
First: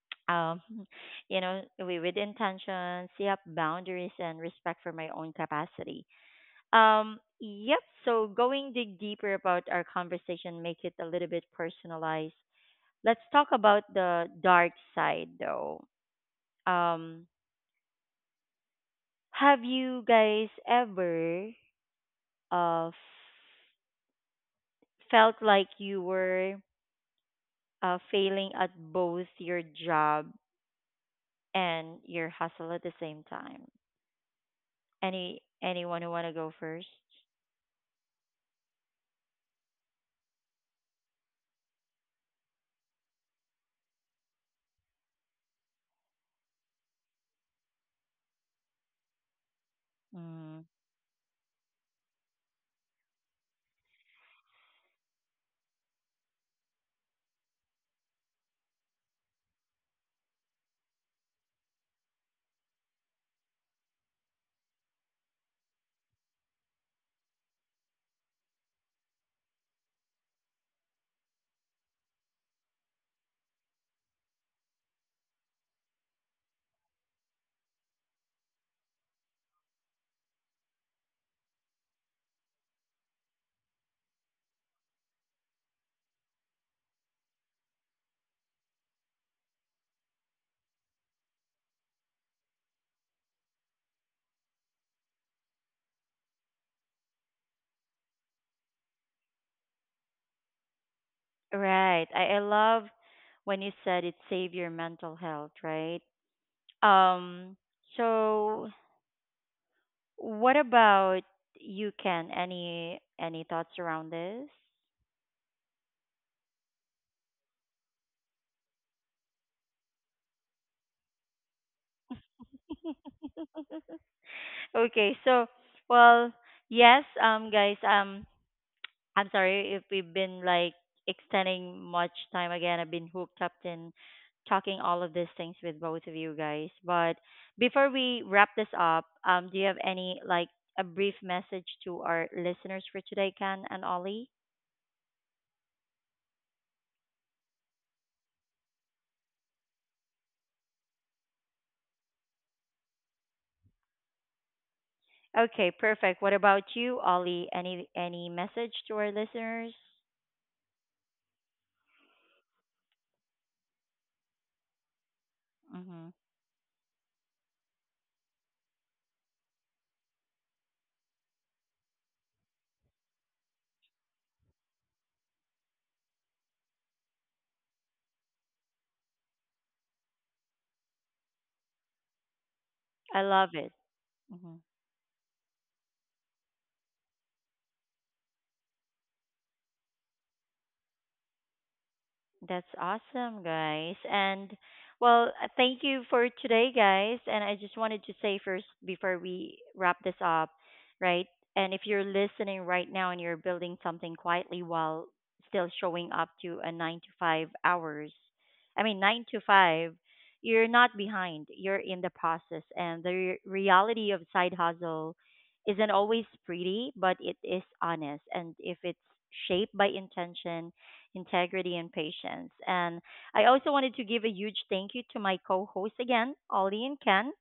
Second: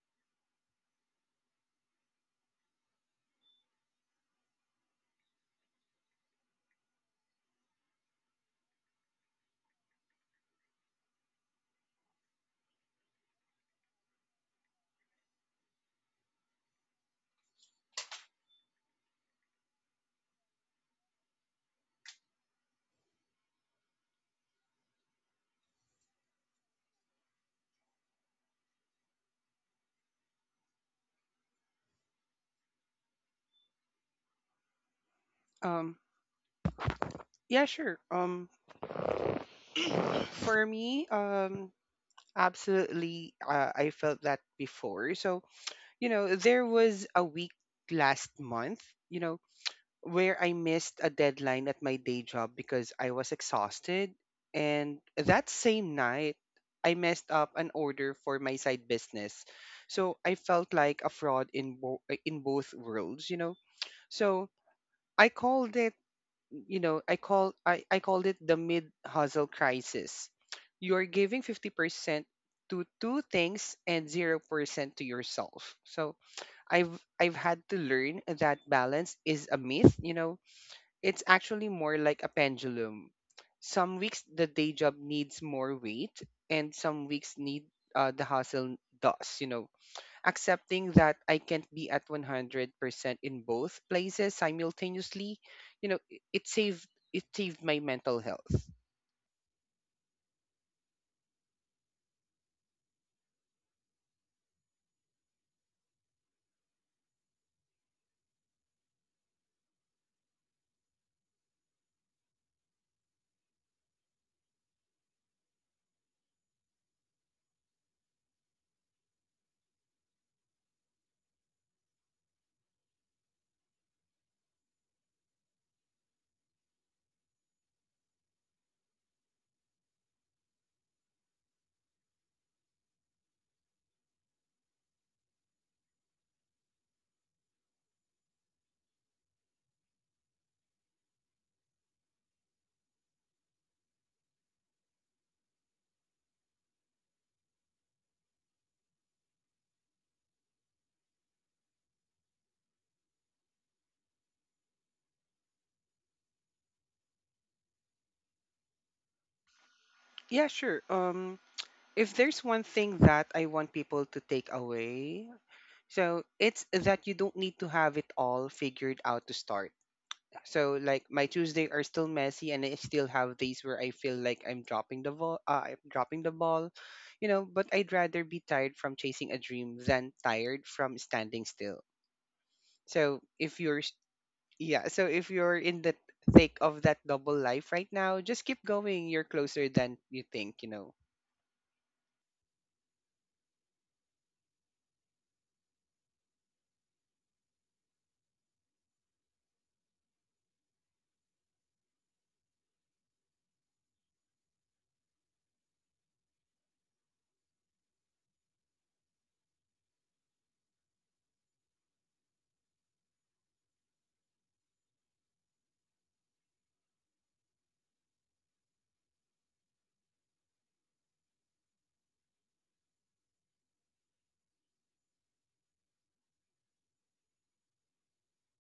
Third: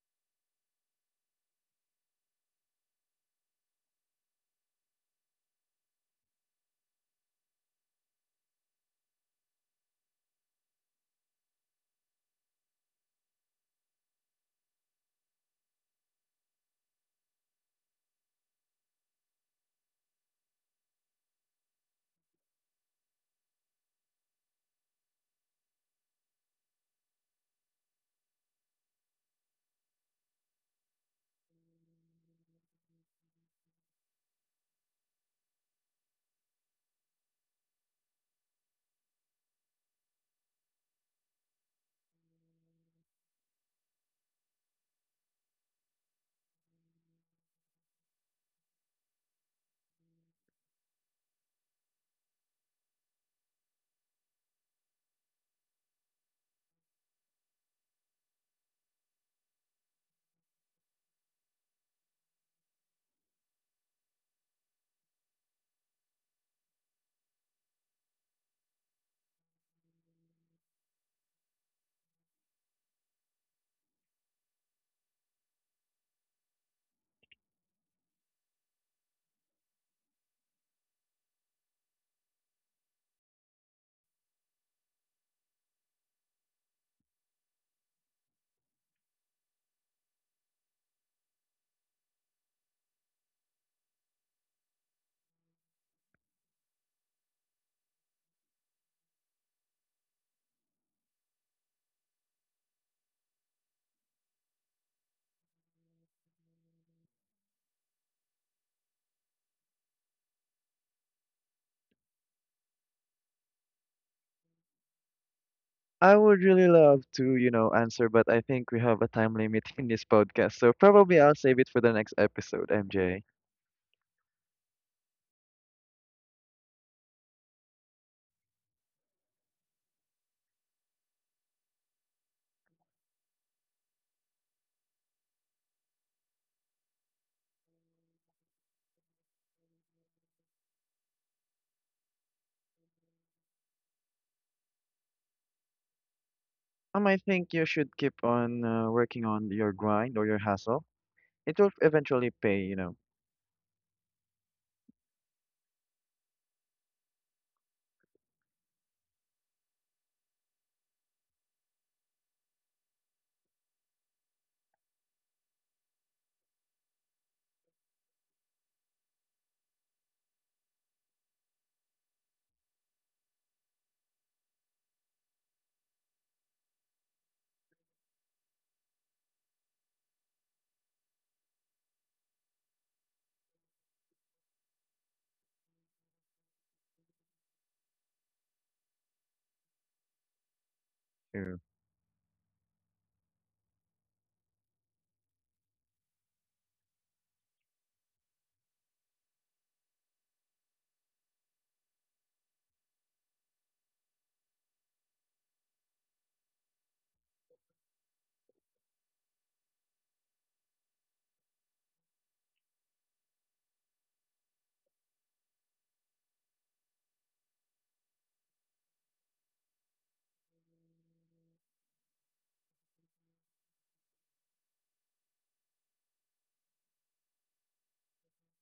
[tsk] um, [laughs] you know, with intention, set up boundaries, and respect for my own capacity. Yep. So going dig deeper about our conversation, make it a little bit personalized. Let's talk about the dark side, though. Um, have you guys ever uh f- felt like you were failing at both your job and your hustle at the same time. Um Anyone who want to go first? yeah, sure. For me, absolutely, I felt that before. So, you know, there was a week last month, you know, where I Mm. missed a deadline at my day job because I was exhausted, and that same night I messed up an order for my side business. So, I felt like a fraud in in both worlds, you know. So I called it, you know, I called it the mid hustle crisis. You're giving 50% to two things and 0% to yourself. So I've I've had to learn that balance is a myth, you know. It's actually more like a pendulum. Some weeks the day job needs more weight, and some weeks need, the hustle does, you know. Accepting that I can't be at 100% in both places simultaneously, you know, it saved my mental health. Right. I love when you said it save your mental health, right? Um. So, what about you, Ken? Any thoughts around this? I would really love to, you know, answer, but I think we have a time limit [laughs] in this podcast, so probably I'll save it for the next episode, MJ. [laughs] Okay. So, well, yes, guys, I'm sorry if we've been like extending much time again. I've been hooked up in talking all of these things with both of you guys. But before we wrap this up, do you have any like a brief message to our listeners for today, Ken and Ollie? I think you should keep on working on your grind or your hustle. It will eventually pay, you know. Okay, perfect. What about you, Ollie? Any message to our listeners? Yeah, sure. If there's one thing that I want people to take away, so Hmm, it's that you don't need to have it all figured out to start. So like, my Tuesday are still messy, and I still have days where I feel like I'm dropping the ball, you know, but I'd rather be tired from chasing a dream than tired from standing still. So if you're I s- love it. yeah, so Mm-hmm. if you're in the thick of that double life right now, just keep going. You're closer than you think, you know. Sure. That's awesome, guys. And well, thank you for today, guys. And I just wanted to say first before we wrap this up, right? And if you're listening right now and you're building something quietly while still showing up to a 9 to 5 hours, I mean, 9 to 5, you're not behind. You're in the process. And the reality of side hustle isn't always pretty, but it is honest. And if it's shaped by intention, integrity, and patience. And I also wanted to give a huge thank you to my co hosts again, Ollie and Ken.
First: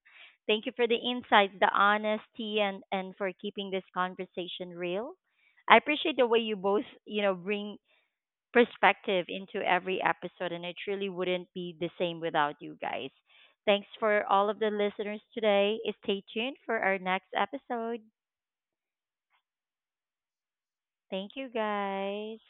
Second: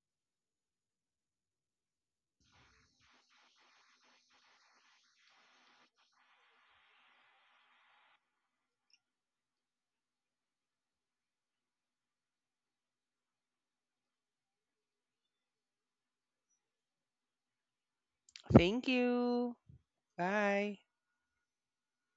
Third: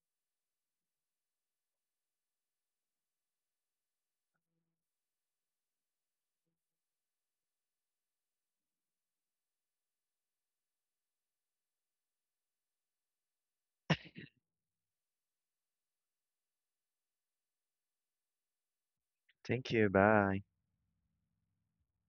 Thank you for the insights, the honesty, and for keeping this conversation real. I appreciate the way you both, you know, bring perspective into every episode, and it truly wouldn't be the same without you guys. Thanks for all of the listeners today. Stay tuned for our next episode. Thank you. Thank you. Bye. Bye. Thank you, guys.